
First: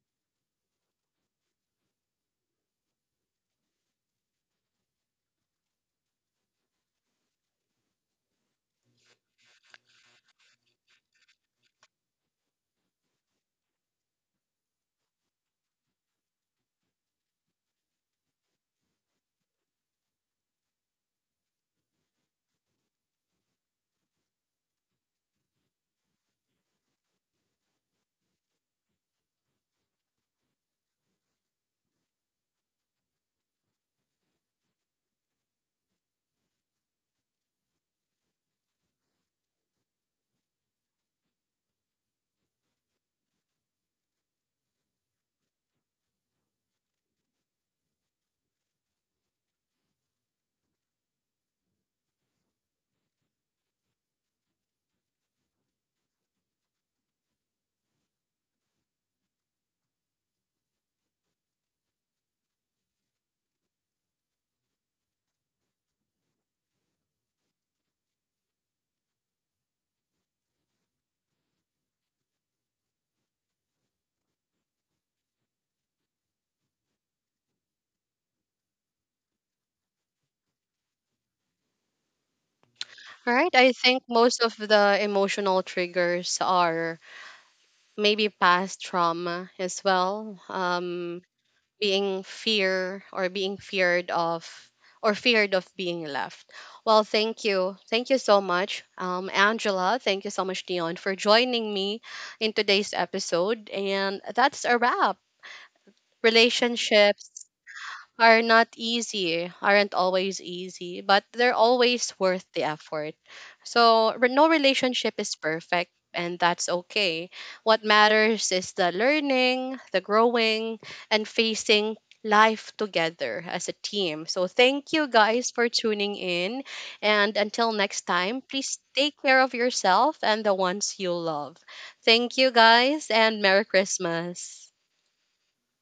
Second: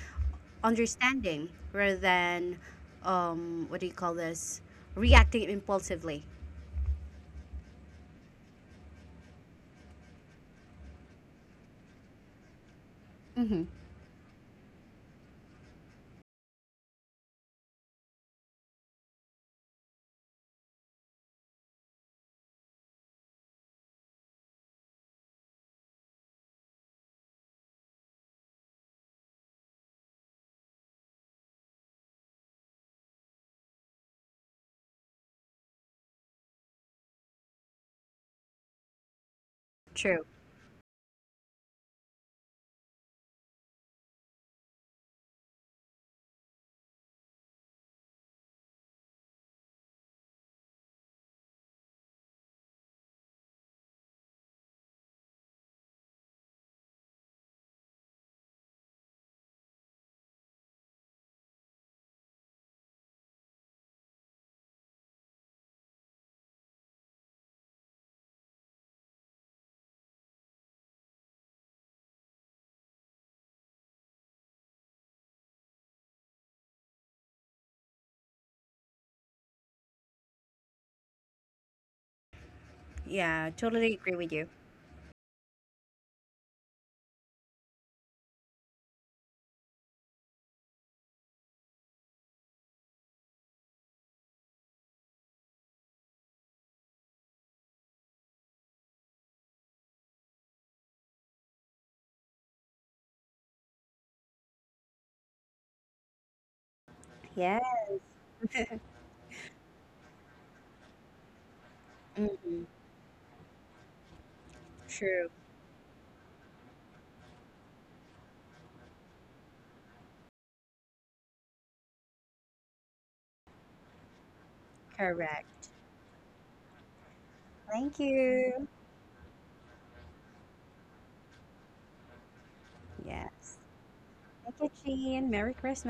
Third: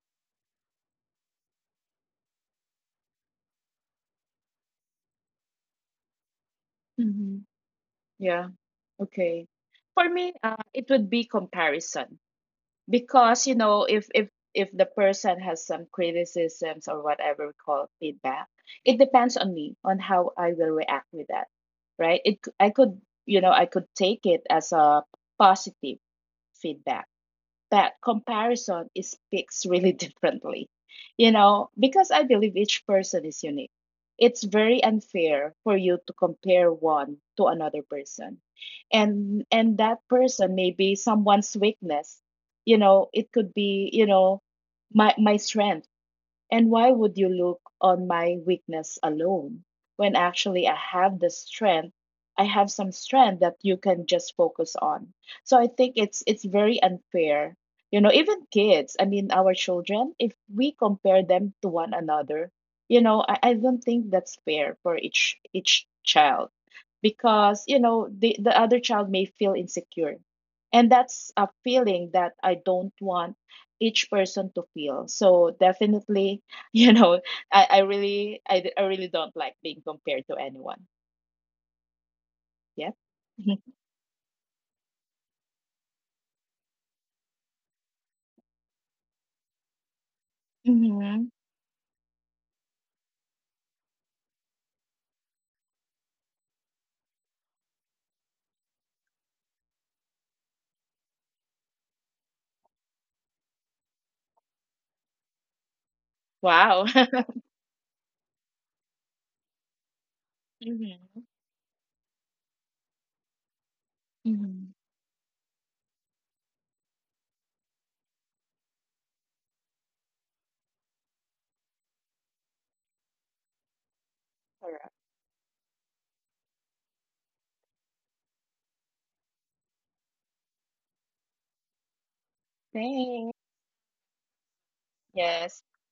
understanding rather than what do you call this? Reacting impulsively. Mm-hmm. Yeah. Okay. For me, it would be comparison because you Mm-hmm. know if if the person has some criticisms or whatever we call feedback, it depends on me on how I will react with that, right? I could you know I could take it as a positive feedback. But comparison is speaks really differently, you know, because I believe each person is unique. It's very unfair for you to compare one to another person. And that True. person may be someone's weakness. You know, it could be, you know, my strength, and why would you look on my weakness alone when actually I have the strength? I have some strength that you can just focus on. So I think it's very unfair. You know, even kids, I mean our children, if we compare them to one another, you know, I don't think that's fair for each child because, you know, the other child may feel insecure. And that's a feeling that I don't want each person to feel. So definitely, you know, I really don't like being compared to anyone. Yeah. All Yeah, right, I totally think agree with most you. of the emotional triggers are maybe past trauma as well, um, Mm-hmm. being fear, or being feared of, or feared of being left. Well, thank you, thank you so much, um, Angela, thank you so much, Dion, for joining me in today's episode. And that's a wrap. Wow. Relationships Yeah. are not easy, aren't always easy, Mm-hmm. but they're always worth the effort. So, no Mm-hmm. relationship True. is perfect, and that's okay. What matters is the learning, the growing, and facing life together as a team. So, thank Correct. you guys Correct. for tuning in. And until Thank next time, you. please take care of yourself and the ones you love. Thank you guys, Thanks. and Yes. Merry Thank Christmas. you, Jean. Merry Yes. Christmas,